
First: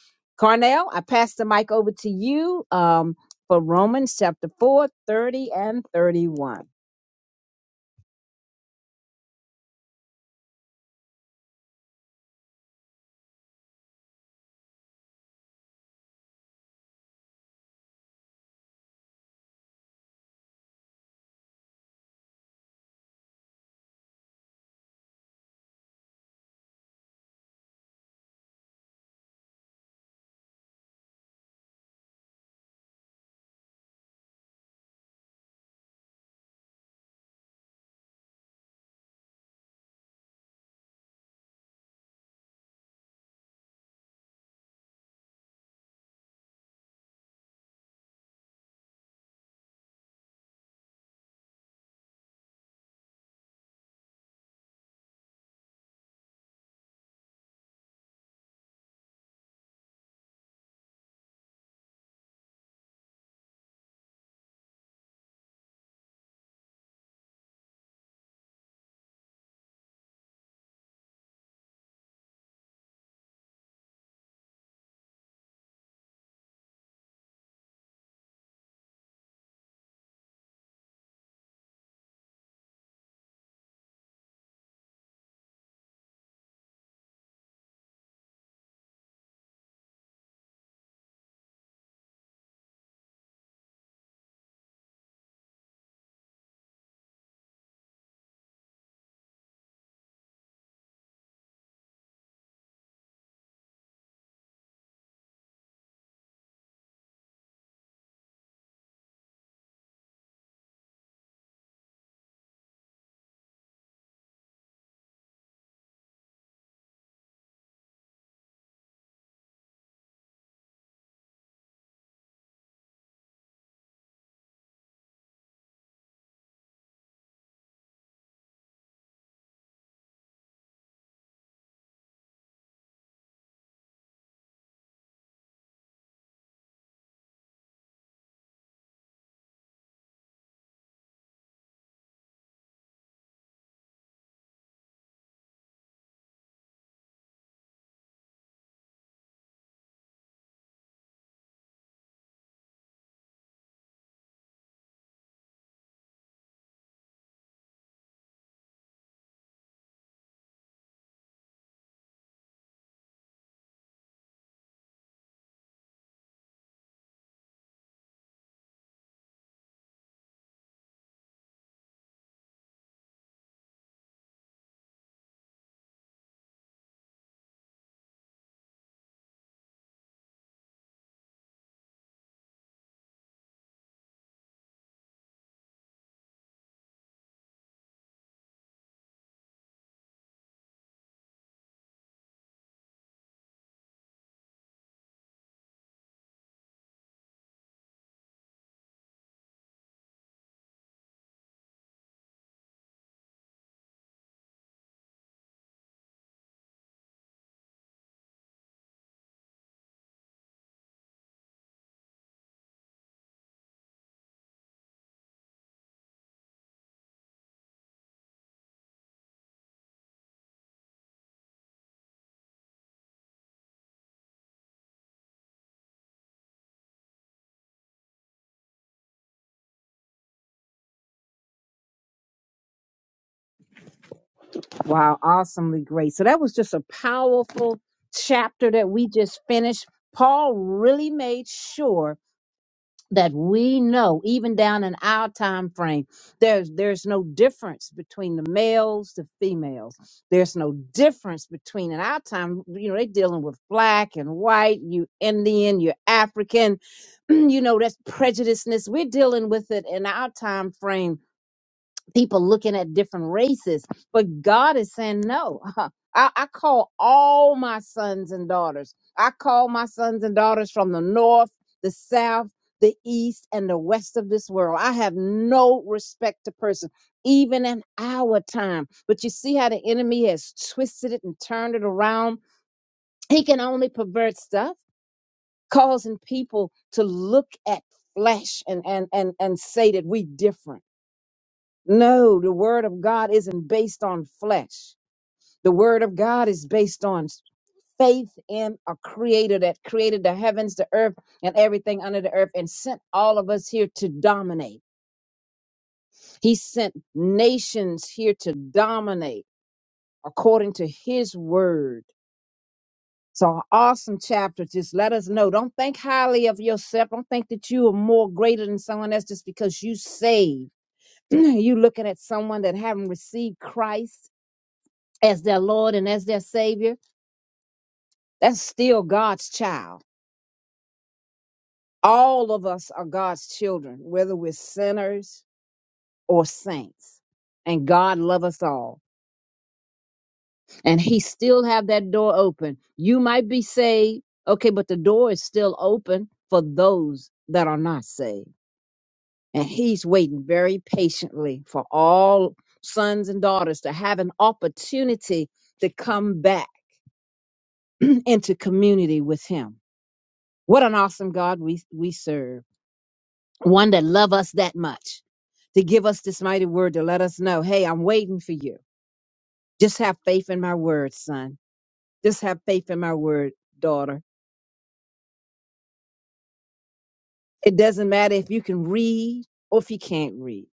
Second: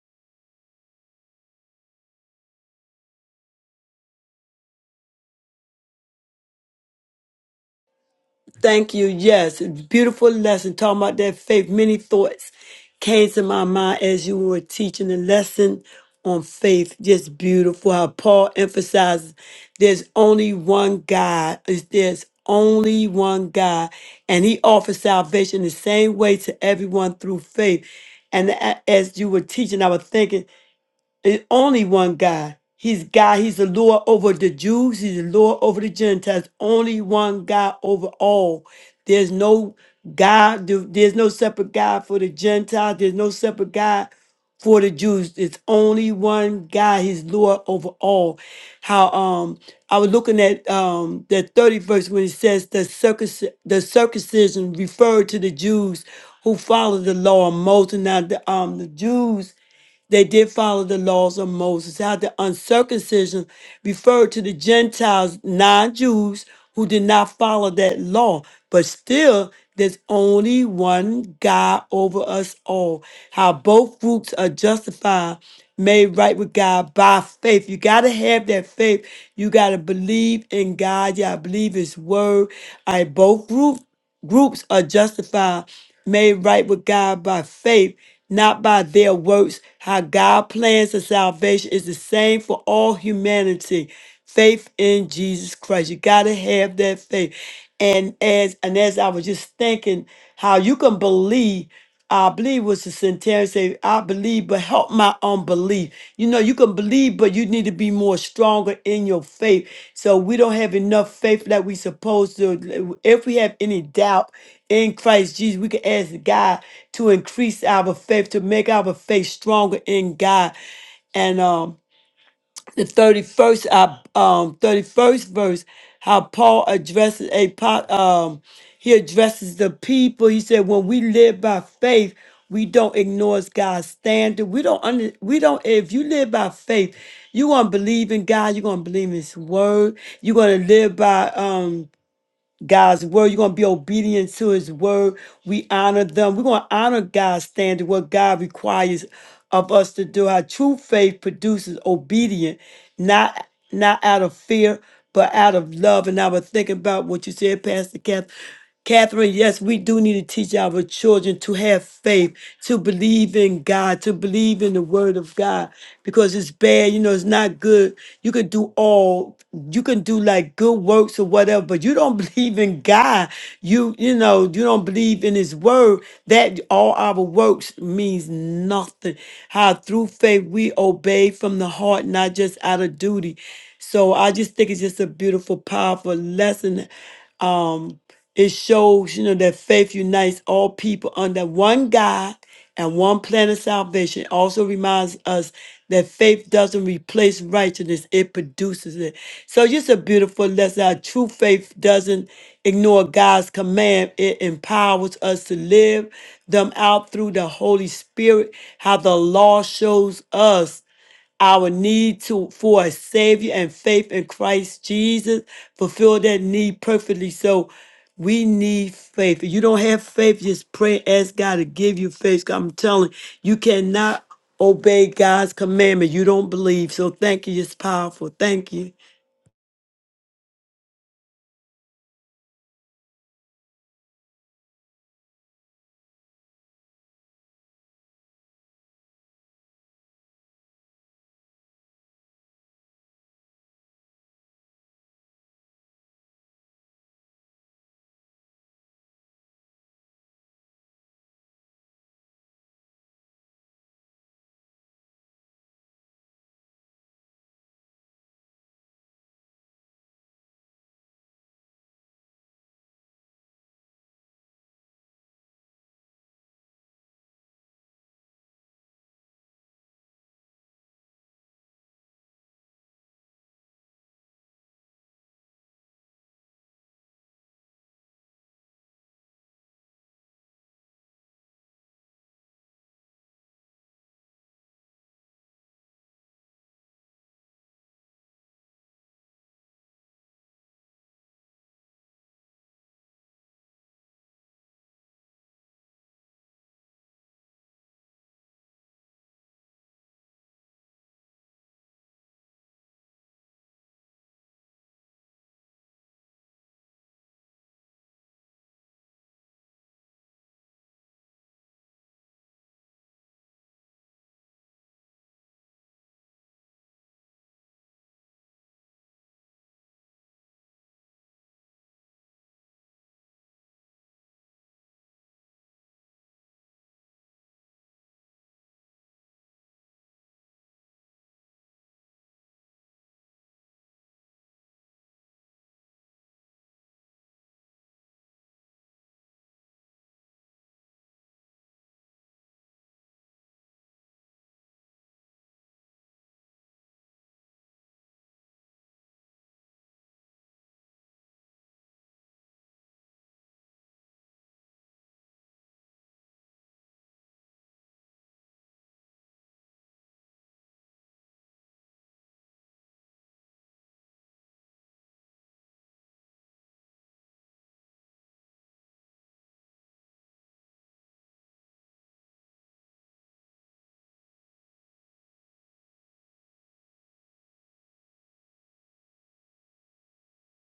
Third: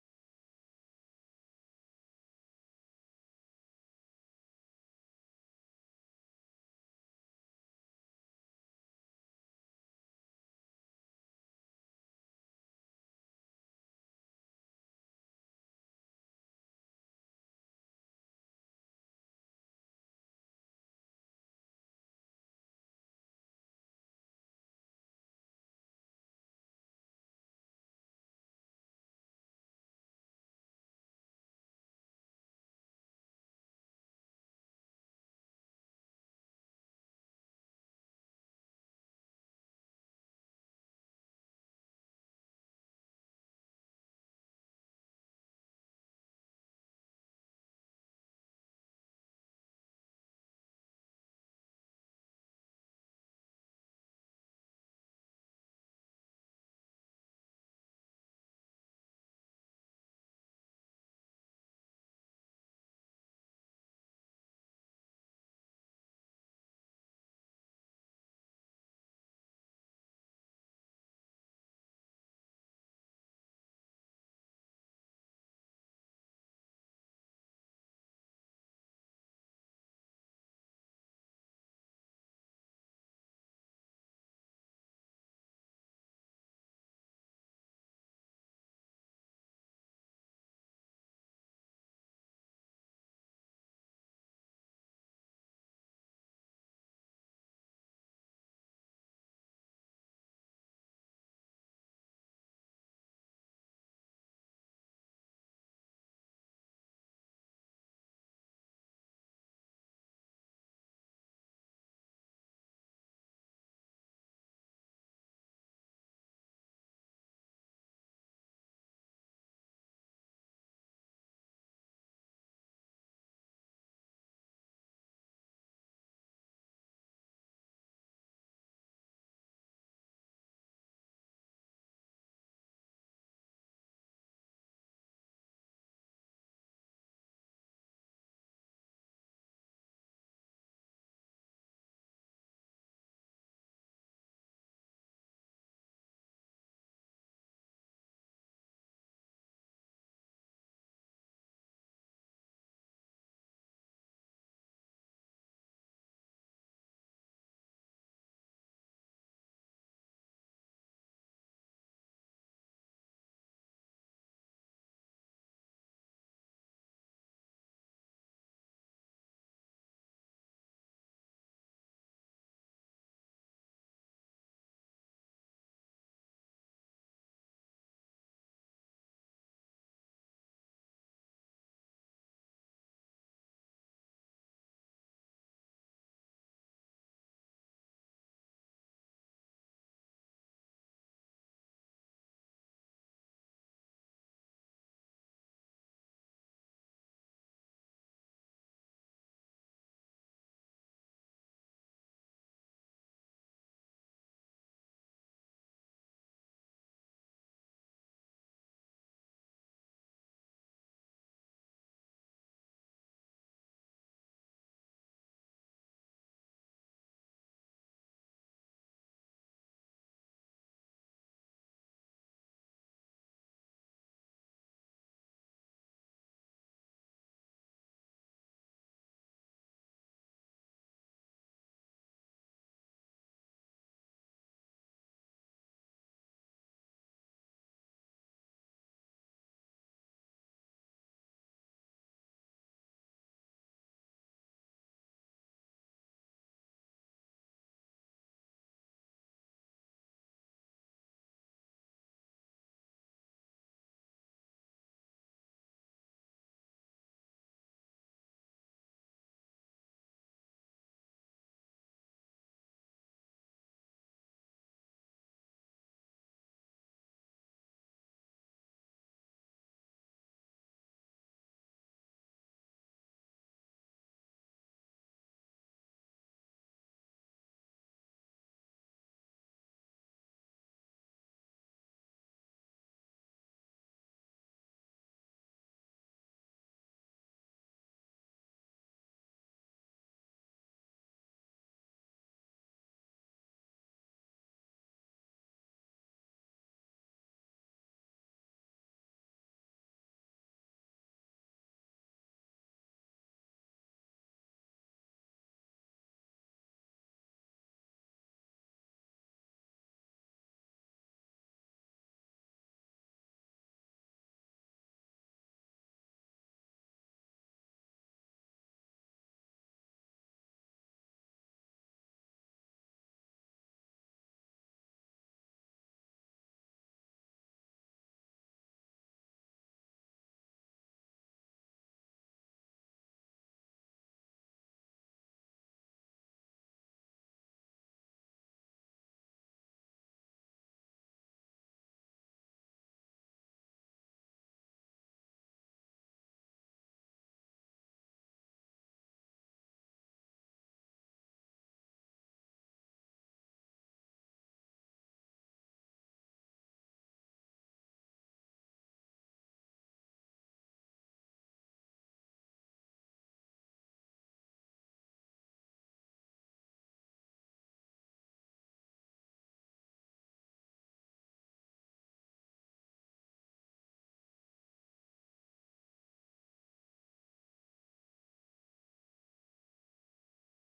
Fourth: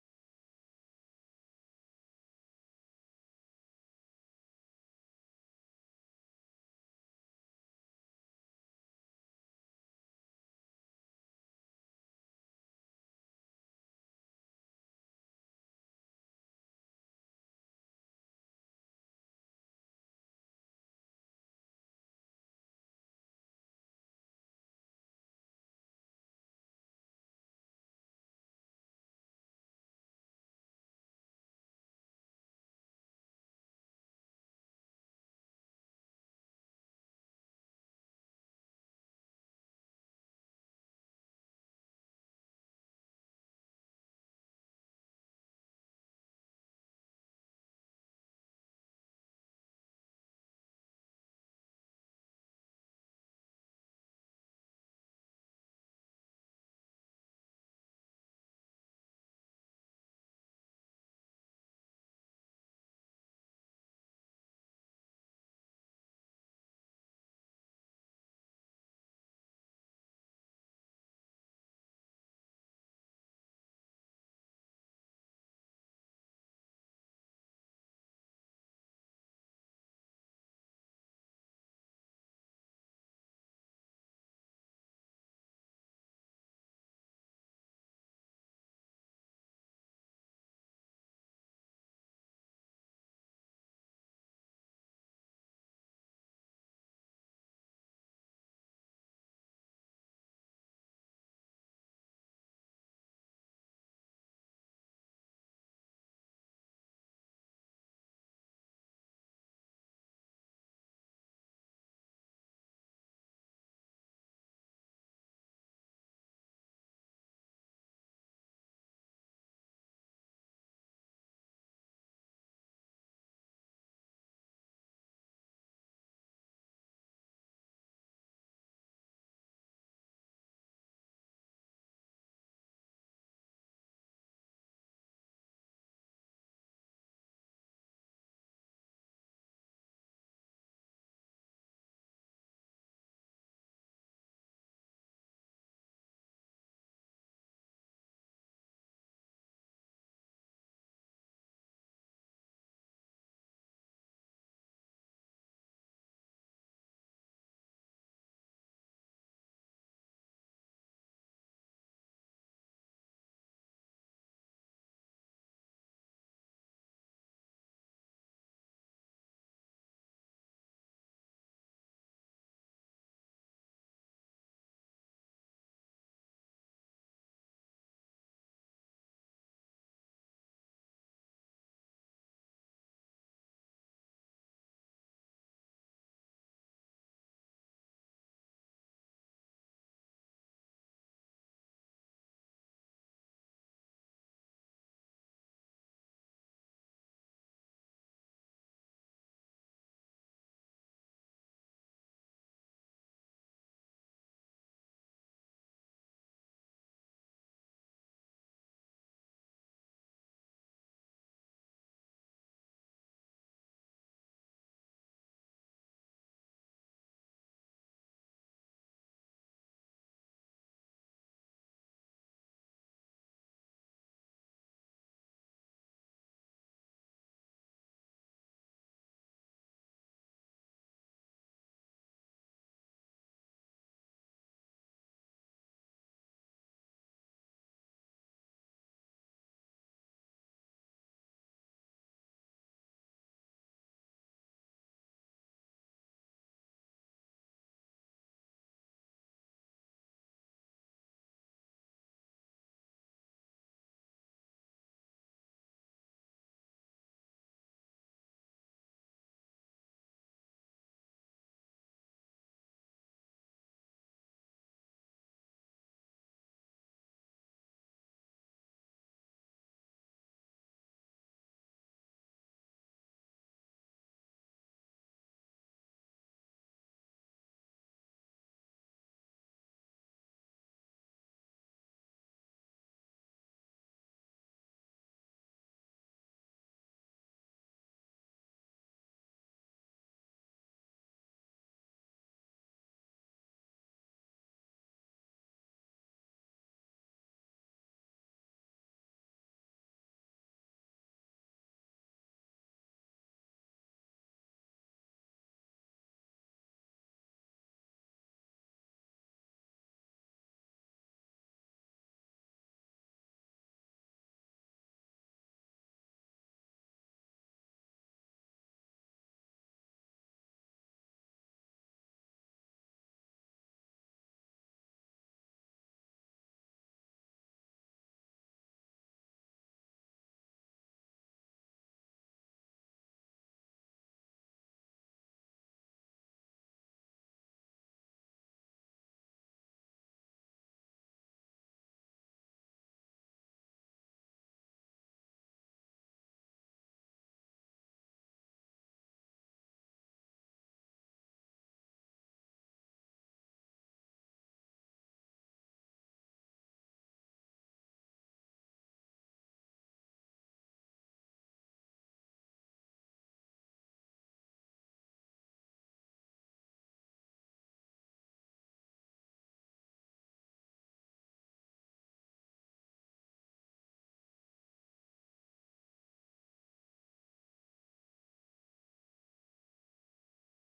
C: Carnell, I pass the mic over to you um, for Romans chapter 4 30 and 31.
B: Thank you. Yes, beautiful lesson. Talking about that faith. Many thoughts came to my mind as you were teaching the lesson on faith. Just beautiful how Paul emphasizes there's only one God. Is There's only one God, and He offers salvation the same way to everyone through faith. And a- as you were teaching, I was thinking is only one God. He's God. He's the Lord over the Jews. He's the Lord over the Gentiles. Only one God over all. There's no God. There's no separate God for the Gentiles. There's no separate God for the Jews. It's only one God. He's Lord over all. How um I was looking at um the 30th verse when it says the circus the circumcision referred to the Jews who follow the law of Moses. Now the um the Jews they did follow the laws of Moses. How the uncircumcision referred to the Gentiles, non Jews, who did not follow that law. But still, there's only one God over us all. How both groups are justified, made right with God by faith. You got to have that faith. You got to believe in God. Yeah, I believe His word. I both groups groups are justified, made right with God by faith, not by their works. How God plans the salvation is the same for all humanity. Faith in Jesus Christ. You gotta have that faith. And as and as I was just thinking, how you can believe. I believe was the centenarian say, I believe, but help my unbelief. You know, you can believe, but you need to be more stronger in your faith. So we don't have enough faith that we supposed to. If we have any doubt in Christ Jesus, we can ask God to increase our faith, to make our faith stronger in God. And um the 31st uh, um 31st verse how paul addresses a po- um he addresses the people he said when we live by faith we don't ignore god's standard we don't under, we don't if you live by faith you're gonna believe in god you're gonna believe in his word you're gonna live by um God's word. You're going to be obedient to his word. We honor them. We're going to honor God's standard, what God requires of us to do. Our true faith produces obedience, not not out of fear, but out of love. And I was thinking about what you said, Pastor Kath. Catherine, yes, we do need to teach our children to have faith, to believe in God, to believe in the word of God, because it's bad, you know, it's not good. You can do all, you can do like good works or whatever, but you don't <laughs> believe in God. You, you know, you don't believe in his word. That all our works means nothing. How through faith we obey from the heart, not just out of duty. So I just think it's just a beautiful, powerful lesson it shows, you know, that faith unites all people under one God and one plan of salvation. It also reminds us that faith doesn't replace righteousness, it produces it. So just a beautiful lesson. Our true faith doesn't ignore God's command. It empowers us to live them out through the Holy Spirit, how the law shows us our need to for a savior and faith in Christ Jesus, fulfill that need perfectly. So we need faith. If you don't have faith, just pray, ask God to give you faith. 'Cause I'm telling you, you cannot obey God's commandment. You don't believe. So thank you. It's powerful. Thank you.
C: Wow, awesomely great. So that was just a powerful chapter that we just finished. Paul really made sure that we know even down in our time frame there's there's no difference between the males the females there's no difference between in our time you know they're dealing with black and white you indian you african <clears throat> you know that's prejudiceness we're dealing with it in our time frame people looking at different races. But God is saying, no, <laughs> I, I call all my sons and daughters. I call my sons and daughters from the north, the south, the east, and the west of this world. I have no respect to person, even in our time. But you see how the enemy has twisted it and turned it around? He can only pervert stuff, causing people to look at flesh and and and and say that we different no, the word of God isn't based on flesh. The word of God is based on faith in a creator that created the heavens, the earth, and everything under the earth and sent all of us here to dominate. He sent nations here to dominate according to his word. So an awesome chapter. Just let us know. Don't think highly of yourself. Don't think that you are more greater than someone else just because you saved. <clears throat> you looking at someone that haven't received Christ as their Lord and as their Savior, that's still God's child. All of us are God's children, whether we're sinners or saints. And God loves us all. And he still have that door open. You might be saved, okay, but the door is still open for those that are not saved. And he's waiting very patiently for all sons and daughters to have an opportunity to come back <clears throat> into community with him What an awesome God we, we serve. One that loves us that much to give us this mighty word to let us know, hey, I'm waiting for you. Just have faith in my word, son. Just have faith in my word, daughter. It doesn't matter if you can read or if you can't read.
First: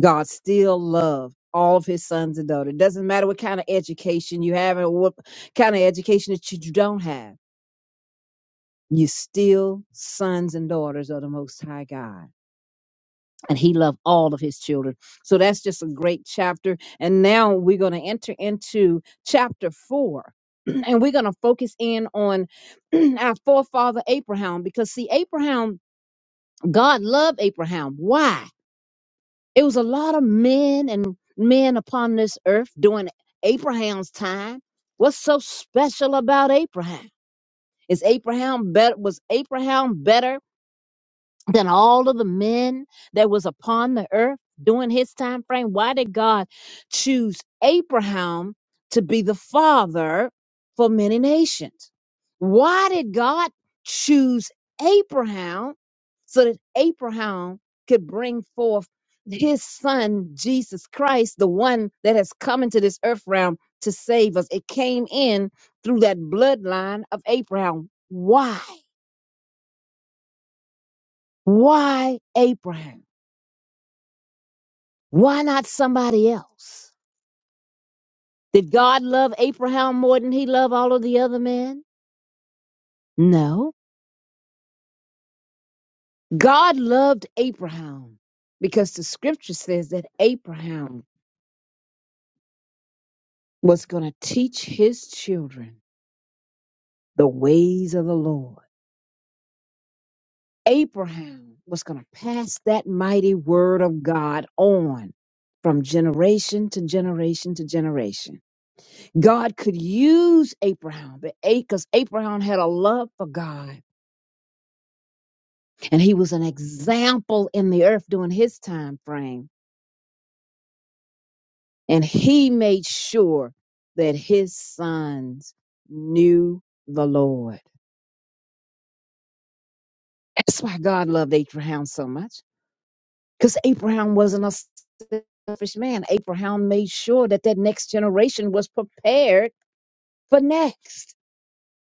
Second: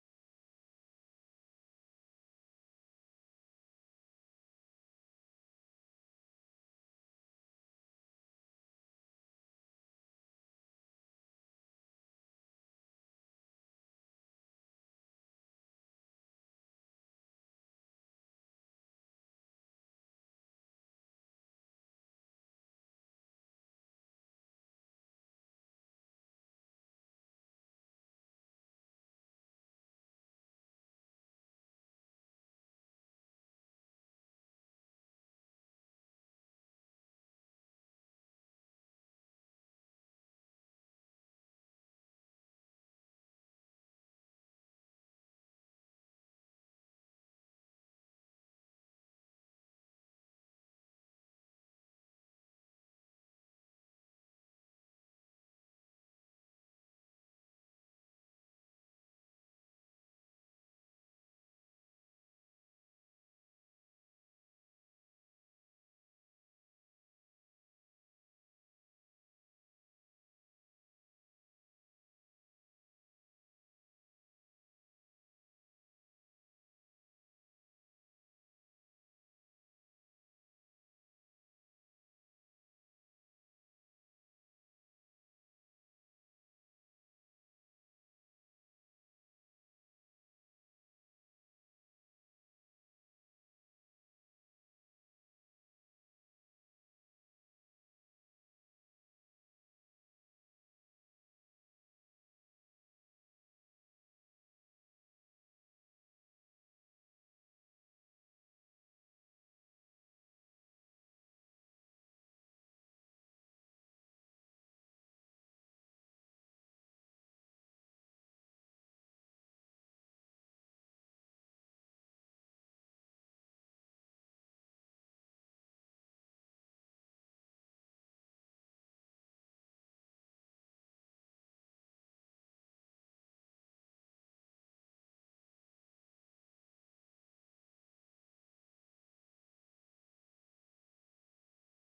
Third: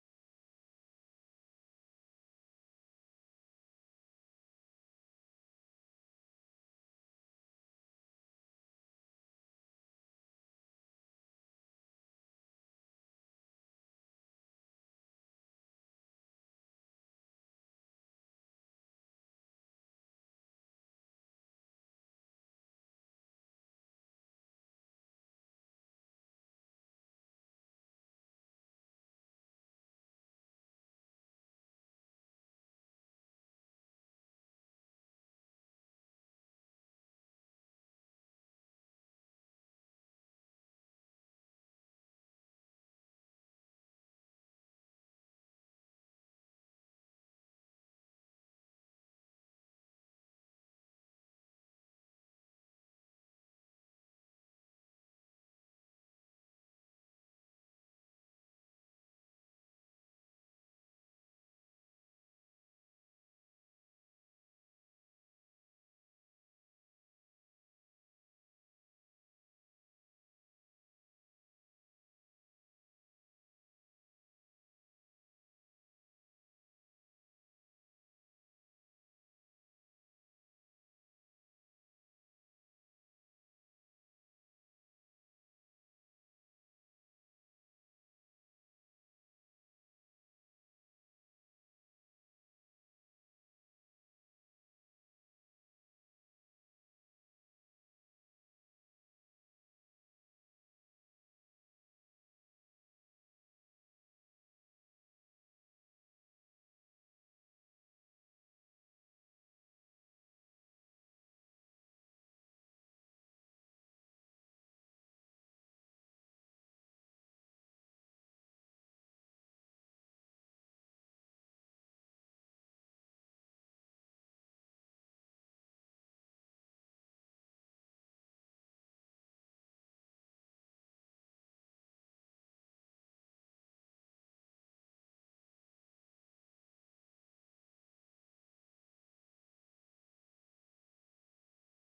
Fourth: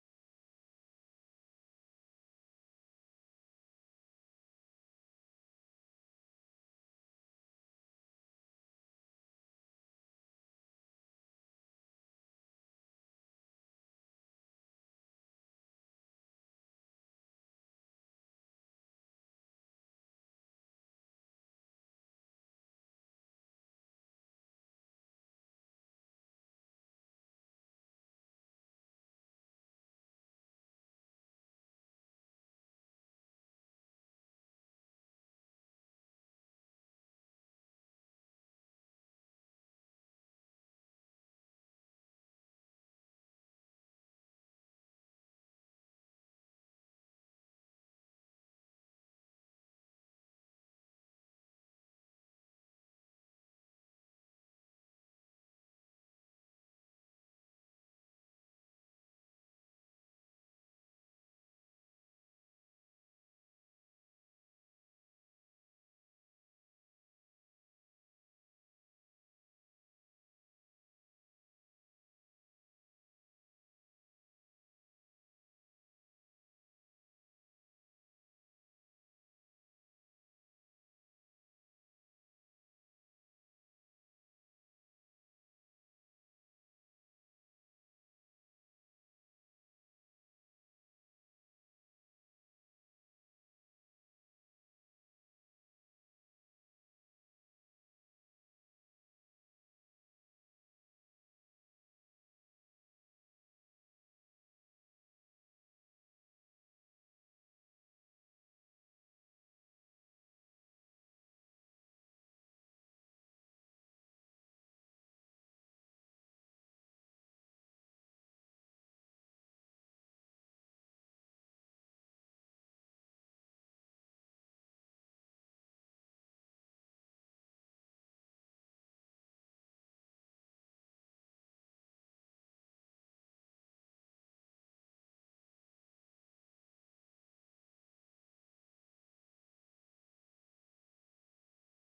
C: God still loves all of his sons and daughters. It doesn't matter what kind of education you have or what kind of education that you don't have. you still sons and daughters of the Most High God and he loved all of his children. So that's just a great chapter. And now we're going to enter into chapter four. <clears throat> And we're going to focus in on <clears throat> our forefather Abraham because, see, Abraham, God loved Abraham. Why? It was a lot of men and men upon this earth during Abraham's time. What's so special about Abraham? Is Abraham better? Was Abraham better? than all of the men that was upon the earth during his time frame why did god choose abraham to be the father for many nations why did god choose abraham so that abraham could bring forth his son jesus christ the one that has come into this earth realm to save us it came in through that bloodline of abraham why why abraham Why not somebody else? Did God love Abraham more than he loved all of the other men? No. God loved Abraham because the scripture says that Abraham was going to teach his children the ways of the Lord. Abraham was going to pass that mighty word of God on from generation to generation to generation. God could use Abraham because Abraham had a love for God and he was an example in the earth during his time frame and he made sure that his sons knew the lord that's why god loved abraham so much because abraham wasn't a selfish man abraham made sure that that next generation was prepared for next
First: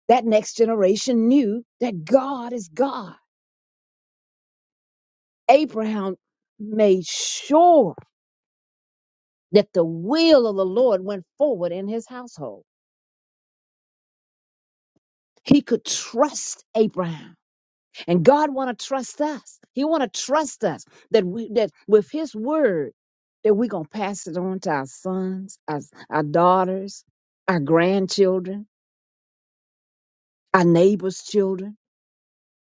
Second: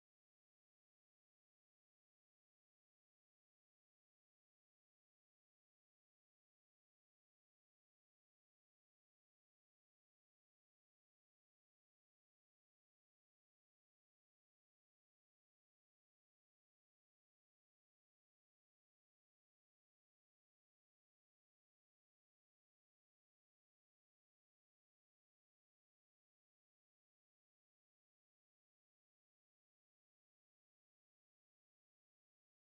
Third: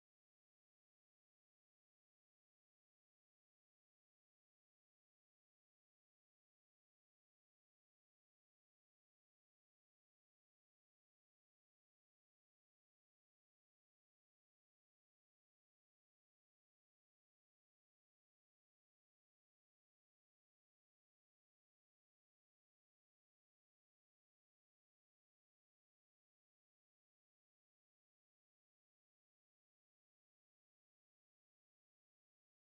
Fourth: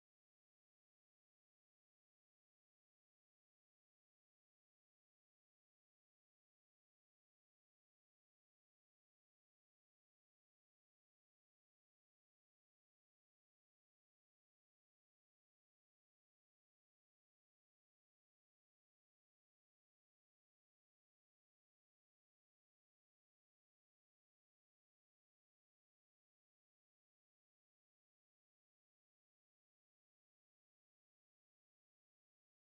C: that next generation knew that god is god abraham made sure that the will of the lord went forward in his household He could trust Abraham. And God want to trust us. He want to trust us that we that with his word that we're gonna pass it on to our sons, our, our daughters, our grandchildren, our neighbors' children,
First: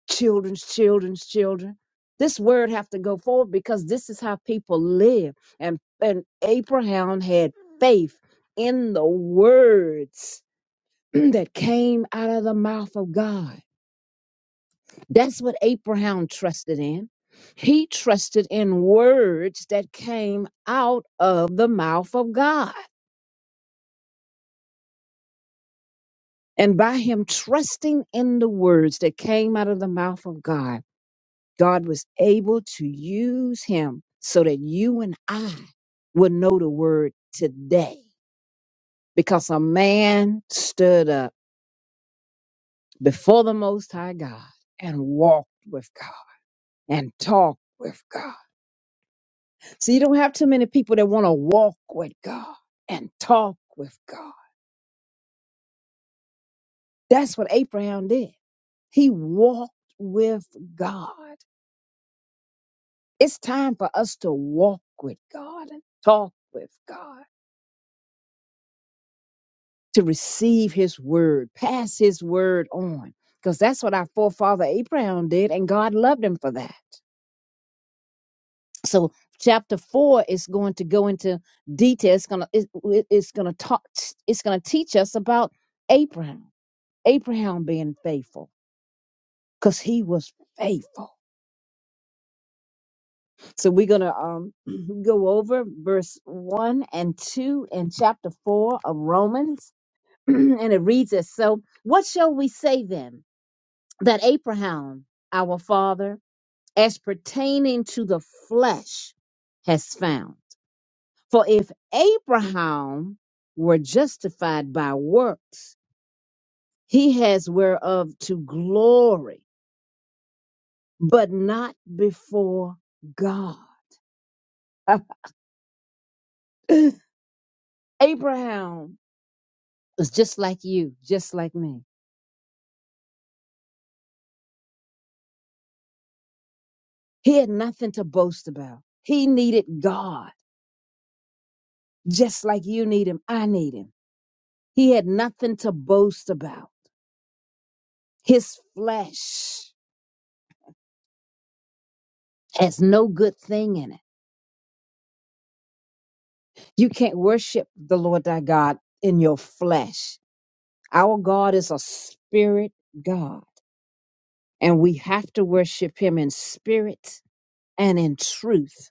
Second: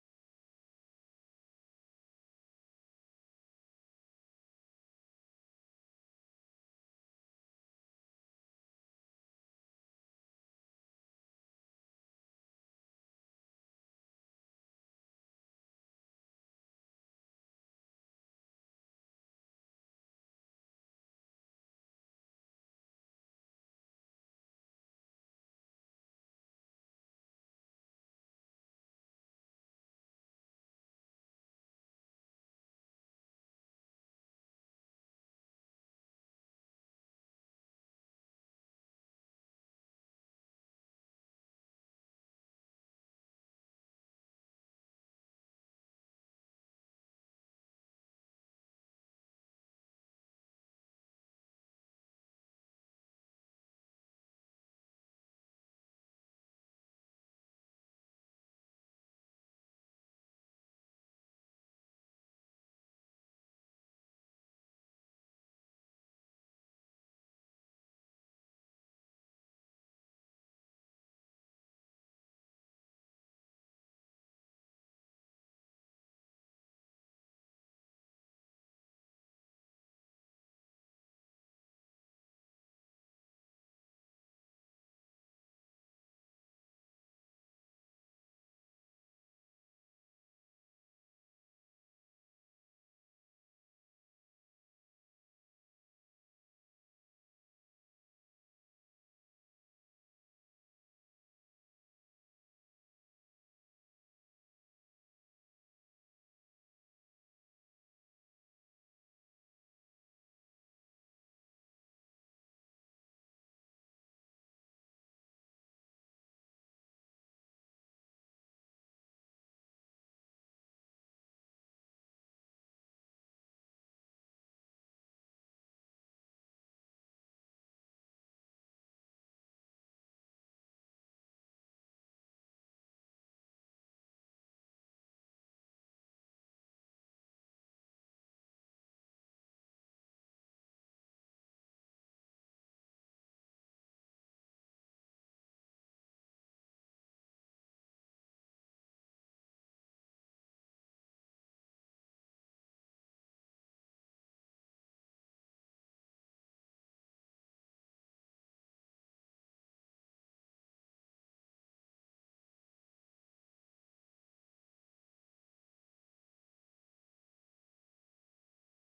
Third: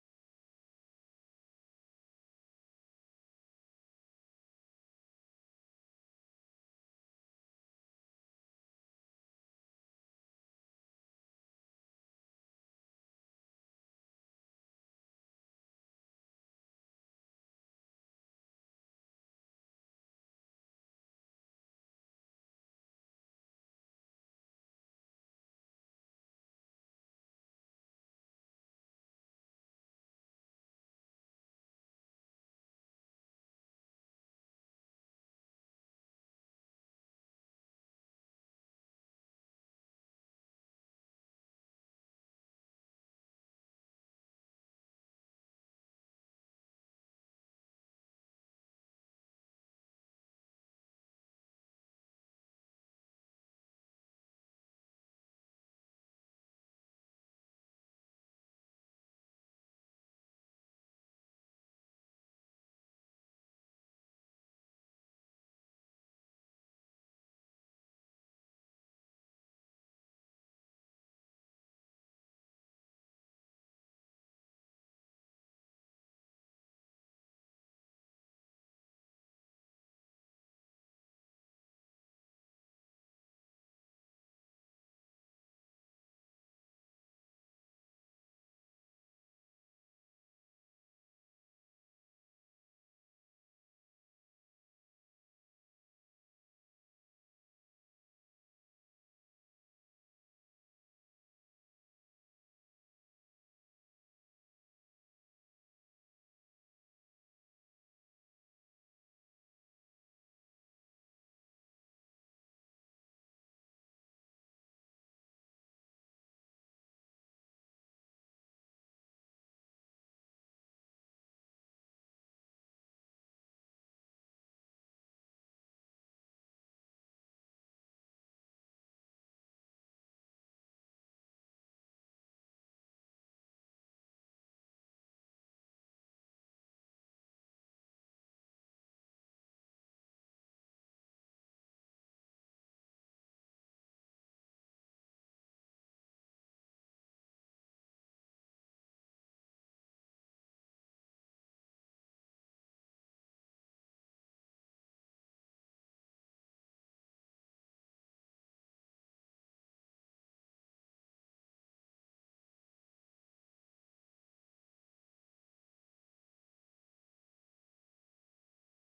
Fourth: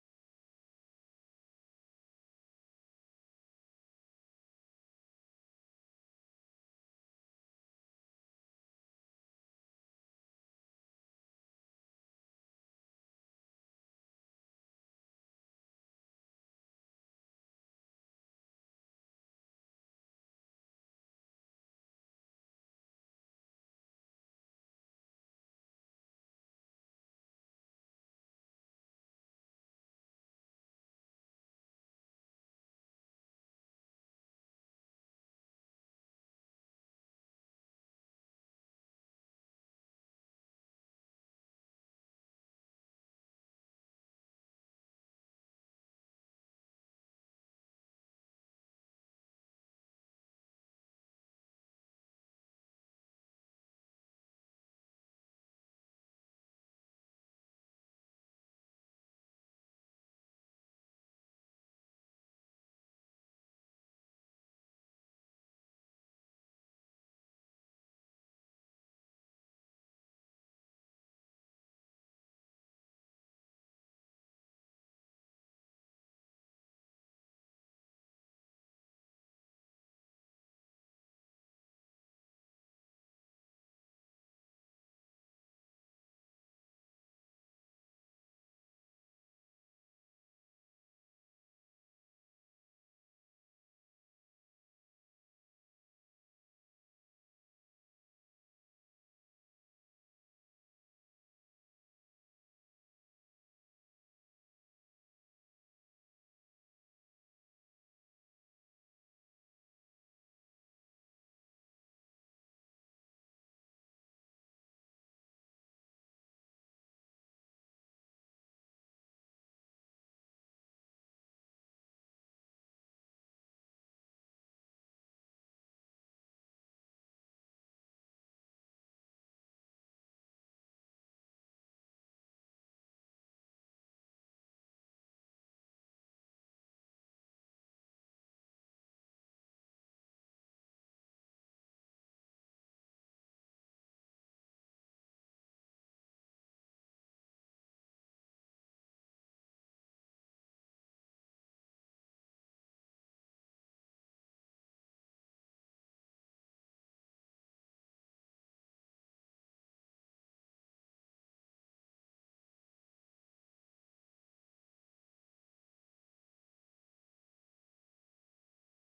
C: children's children's children. This word have to go forward because this is how people live. And and Abraham had faith in the words <clears throat> that came out of the mouth of God. That's what Abraham trusted in. He trusted in words that came out of the mouth of God. And by him trusting in the words that came out of the mouth of God, God was able to use him so that you and I would know the word today. Because a man stood up before the Most High God and walked with God and talked with God So you don't have too many people that want to walk with God and talk with God. That's what Abraham did. He walked with God. It's time for us to walk with God and talk with God, to receive his word, pass his word on, because that's what our forefather Abraham did, and God loved him for that. So chapter four is going to go into detail. It's gonna it, it- it's gonna talk. It's gonna teach us about Abraham. Abraham being faithful because he was faithful. So we're going to um, <clears throat> go over verse 1 and 2 in chapter 4 of Romans. <clears throat> and it reads as So, what shall we say then? That Abraham, our father, as pertaining to the flesh, has found. For if Abraham were justified by works, he has whereof to glory, but not before God. <laughs> Abraham was just like you, just like me. He had nothing to boast about. He needed God, just like you need him. I need him. He had nothing to boast about. His flesh has no good thing in it. You can't worship the Lord thy God in your flesh. Our God is a spirit God, and we have to worship him in spirit and in truth.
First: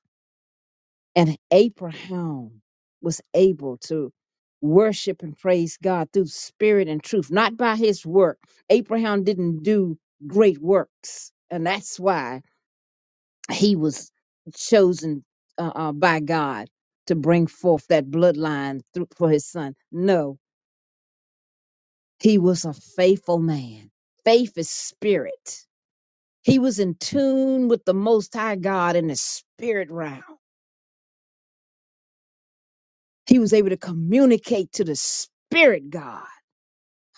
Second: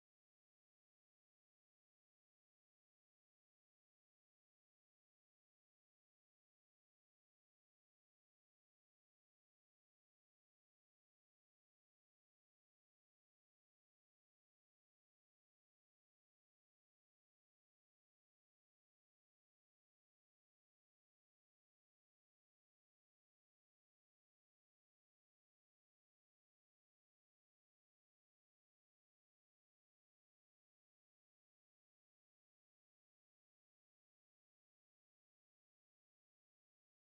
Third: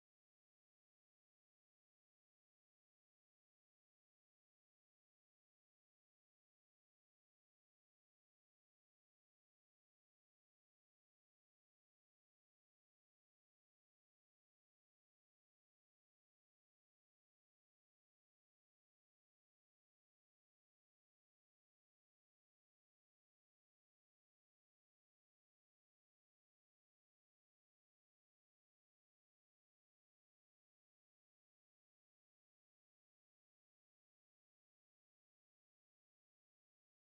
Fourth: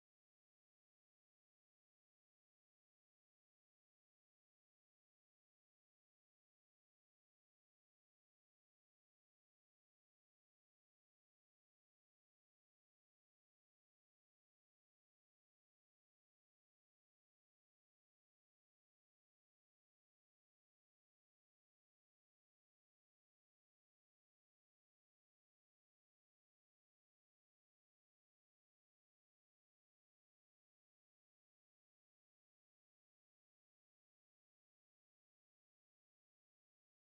C: And Abraham was able to worship and praise God through spirit and truth, not by his work. Abraham didn't do great works, and that's why he was chosen uh, uh, by God to bring forth that bloodline through, for his son. No, he was a faithful man. Faith is spirit. He was in tune with the Most High God in the spirit realm. He was able to communicate to the spirit God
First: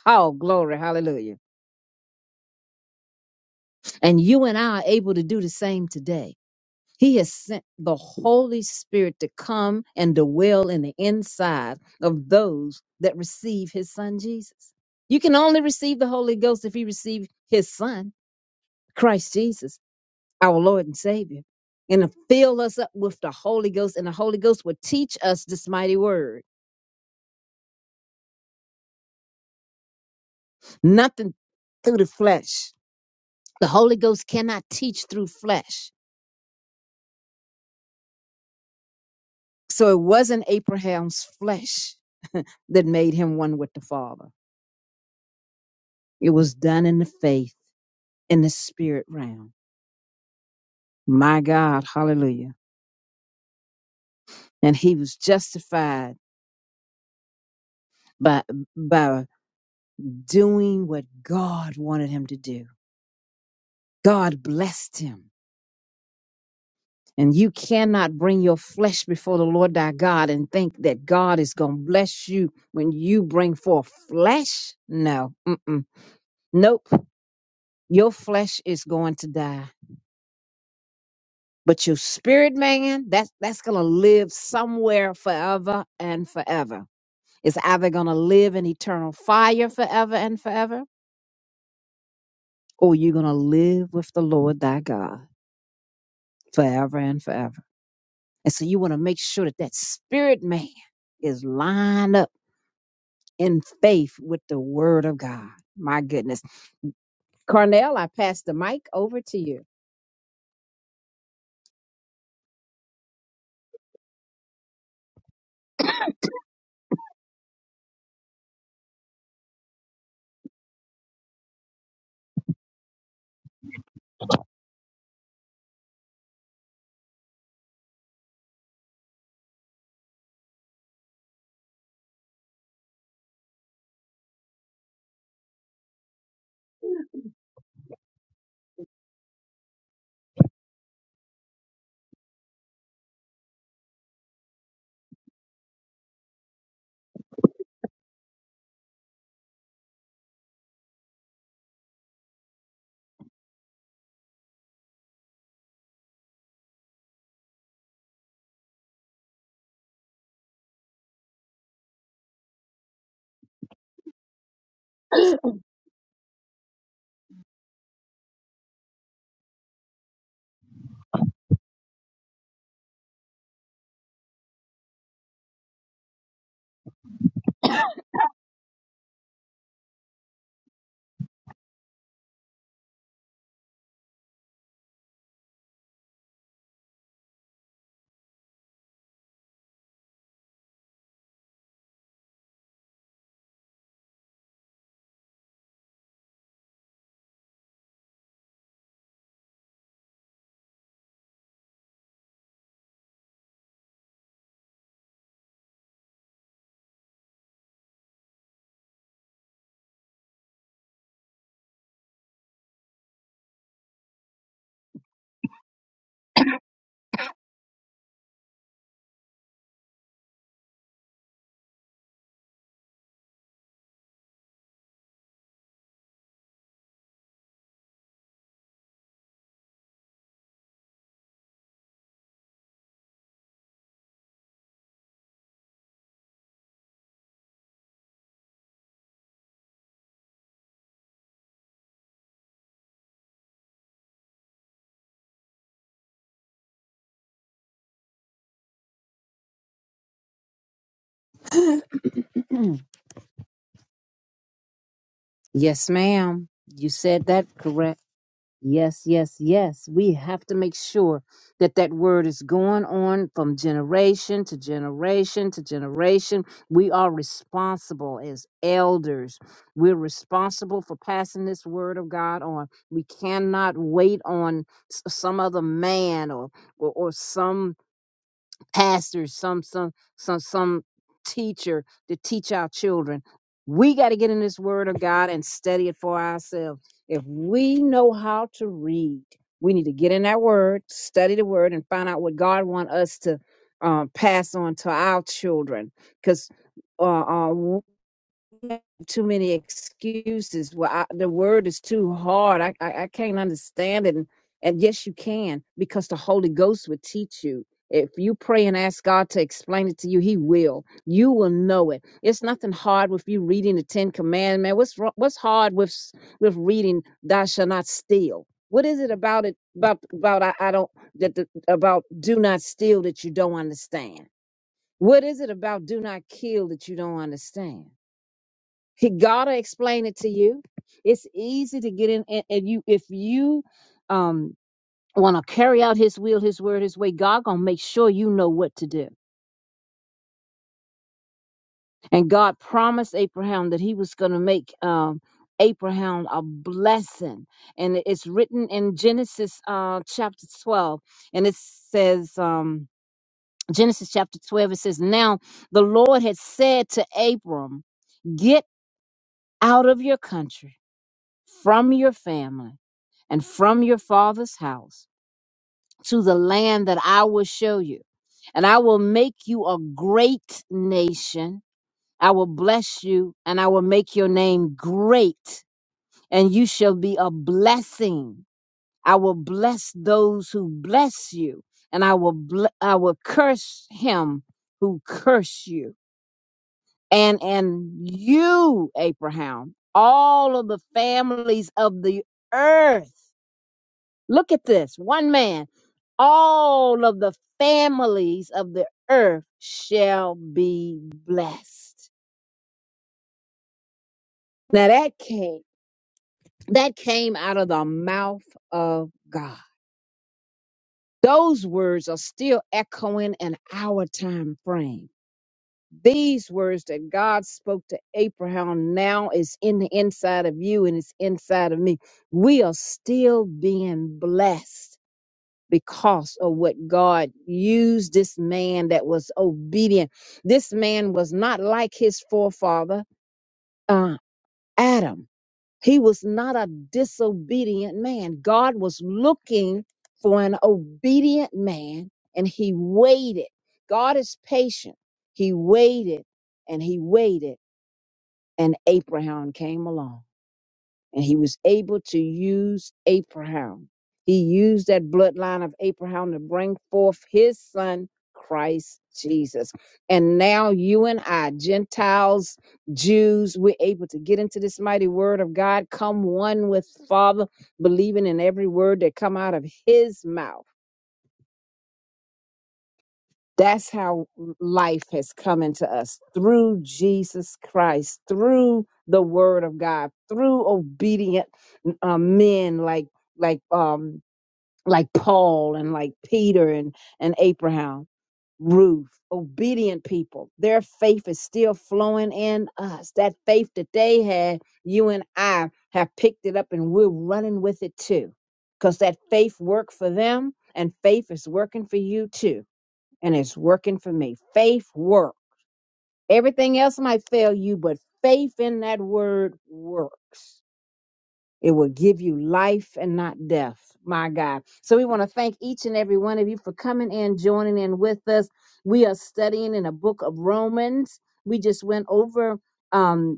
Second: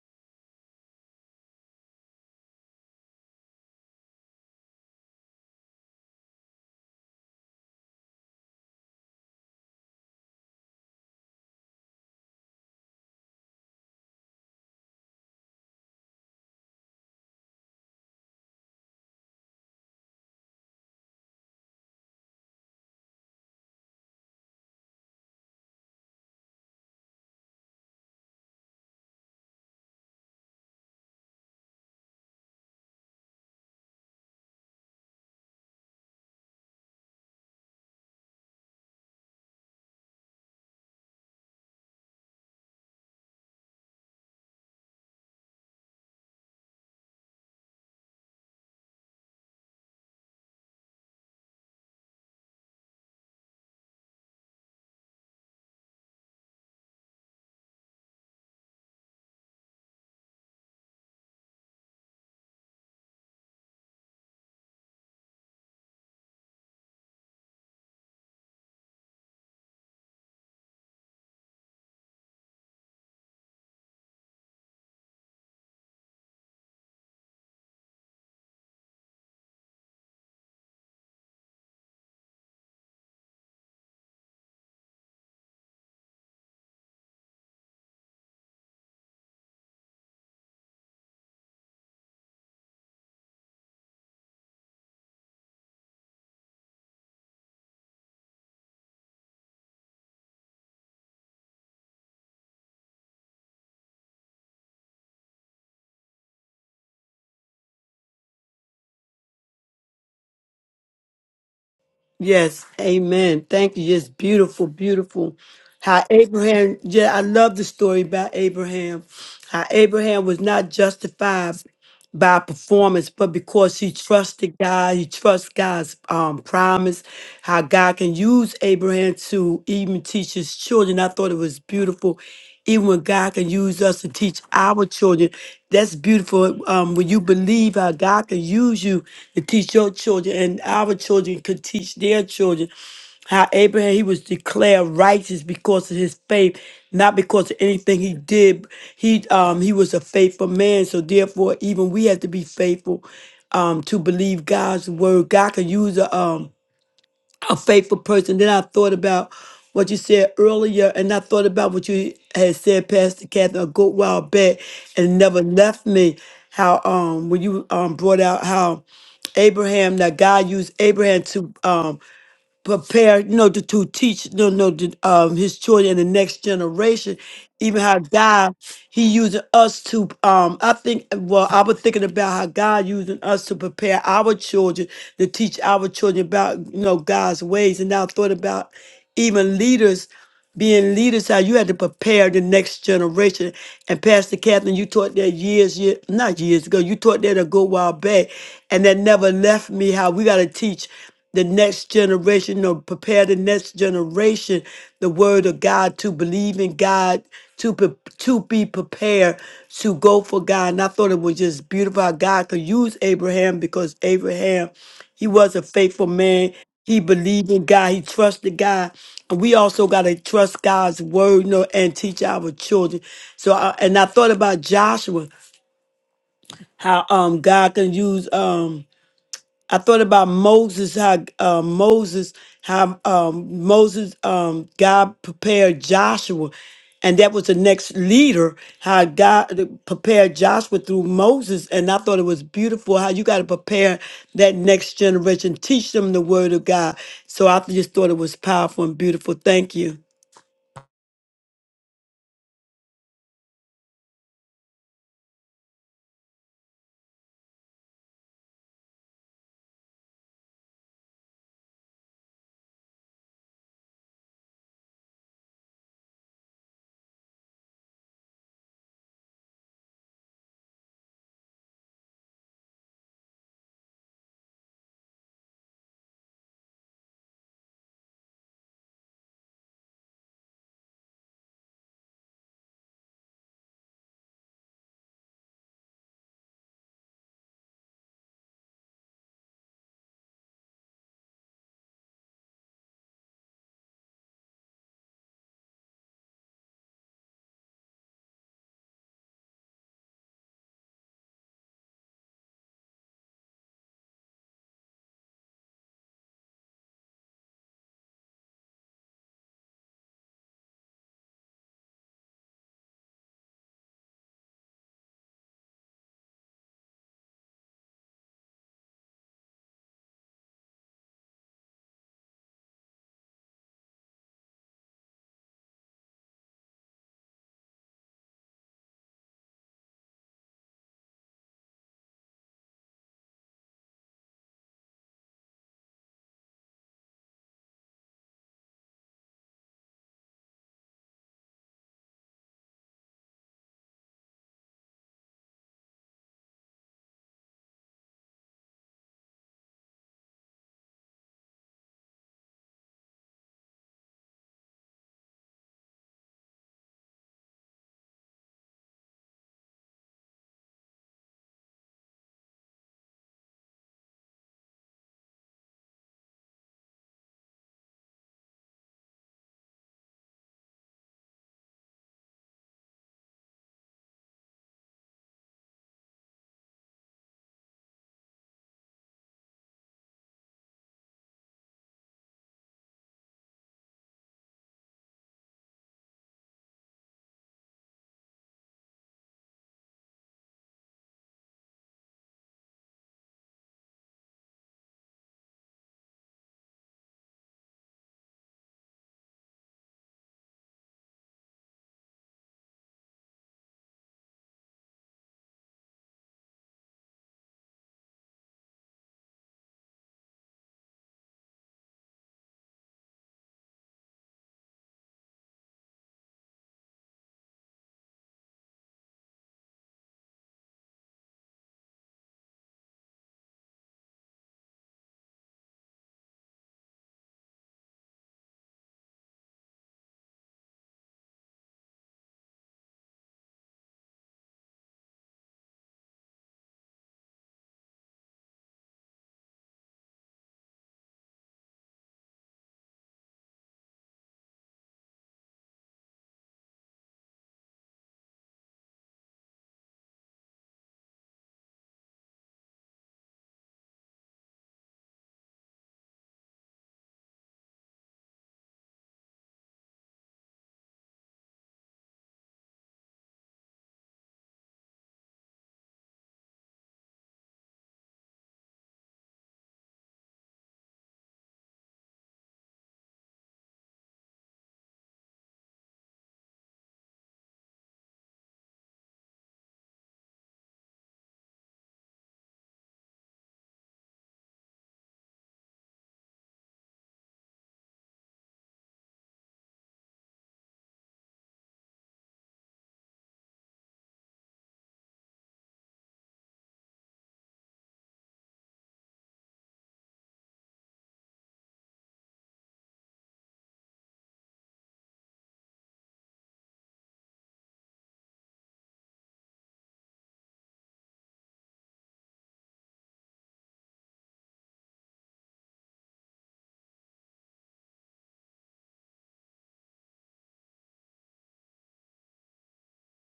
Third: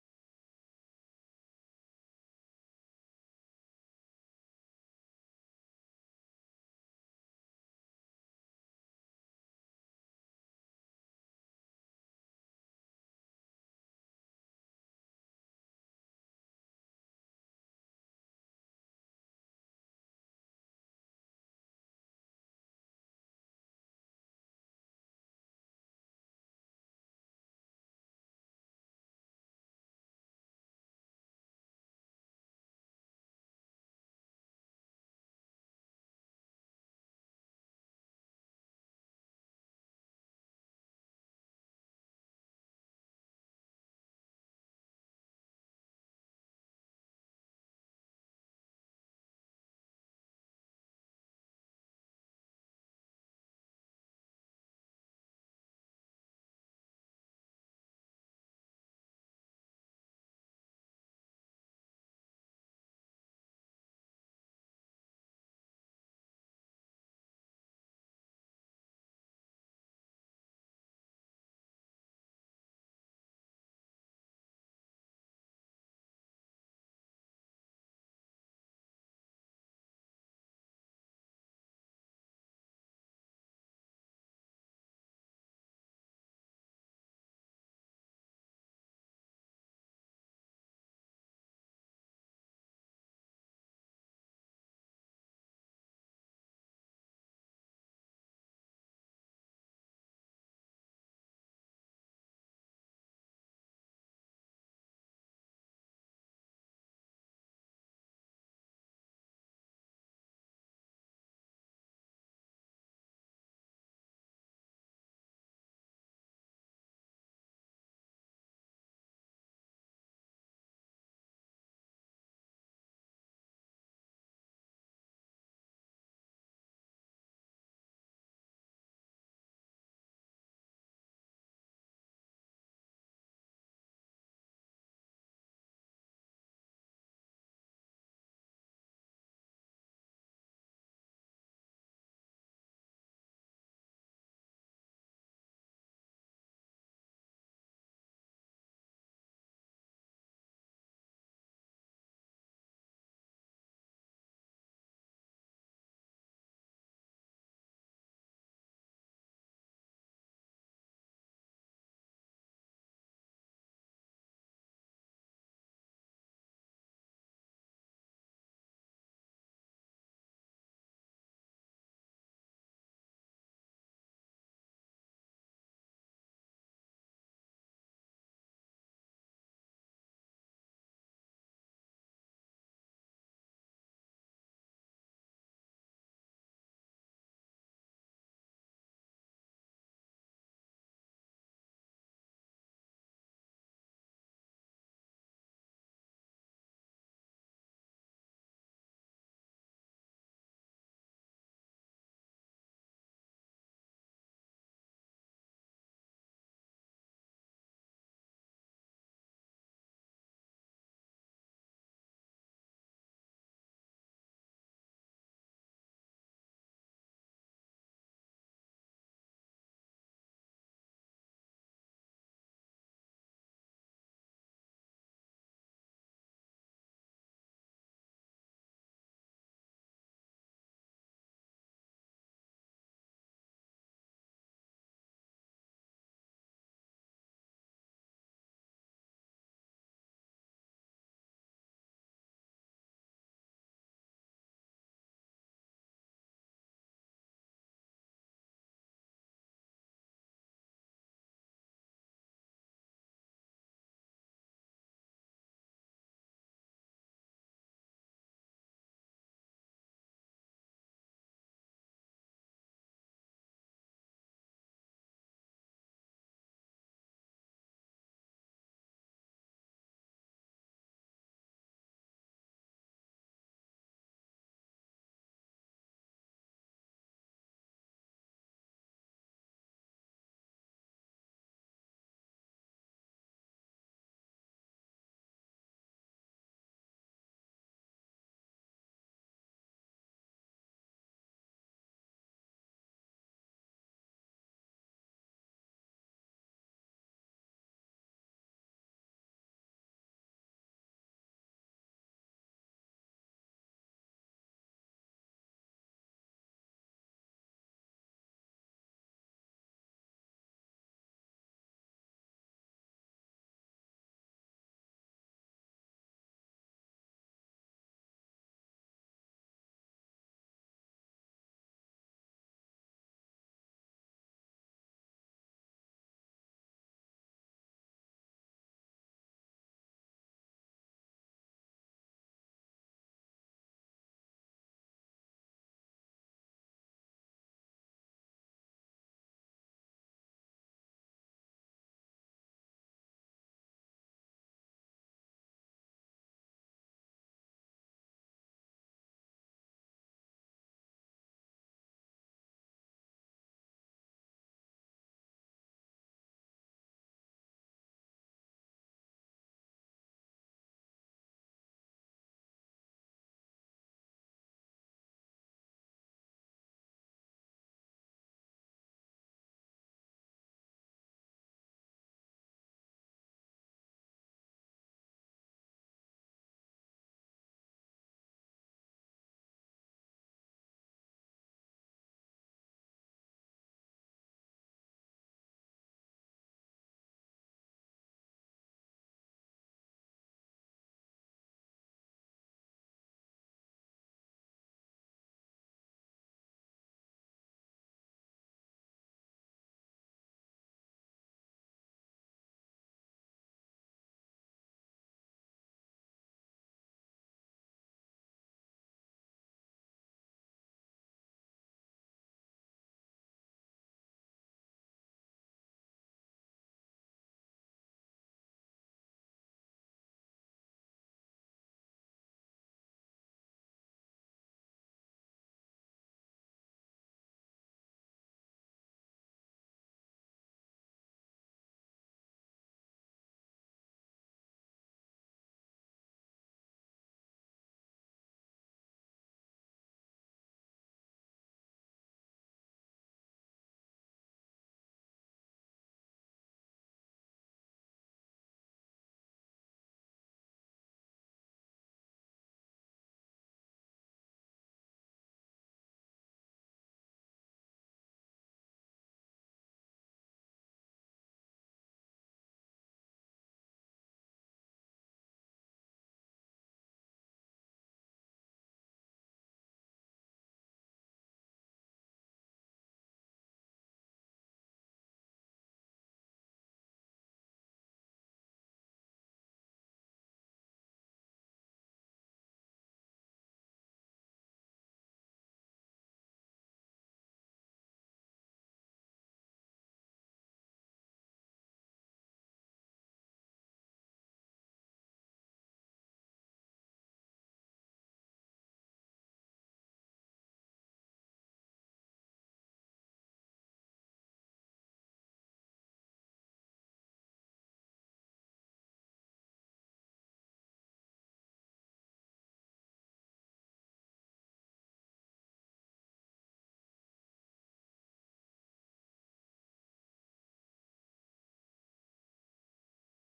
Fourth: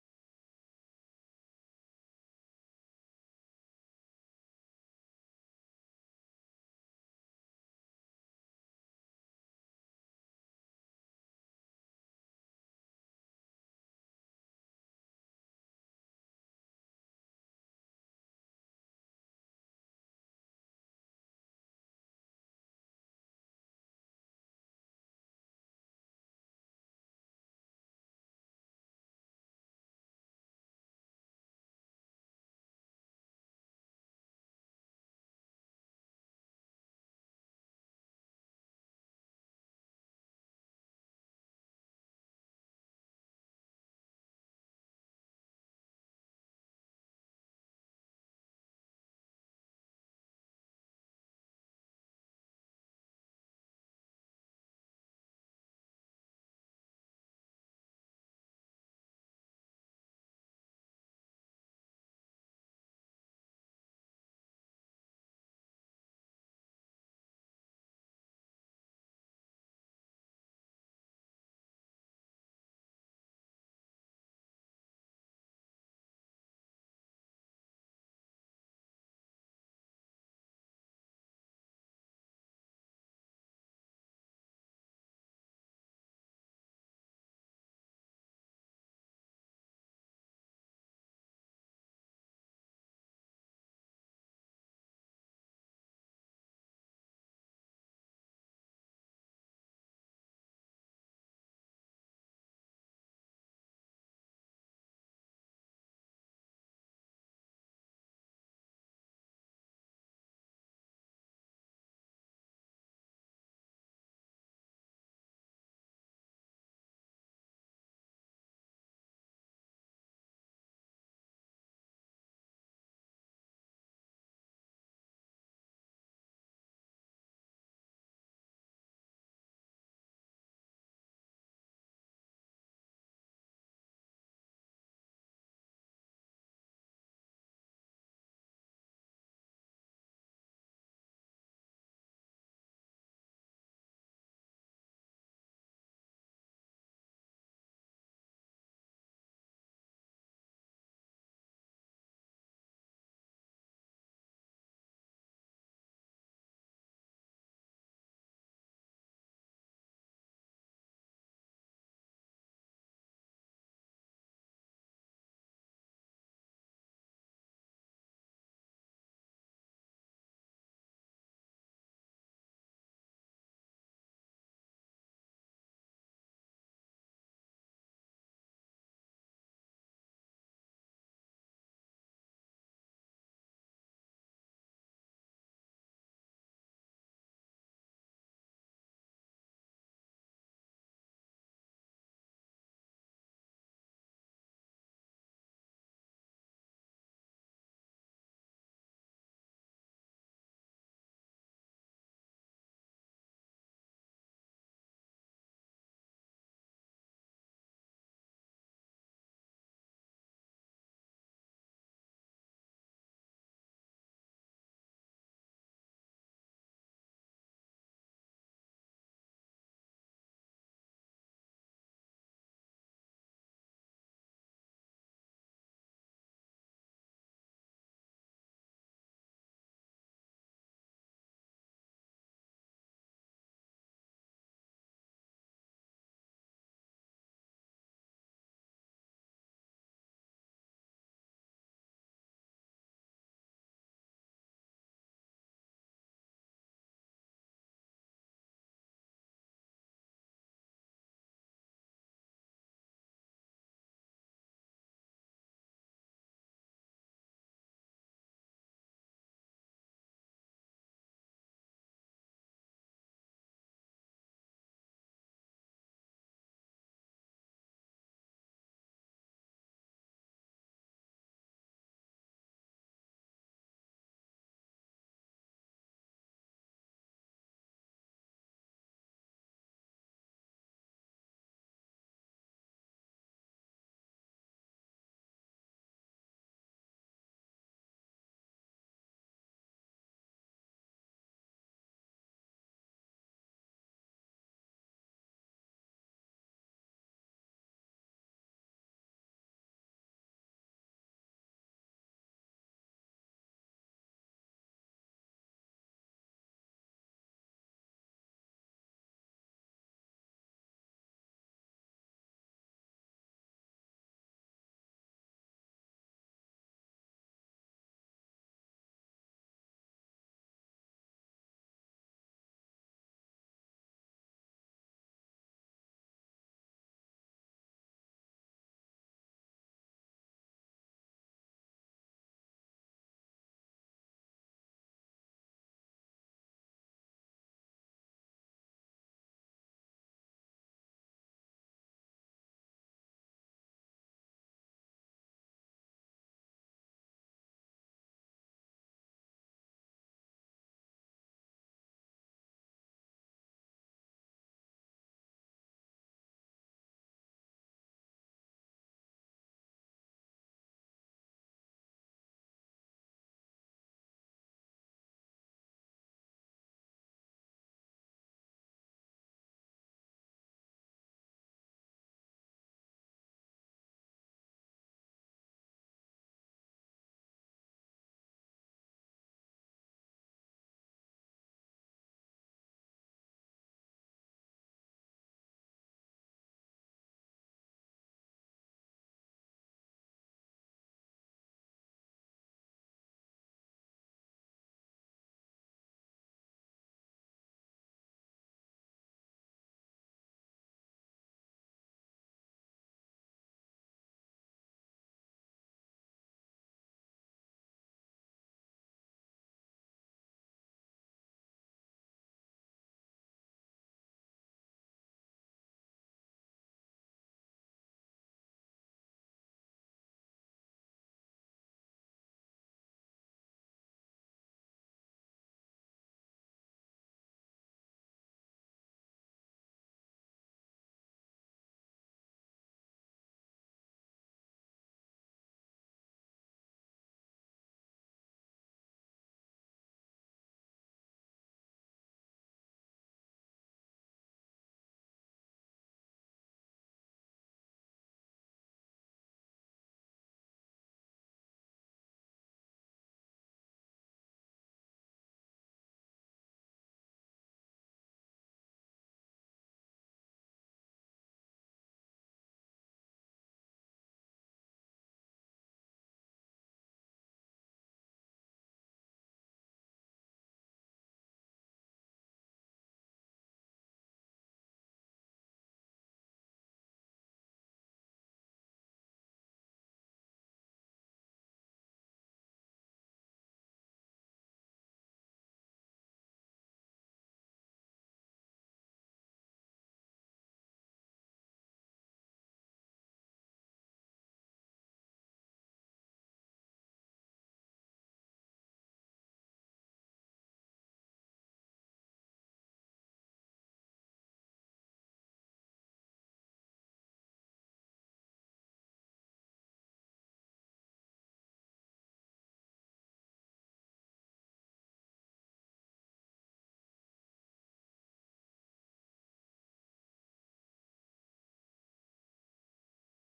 C: Oh, glory, hallelujah. And you and I are able to do the same today. He has sent the Holy Spirit to come and dwell in the inside of those that receive his son Jesus. You can only receive the Holy Ghost if you receive his son, Christ Jesus, our Lord and Savior. And to fill us up with the Holy Ghost, and the Holy Ghost will teach us this mighty word. Nothing through the flesh. The Holy Ghost cannot teach through flesh. So it wasn't Abraham's flesh that made him one with the Father. It was done in the faith, in the spirit realm. My God, hallelujah. And he was justified by, by doing what God wanted him to do. God blessed him. And you cannot bring your flesh before the Lord thy God and think that God is going to bless you when you bring forth flesh. No, mm-mm. nope. Your flesh is going to die But your spirit man, that's that's gonna live somewhere forever and forever. It's either gonna live in eternal fire forever and forever, or you're gonna live with the Lord thy God forever and forever. And so you want to make sure that that spirit man is lined up in faith with the word of God. My goodness. Carnell, I pass the mic over to you.
B: Yes. Amen. Thank you. It's beautiful, beautiful. How Abraham, yeah, I love the story about Abraham. How Abraham was not justified. by performance, but because he trusted God, he trusts God's um, promise, how God can use Abraham to even teach his children. I thought it was beautiful. Even when God can use us to teach our children, that's beautiful. Um, when you believe how God can use you to teach your children, and our children could teach their children how Abraham he was declared righteous because of his faith, not because of anything he did. He um he was a faithful man, so therefore even we have to be faithful um to believe God's word. God can use a um a faithful person. Then I thought about what you said earlier, and I thought about what you had said, Pastor Catherine, a good while back, and it never left me. How um when you um brought out how Abraham that God used Abraham to um prepare, you know, to, to teach, you know, to, um, his children and the next generation. Even how God, he using us to, um, I think, well, I was thinking about how God using us to prepare our children, to teach our children about, you know, God's ways. And now I thought about even leaders being leaders, how you had to prepare the next generation. And Pastor Catherine, you taught that years, year, not years ago, you taught that a good while back. And that never left me how we got to teach the next generation or prepare the next generation the word of God to believe in God, to, pre- to be prepared to go for God. And I thought it was just beautiful how God could use Abraham because Abraham. He was a faithful man. He believed in God. He trusted God. And we also got to trust God's word you know, and teach our children. So, I, and I thought about Joshua, how um God can use um I thought about Moses, how uh, Moses, how um, Moses, um, God prepared Joshua, and that was the next leader. How God prepared Joshua through Moses, and I thought it was beautiful how you got to prepare that next generation, teach them the word of God. So I just thought it was powerful and beautiful. Thank you.
C: <clears throat> yes, ma'am. You said that correct. Yes, yes, yes. We have to make sure that that word is going on from generation to generation to generation. We are responsible as elders. We're responsible for passing this word of God on. We cannot wait on s- some other man or or, or some pastors, some some some some teacher to teach our children. We got to get in this word of God and study it for ourselves. If we know how to read, we need to get in that word, study the word, and find out what God wants us to um, pass on to our children. Because too many excuses. Well, I, the word is too hard. I, I I can't understand it. And, and yes, you can because the Holy Ghost would teach you. If you pray and ask God to explain it to you, He will. You will know it. It's nothing hard with you reading the Ten Commandments. What's wro- what's hard with s- with reading "Thou shall not steal"? What is it about it about about I, I don't that the, about do not steal that you don't understand? What is it about do not kill that you don't understand? He gotta explain it to you. It's easy to get in, and, and you if you um want to carry out His will, His word, His way, God gonna make sure you know what to do. And God promised Abraham that He was gonna make um Abraham a blessing, and it- it's written in Genesis uh chapter twelve, and it says um. Genesis chapter 12, it says, Now the Lord had said to Abram, Get out of your country, from your family and from your father's house to the land that I will show you. And I will make you a great nation. I will bless you and I will make your name great, and you shall be a blessing. I will bless those who bless you, and I will ble- I will curse him who curse you. And and you, Abraham, all of the families of the earth Look at this one man. All of the families of the earth shall be blessed. Now that came, that came out of the mouth of God. Those words are still echoing in our time frame. These words that God spoke to Abraham now is in the inside of you and it's inside of me. We are still being blessed because of what God used this man that was obedient. This man was not like his forefather, uh, Adam. He was not a disobedient man. God was looking for an obedient man and he waited. God is patient. He waited and he waited, and Abraham came along and he was able to use Abraham. He used that bloodline of Abraham to bring forth his son, Christ Jesus. And now you and I, Gentiles, Jews, we're able to get into this mighty word of God, come one with Father, believing in every word that come out of his mouth. That's how life has come into us through Jesus Christ, through the Word of God, through obedient uh, men like like um like Paul and like Peter and and Abraham, Ruth, obedient people. Their faith is still flowing in us. That faith that they had, you and I have picked it up, and we're running with it too, because that faith worked for them, and faith is working for you too and it's working for me. Faith works. Everything else might fail you, but faith in that word works. It will give you life and not death. My God. So we want to thank each and every one of you for coming in, joining in with us. We are studying in the book of Romans. We just went over um,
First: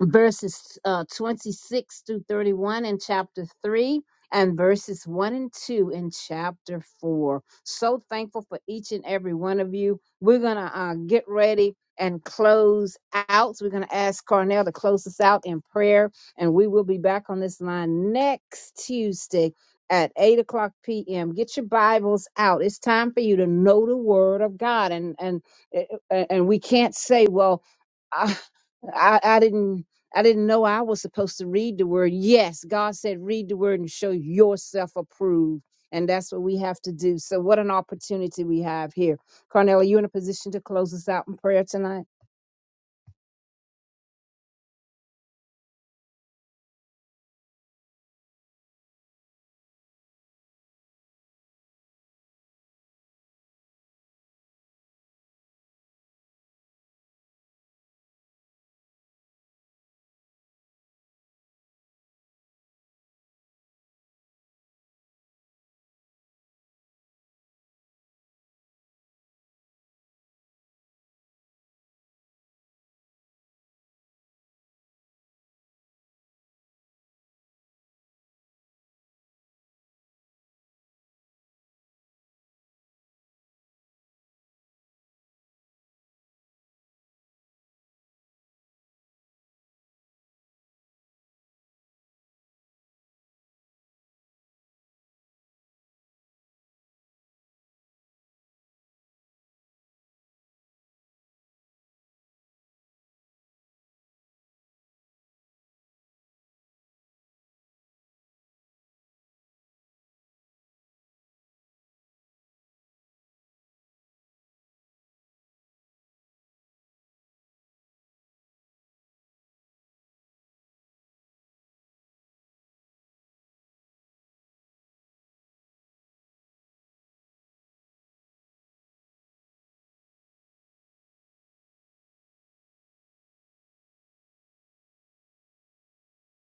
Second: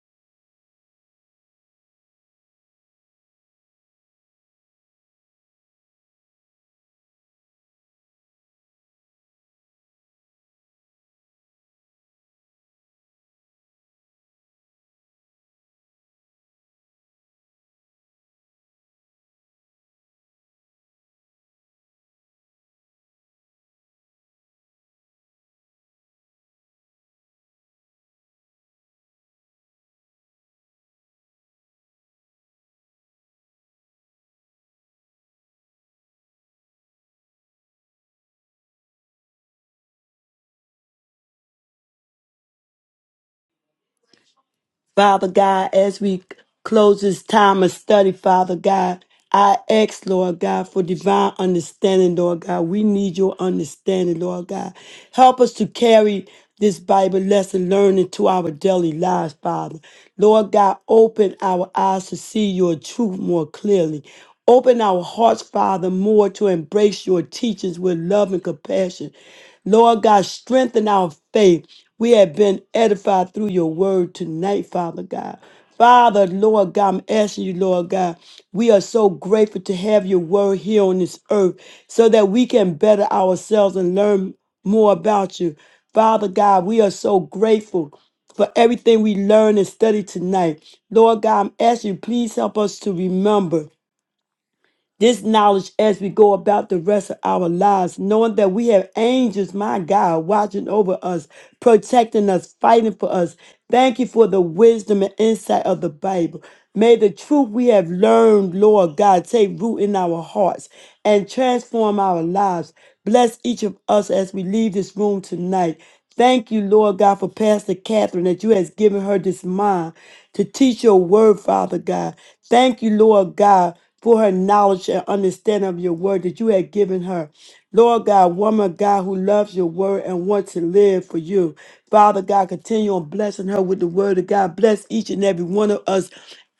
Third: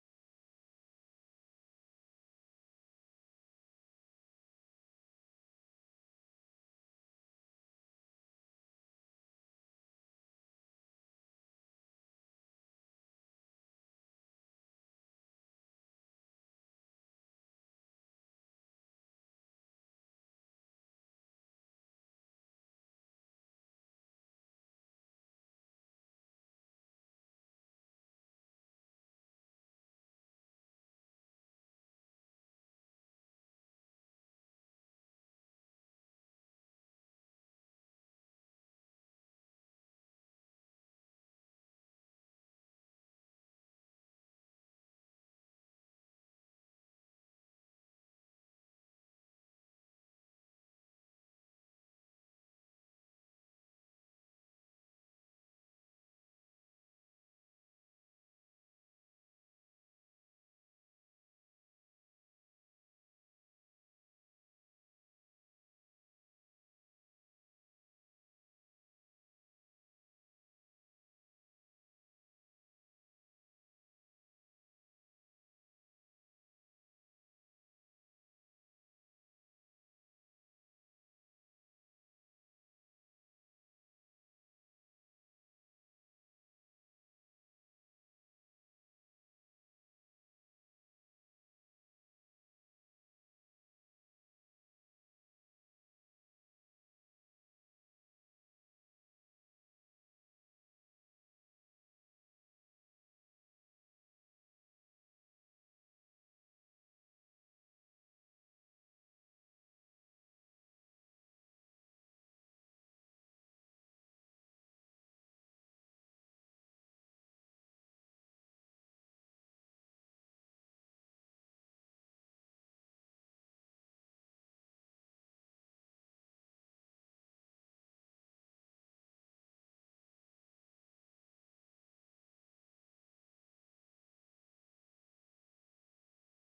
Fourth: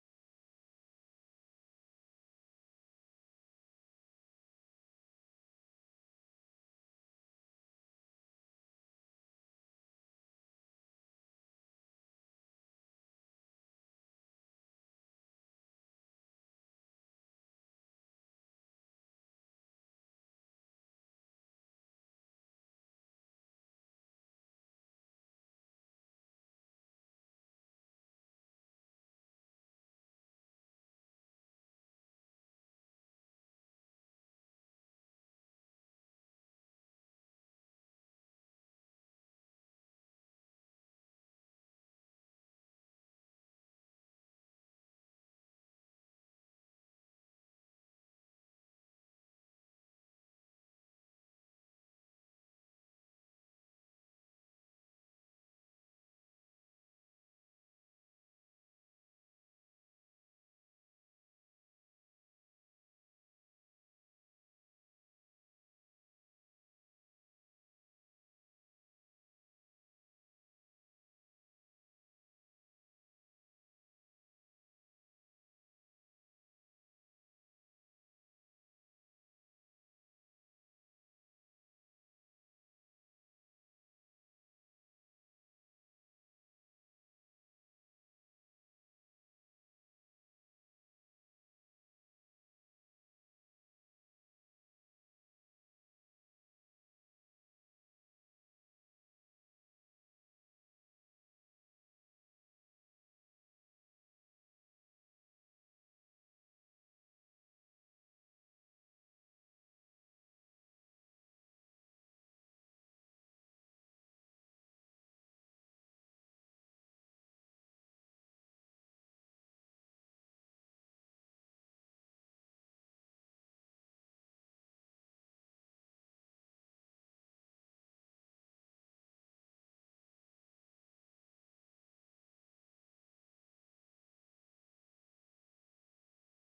C: verses uh, 26 through 31 in chapter 3 and verses 1 and 2 in chapter 4. So thankful for each and every one of you. We're going to uh, get ready and close out. So we're going to ask Carnell to close us out in prayer, and we will be back on this line next Tuesday. At 8 o'clock p.m., get your Bibles out. It's time for you to know the Word of God. And and eh, eh, and we can't say, well, I, I, I didn't I didn't know I was supposed to read the word. Yes, God said, read the word and show yourself approved. And that's what we have to do. So, what an opportunity we have here. Carnell, are you in a position to close us out in prayer tonight?
B: Father God, as we close this time of study, Father God, I ask, Lord God, for divine understanding, Lord God. We need your understanding, Lord God. Help us to carry this Bible lesson learned into our daily lives, Father. Lord God, open our eyes to see your truth more clearly. Open our hearts, Father, more to embrace your teachings with love and compassion. Lord God, strengthen our faith. We have been edified through your word tonight, Father God. Father, Lord God, I'm asking you, Lord God, we are so grateful to have your word here on this earth so that we can better ourselves and learn more about you. Father God, we are so grateful for everything we learned and studied tonight. Lord God, I'm asking you, please help us to remember this knowledge as we go about the rest of our lives, knowing that we have angels, my God, watching over us, protecting us, fighting for us. Thank you for the wisdom and insight of the Bible. May the truth we have learned, Lord God, take root in our hearts and transform our lives. Bless each of us as we leave this room tonight. Thank you, Lord God, for Pastor Catherine that you has given her this mind to teach your word, Father God. Thank you, Lord God, for her knowledge and understanding of your word that you had given her. Lord God, woman God who loves your word and wants to live for you. Father God, continue on blessing her with the word of God. Bless each and every one of us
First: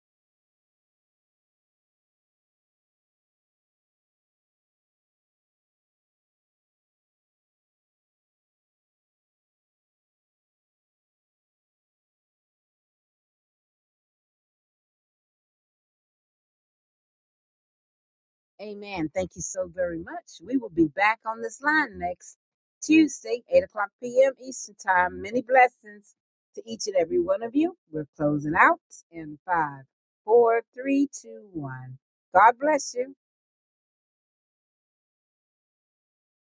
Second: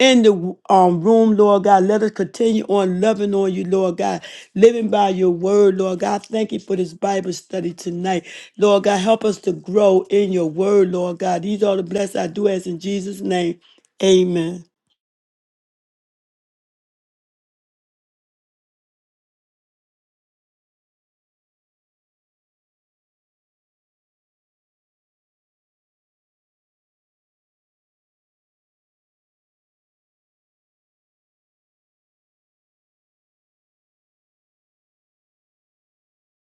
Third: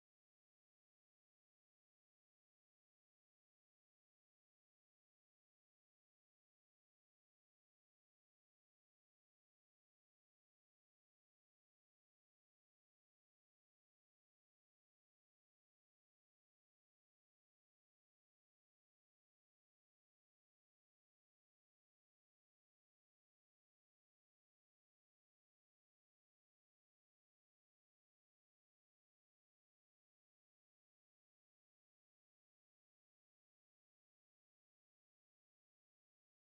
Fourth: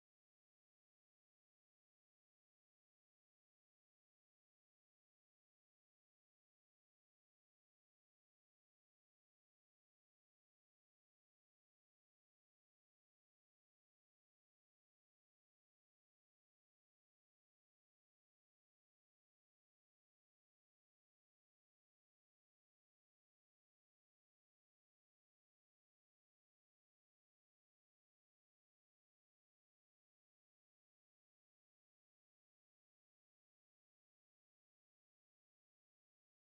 B: in the um, room, Lord God. Let us continue on loving on you, Lord God, living by your word, Lord God. Thank you for this Bible study tonight. Lord God, help us to grow in your word, Lord God. These are the blessings I do ask in Jesus' name. Amen.
C: Amen. Thank you so very much. We will be back on this line next Tuesday, 8 o'clock p.m. Eastern Time. Many blessings to each and every one of you. We're closing out in five, four, three, two, one. God bless you.